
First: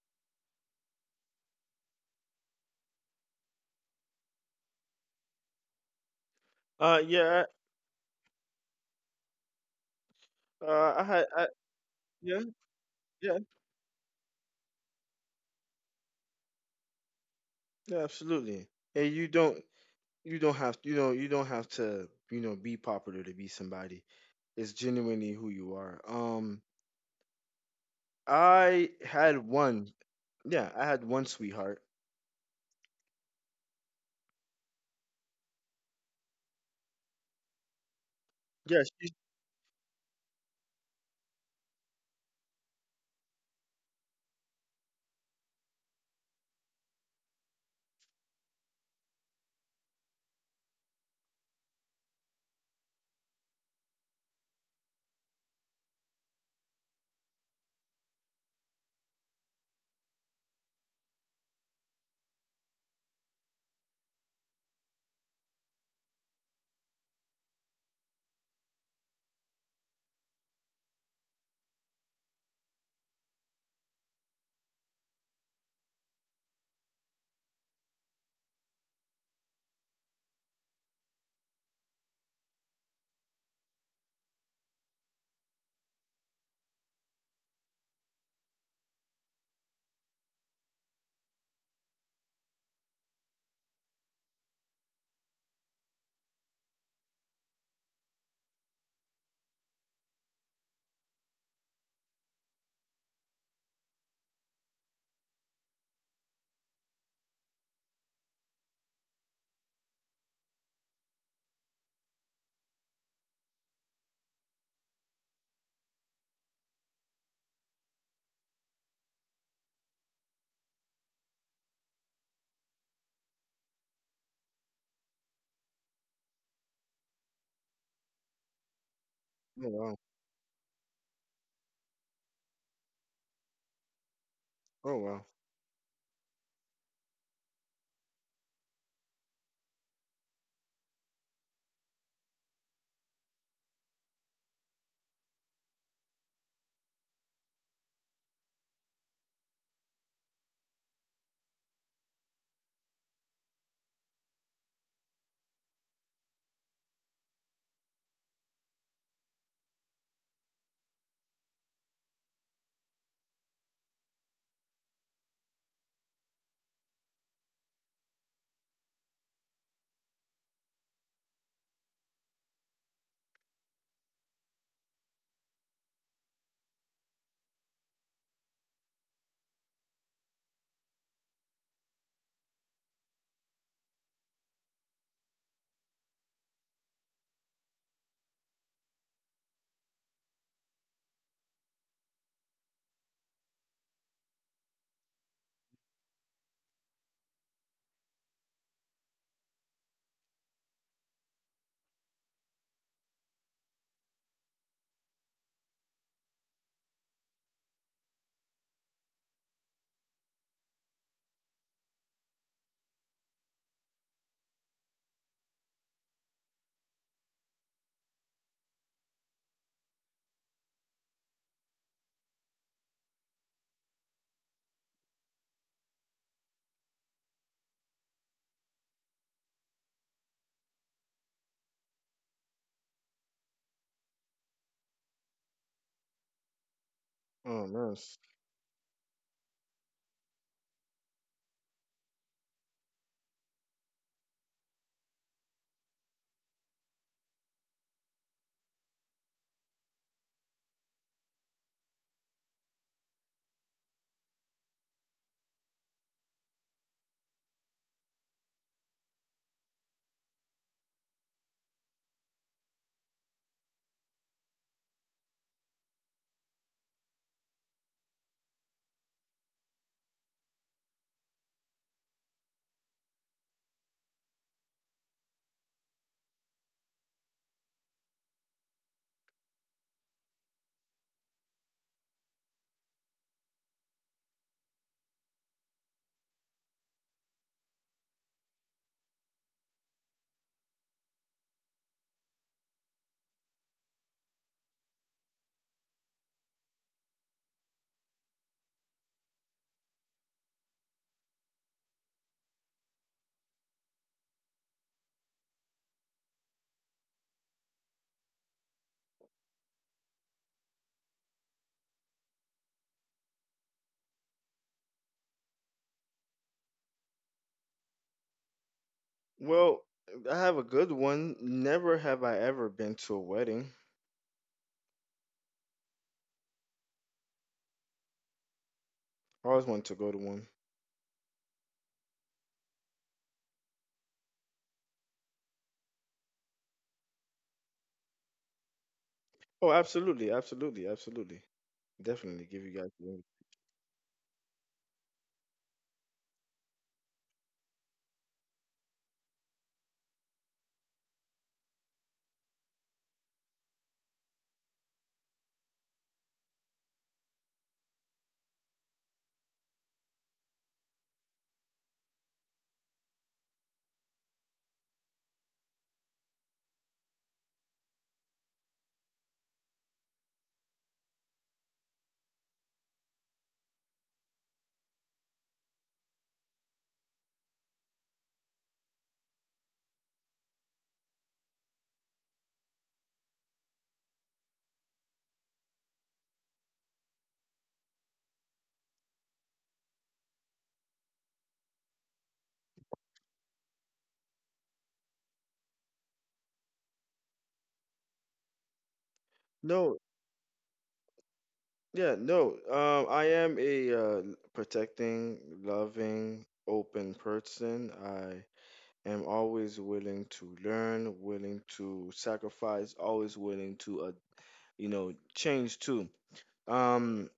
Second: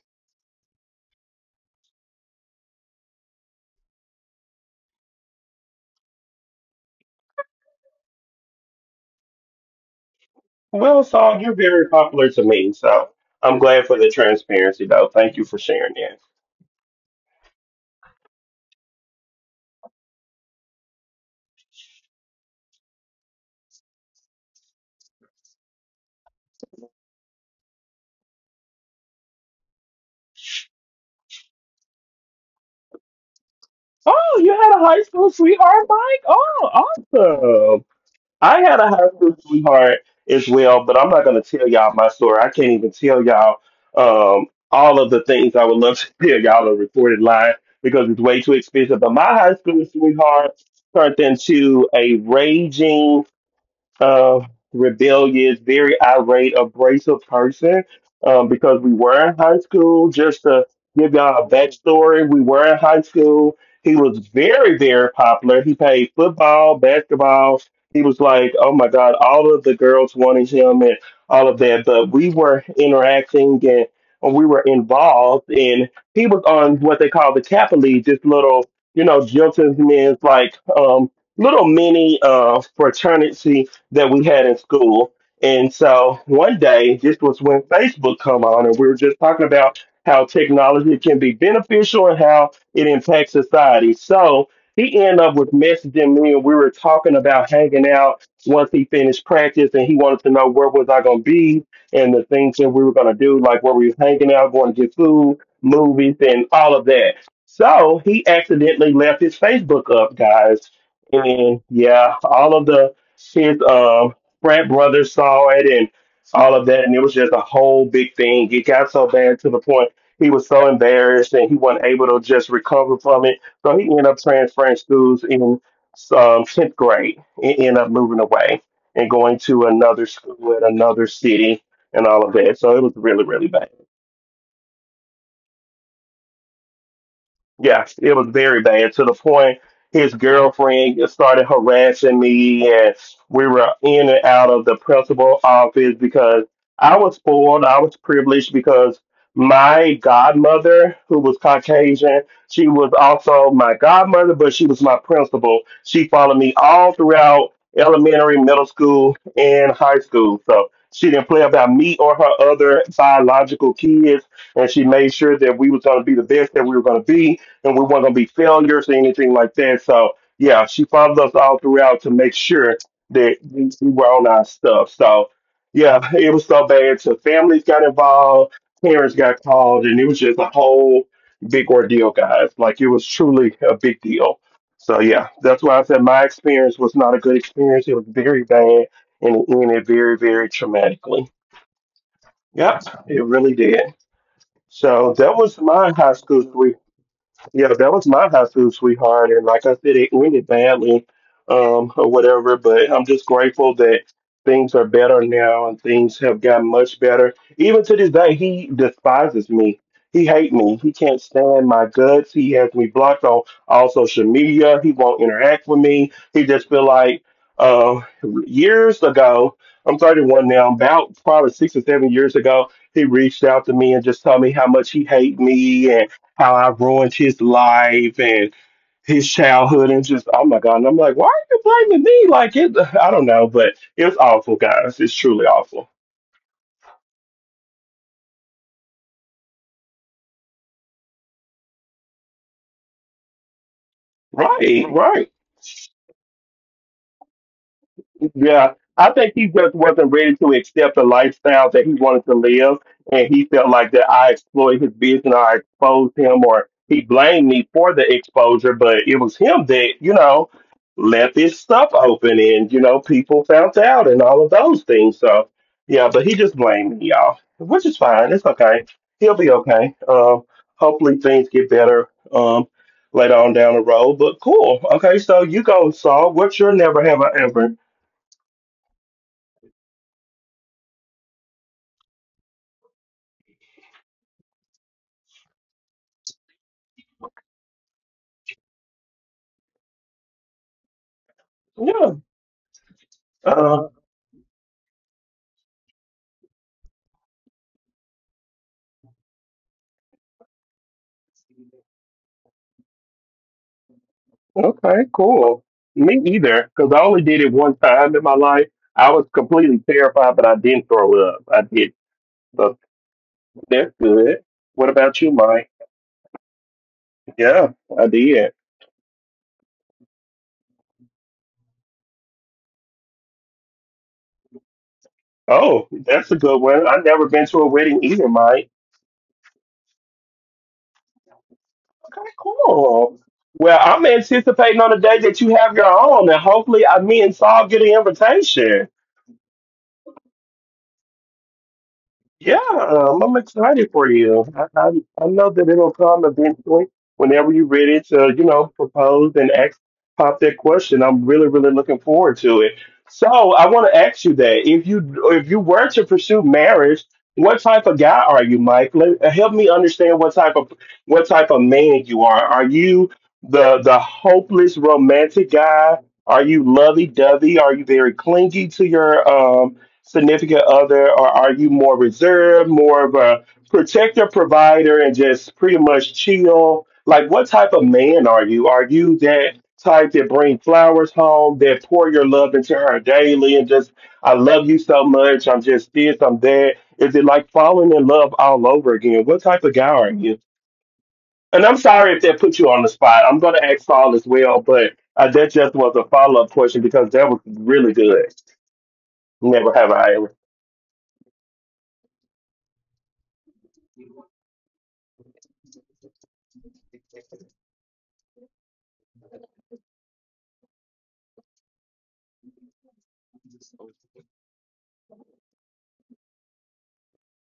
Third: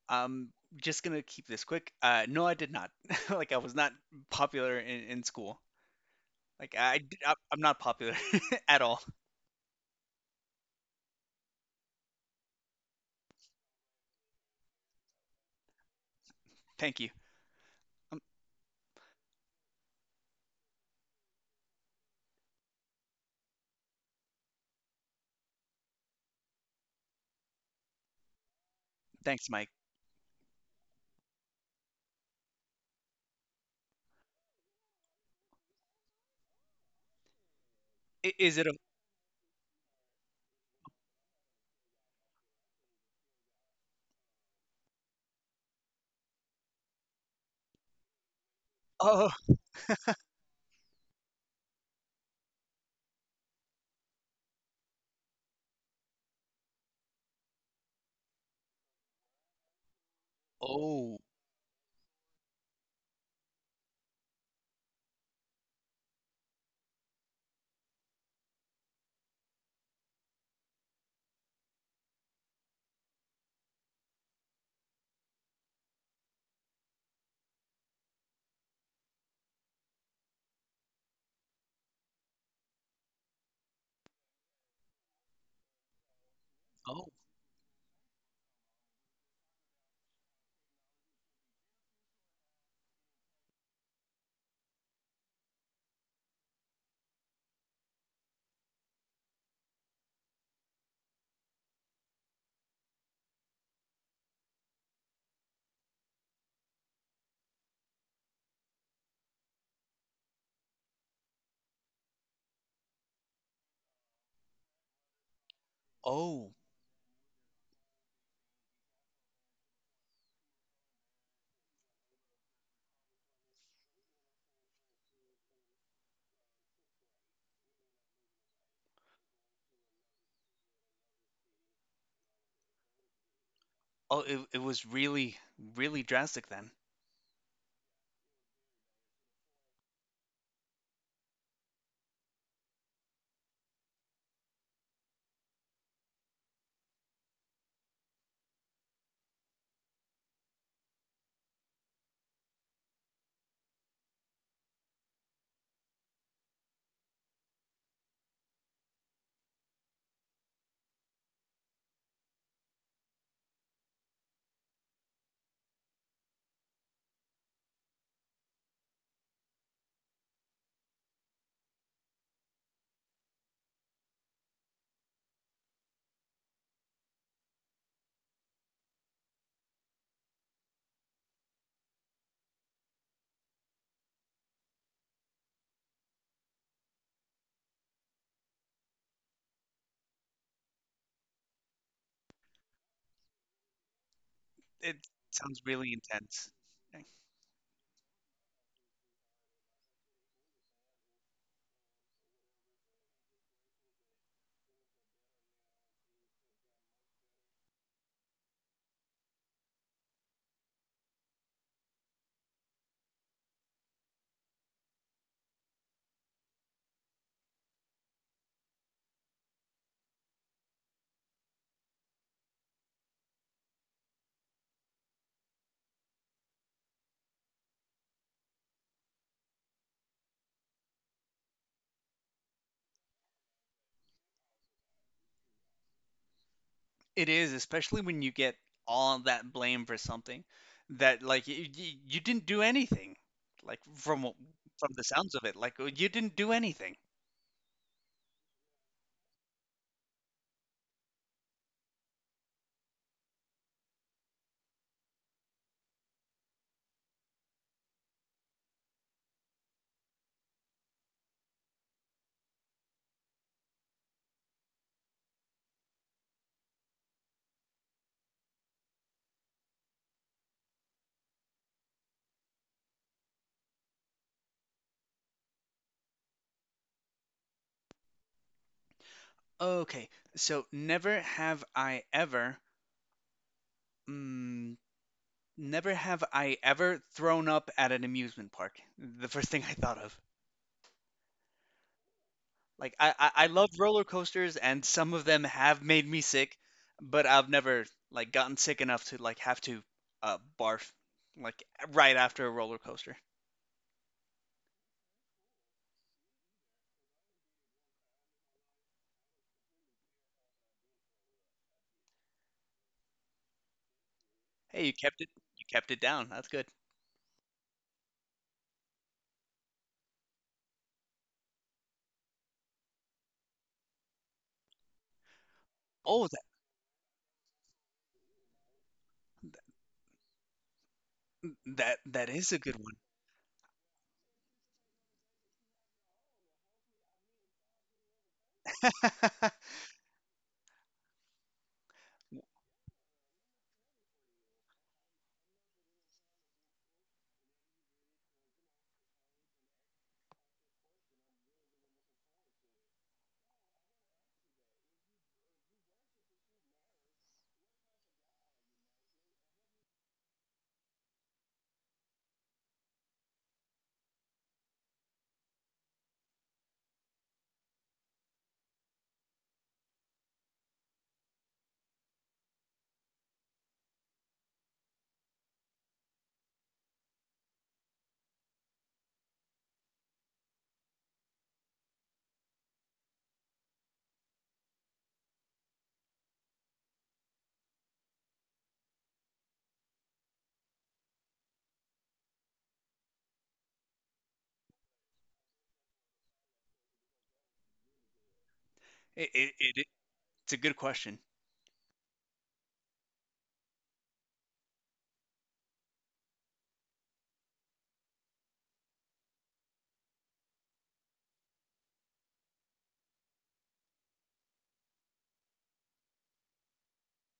Speaker 2: I'm just gonna keep this quick. No, I did not. Like I was not popular in school. Like
Speaker 3: Uh,
Speaker 2: I
Speaker 3: yeah. I-
Speaker 2: am not popular at all.
Speaker 3: Uh, I
Speaker 1: Well,
Speaker 3: had.
Speaker 1: Saul,
Speaker 3: I,
Speaker 1: you're very popular
Speaker 3: yeah,
Speaker 1: to me, so
Speaker 3: yeah,
Speaker 1: I'm glad for the transparency, though. Thank you for sharing that.
Speaker 2: Thank you.
Speaker 3: yeah. Absolutely. And you don't. You don't have. You know. You don't have to. You know. Be popular to be somebody. It's genuinely who you are. I had
Speaker 2: Thanks, Mike.
Speaker 3: one. Yeah, I had one sweetheart.
Speaker 1: Oh, you had a high school sweetheart, Mike? Oh, awesome.
Speaker 2: Is
Speaker 1: I
Speaker 2: it a
Speaker 1: had
Speaker 3: Yeah.
Speaker 1: a high
Speaker 3: She.
Speaker 1: school sweetheart as well, but I'm not going to tell y'all my story. I can't even tell y'all all of the things I would love to tell y'all on recorded line because it's way too expensive. But my
Speaker 2: oh
Speaker 1: high school sweetheart turned into a raging uh, rebellious, very irate, abrasive person because we were in high school. Just to give
Speaker 2: oh
Speaker 1: y'all a backstory, we were in high school. He was very, very popular. He played football, basketball. He was like, oh my God, all of the girls wanted him and all of that. But we were interacting and we were involved, and he was on what they call the Kappa League, this little, you know, gentlemen's like little mini fraternity that we had in school. And so one day,
Speaker 2: oh
Speaker 1: this was when Facebook come on, and we were just talking about how technology can be beneficial and how it impacts society. So he ended up with messaging me, and we were talking about hanging out once he finished practice, and he wanted to know where was I going to be and the things that we were going to do, like where we was hanging out, going to get food, movies, and all of that. So he accidentally left his Facebook up, guys. And yeah, all of the his frat brother saw it and
Speaker 2: oh
Speaker 1: all of that, and it was just a whole big thing. It got so bad to the point he was so embarrassed and he wasn't able to just recover from it. So he ended up transferring schools in tenth grade and ended up moving away and going to
Speaker 3: Oh wow.
Speaker 1: another school in another city and all of that. So it was really, really bad.
Speaker 2: oh, it was
Speaker 3: Oh wow.
Speaker 2: really really drastic then.
Speaker 1: Yes, it was very bad to the point his girlfriend started harassing me, and we were in and out of the principal office because I was spoiled, I was privileged because my godmother, who was Caucasian, she was also my godmother, but she was my principal. She followed me all throughout elementary, middle school, and high school. So she didn't play about me or her other biological kids, and she made sure that we was going to be the best that we were going to be and we weren't going to be failures or anything like that. So, yeah, she followed us all throughout to make sure that we were on our stuff. So, yeah, it was so bad. So, families got involved, parents got called, and it was just a whole big ordeal, guys. Like, it was truly a big deal. So, yeah, that's why I said my experience was not a good experience. It was very bad and it ended very, very traumatically. Yep, it really did.
Speaker 2: It
Speaker 1: So, that was
Speaker 2: sounds
Speaker 1: my
Speaker 2: really
Speaker 1: high school
Speaker 2: intense.
Speaker 1: yeah, that was my high school sweetheart, and like I said, it ended badly, or whatever. But I'm just grateful that things are better now, and things have gotten much better. Even to this day, he despises me. He hate me. He can't stand my guts. He has me blocked on all social media. He won't interact with me. He just feel like uh, years ago. I'm 31 now. About probably 6 or 7 years ago, he reached out to me and just told me how much he hate me and how I ruined his life and his childhood and just oh my god. And I'm like, why are you blaming me? Like it I don't know, but it was awful, guys. It's truly awful.
Speaker 2: It is,
Speaker 3: Oh man.
Speaker 2: especially when you get all that blame for something that like you didn't do anything. Like
Speaker 1: Right,
Speaker 2: from the
Speaker 1: right.
Speaker 2: sounds of it, like, you didn't do anything.
Speaker 1: Yeah, I think he just wasn't ready to accept the lifestyle that he wanted to live, and he felt like that I exploited his vision, or I exposed him, or he blamed me for the exposure. But it was him that left his stuff open, and people found out, and all of those things. So yeah, but he just blamed me, y'all, which is fine. It's okay. He'll be okay. Hopefully things get better. Later on down the road, but cool. Okay, so you go, Saul. What's your never have I ever?
Speaker 2: Okay, so never have I ever, mm, never have I ever thrown up at an amusement park. The first thing I thought of.
Speaker 1: Yeah.
Speaker 2: Like I love
Speaker 1: Uh,
Speaker 2: roller coasters and some of them have made me sick, but I've never like gotten sick enough to like have to barf like right after a roller coaster.
Speaker 1: okay, cool. Me either, because I only did it one time in my life. I was completely terrified, but I didn't throw up. I did. So that's good.
Speaker 2: Hey,
Speaker 1: What
Speaker 2: you
Speaker 1: about
Speaker 2: kept
Speaker 1: you,
Speaker 2: it, you
Speaker 1: Mike?
Speaker 2: kept it down. That's good.
Speaker 1: Yeah, I did.
Speaker 3: Well, I have a good one. Never have I ever been to a wedding.
Speaker 1: Oh,
Speaker 2: Oh,
Speaker 1: that's a good one. I've never been to a wedding either, Mike.
Speaker 3: I always wanted to go to one.
Speaker 1: Okay,
Speaker 2: that is a good one.
Speaker 1: cool. Well, I'm anticipating on the day that you have your own, and hopefully, me and Saul get an invitation.
Speaker 3: Oh, absolutely, absolutely, absolutely. Definitely
Speaker 1: Yeah,
Speaker 3: give you guys the link.
Speaker 1: I'm excited for you. I know that it'll come eventually whenever you're ready to, propose and ask, pop that question. I'm really, really looking forward to it. So I want to ask you that if you were to pursue marriage, what type of guy are you, Mike? Help me understand what type of man you are. Are you the hopeless romantic guy? Are you lovey dovey? Are you very clingy to your significant other, or are you more reserved, more of a protector, provider, and just pretty much chill? Like, what type of man are you? Are you that type that bring flowers home, that pour your love into her daily, and just I love you so much, I'm just this, I'm that? Is it like falling in love all over again? What type of guy are you? And I'm sorry if that put you on the spot. I'm going to ask Paul as well, but that just was a follow up question because that was really good.
Speaker 2: It, it,
Speaker 1: Never
Speaker 2: it
Speaker 1: have
Speaker 3: No,
Speaker 1: I ever.
Speaker 2: it's a good question.
Speaker 3: Yeah, no. I am a protecting, loving, open person. I am always willing to learn, willing to sacrifice, always willing to, you know, change too. Um,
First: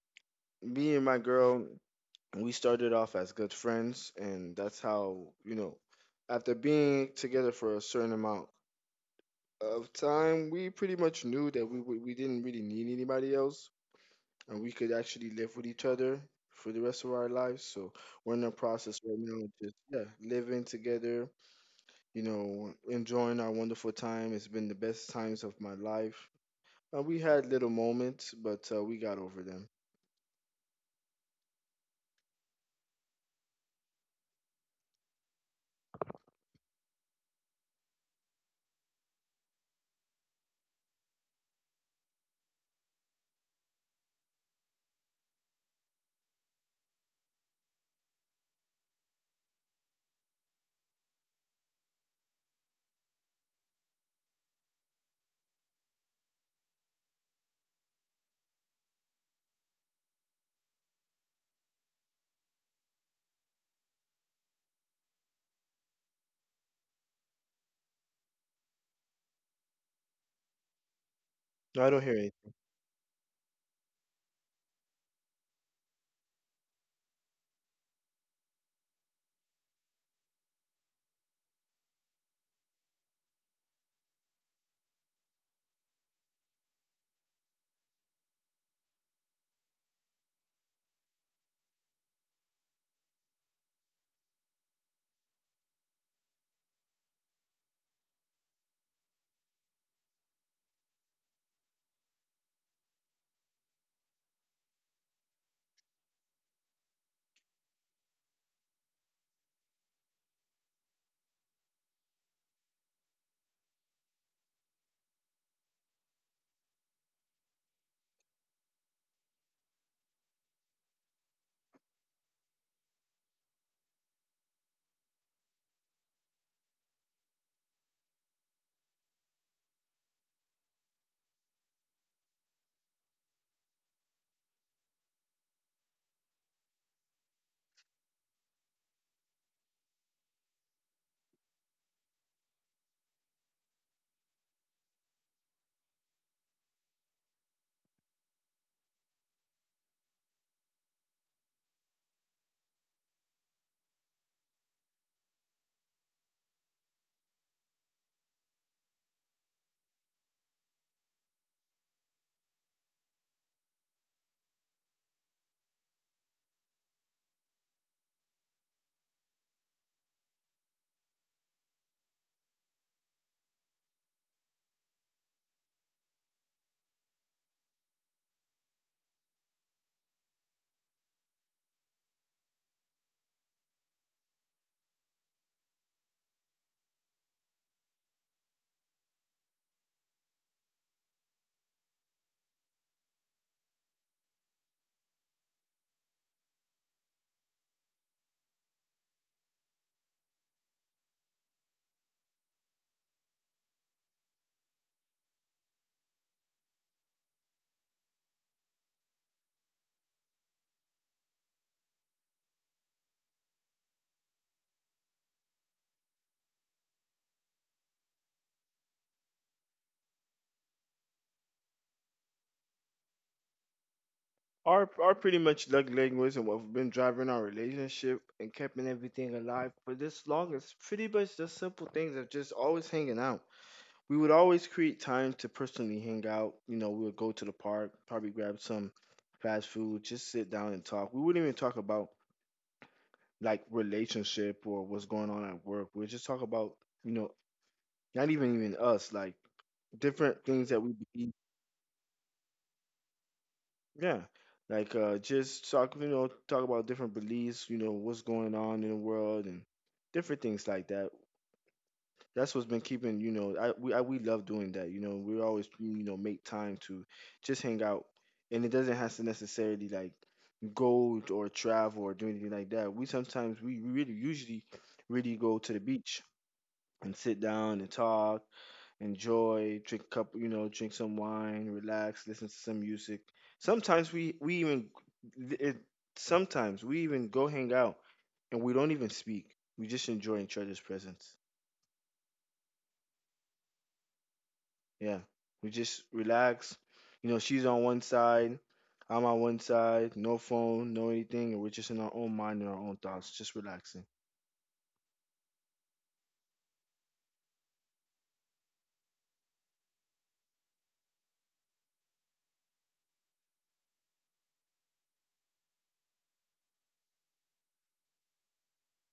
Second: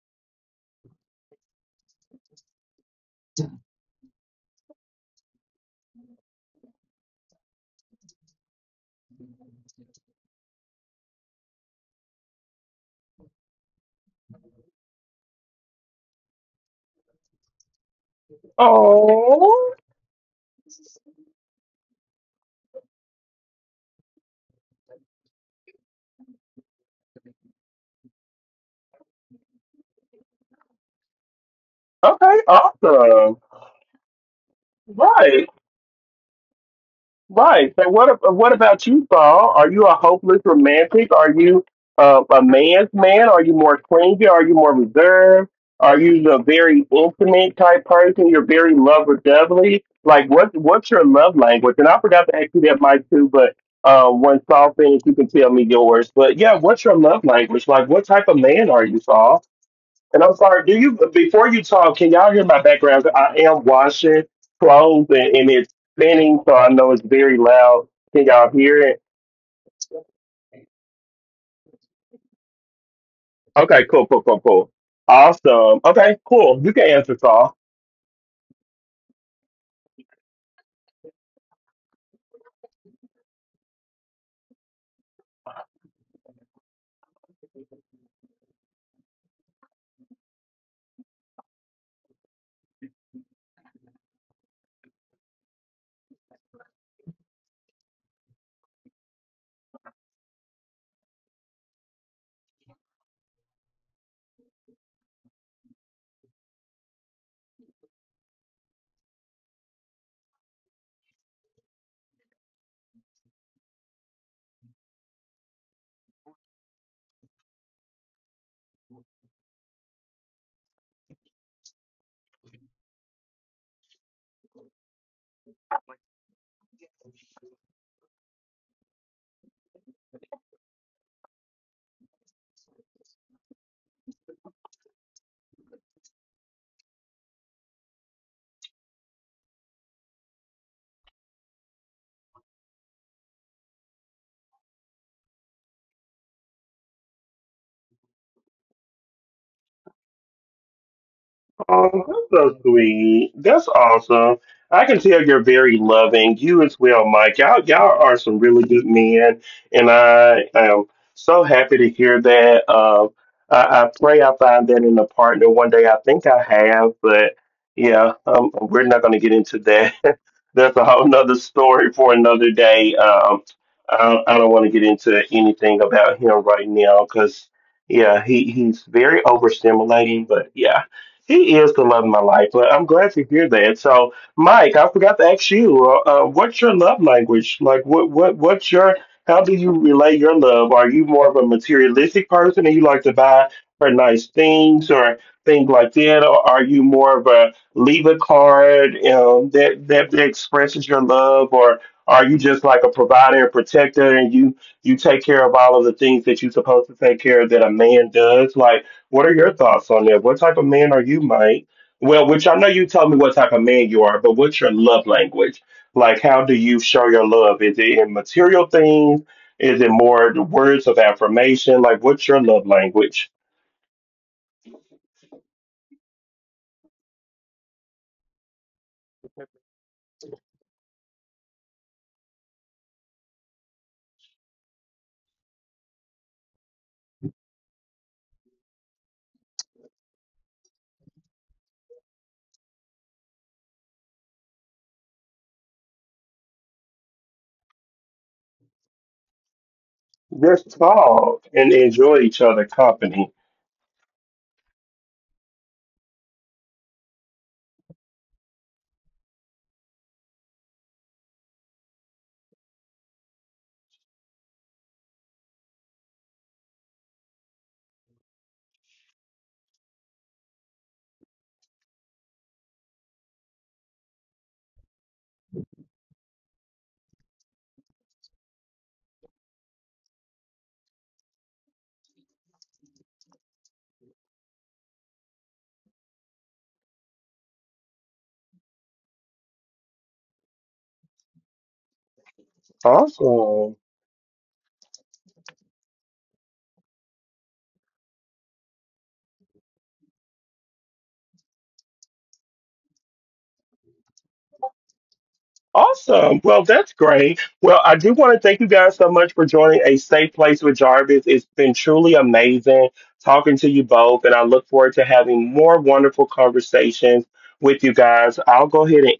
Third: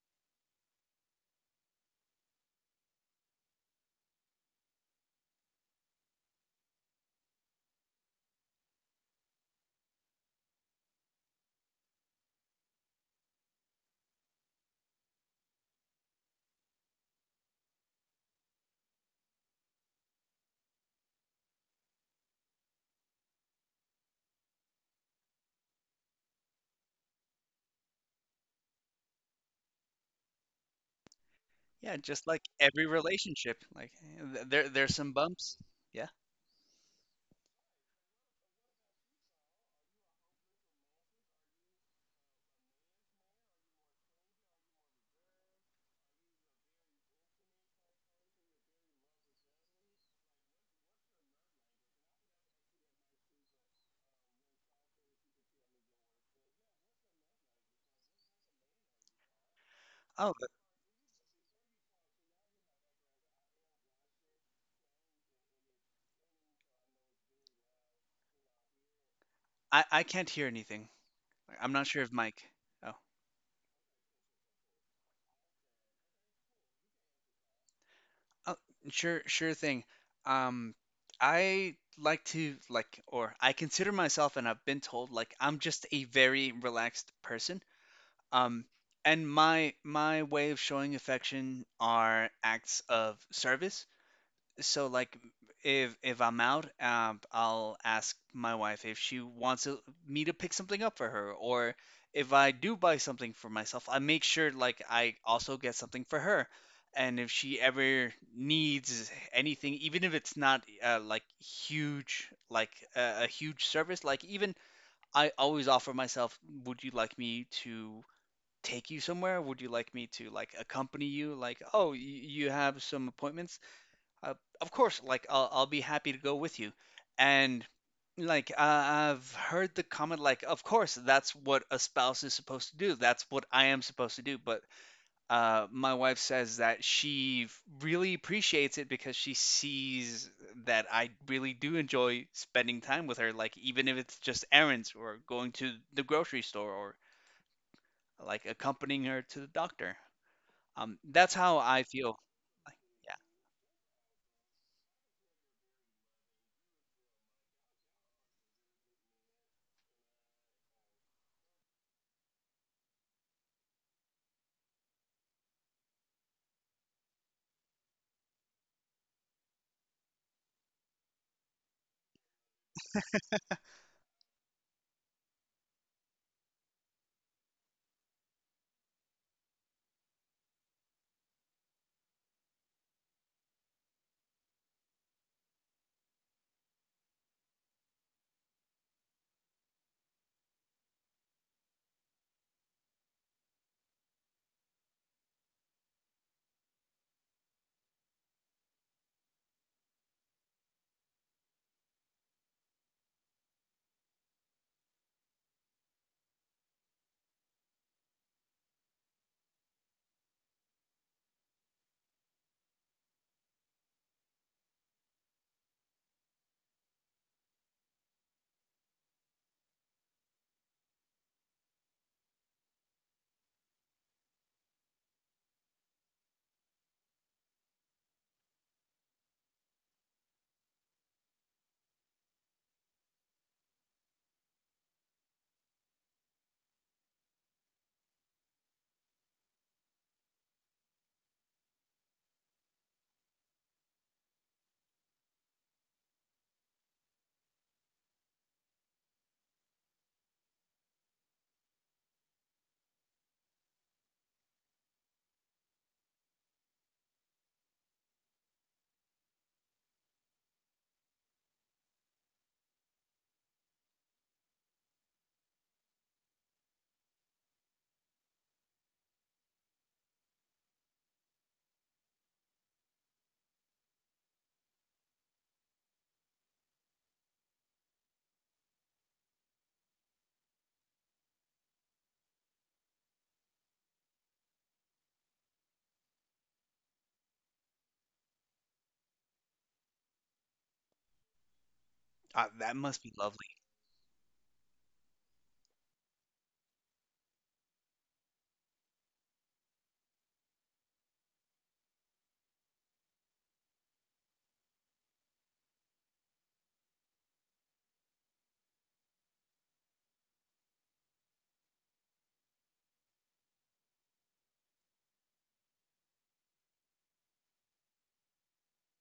Speaker 3: me and my girl. We started off as good friends and that's how you know after being together for a certain amount of time we pretty much knew that we didn't really need anybody else and we could actually live with each other for the rest of our lives so we're in the process right now of
Speaker 1: Oh,
Speaker 3: just yeah living together you know enjoying our wonderful time it's been the best times of my life we had little moments but we got over them.
Speaker 2: Yeah, just
Speaker 1: okay,
Speaker 2: like every
Speaker 1: awesome.
Speaker 2: relationship, like there's some
Speaker 1: Right,
Speaker 2: bumps. Yeah.
Speaker 1: right. So, what about you, Paul? Are you a hopeless romantic? Are you a man's man? Are you more clingy? Are you more reserved? Are you the very intimate type person? You're very lover dovely. Like what? What's your love language? And I forgot to ask you that, Mike, too. But one Saul thing, you can tell me yours. But yeah, what's your love language? Like what type of man are you, Saul? And I'm
Speaker 2: Oh,
Speaker 1: sorry, do you, before you talk, can y'all hear my background? I am washing clothes and it's spinning, so I know it's very loud. Can y'all hear it?
Speaker 2: I can't hear anything. I'm
Speaker 3: No,
Speaker 2: not
Speaker 3: I don't
Speaker 2: sure if
Speaker 3: hear.
Speaker 2: Mike. Oh,
Speaker 1: Okay, cool, cool, cool, cool. Awesome. Okay, cool. You can answer, Saul.
Speaker 2: Oh, sure, sure thing. Um, I like to like, or I consider myself, and I've been told, like, I'm just a very relaxed person. Um, and my way of showing affection are acts of service, so like if I'm out, I'll ask my wife if she wants me to pick something up for her, or if I do buy something for myself, I make sure like I also get something for her. And if she ever needs anything, even if it's not like huge, like, a huge service, like even I always offer myself, would you like me to take you somewhere? Would you like me to like accompany you? Like, oh, you have some appointments, uh, of course, like I'll be happy to go with you. And like I've heard the comment, like, of course, that's what a spouse is supposed to do. That's what I am supposed to do. But my wife says that she really appreciates it because she sees that I really do enjoy spending time with her. Like even if it's just errands or going to the grocery store or like accompanying her to the doctor. That's how I
Speaker 1: Oh,
Speaker 2: feel.
Speaker 1: that's so
Speaker 2: Like, yeah,
Speaker 1: sweet. That's awesome. I can tell you're very loving. You as well, Mike. Y'all, are some really good men, and I am so happy to hear that. I pray I find that in a partner one day. I think I have, but yeah, we're not going to get into that. That's a whole nother story for another day. I don't want to get into anything about him right now because yeah, he's very overstimulating, but yeah. He is the love of my life, but I'm glad to hear that. So, Mike, I forgot to ask you, what's your love language? Like, what's your? How do you relay your love? Are you more of a materialistic person, and you like to buy her nice things or things like that, or are you more of a leave a card that expresses your love, or are you just like a provider and protector, and you take care of all of the things that you're supposed to take care of that a man does? Like what are your thoughts on that? What type of man are you, Mike? Well, which I know you told me what type of man you are, but what's your love language? Like, how do you show your love? Is it in material things? Is it more the words of affirmation? Like, what's your love language?
Speaker 3: Our pretty much love language and what we've been driving our relationship and keeping everything alive for this long is pretty much the simple things of just always hanging out. We would always create time to personally hang out. You know, we would go to the park, probably grab some fast food, just sit down and talk. We wouldn't even talk about like relationship or what's going on at work. We'd just talk about, you know, not even us, like different things that
Speaker 1: Just
Speaker 3: we.
Speaker 1: talk and enjoy each other company.
Speaker 3: Yeah, like just talk, you know, talk about different beliefs, you know, what's going on in the world and different things like that. That's what's been keeping, you know, we love doing that. You know, we always, you know, make time to just hang out, and it doesn't have to necessarily like go or travel or do anything like that. We sometimes we really usually really go to the beach and sit down and talk enjoy, drink a cup, you know, drink some wine, relax, listen to some music. Sometimes we we even it, sometimes we even go hang out and we don't even speak. We just enjoy each other's presence.
Speaker 2: that must be lovely.
Speaker 1: Awesome.
Speaker 3: Yeah. We just relax. You know, she's on one side, I'm on one side, no phone, no anything, and we're just in our own mind and our own thoughts, just relaxing.
Speaker 1: Awesome. Well, that's great. Well, I do want to thank you guys so much for joining A Safe Place with Jarvis. It's been truly amazing talking to you both, and I look forward to having more wonderful conversations with you guys. I'll go ahead and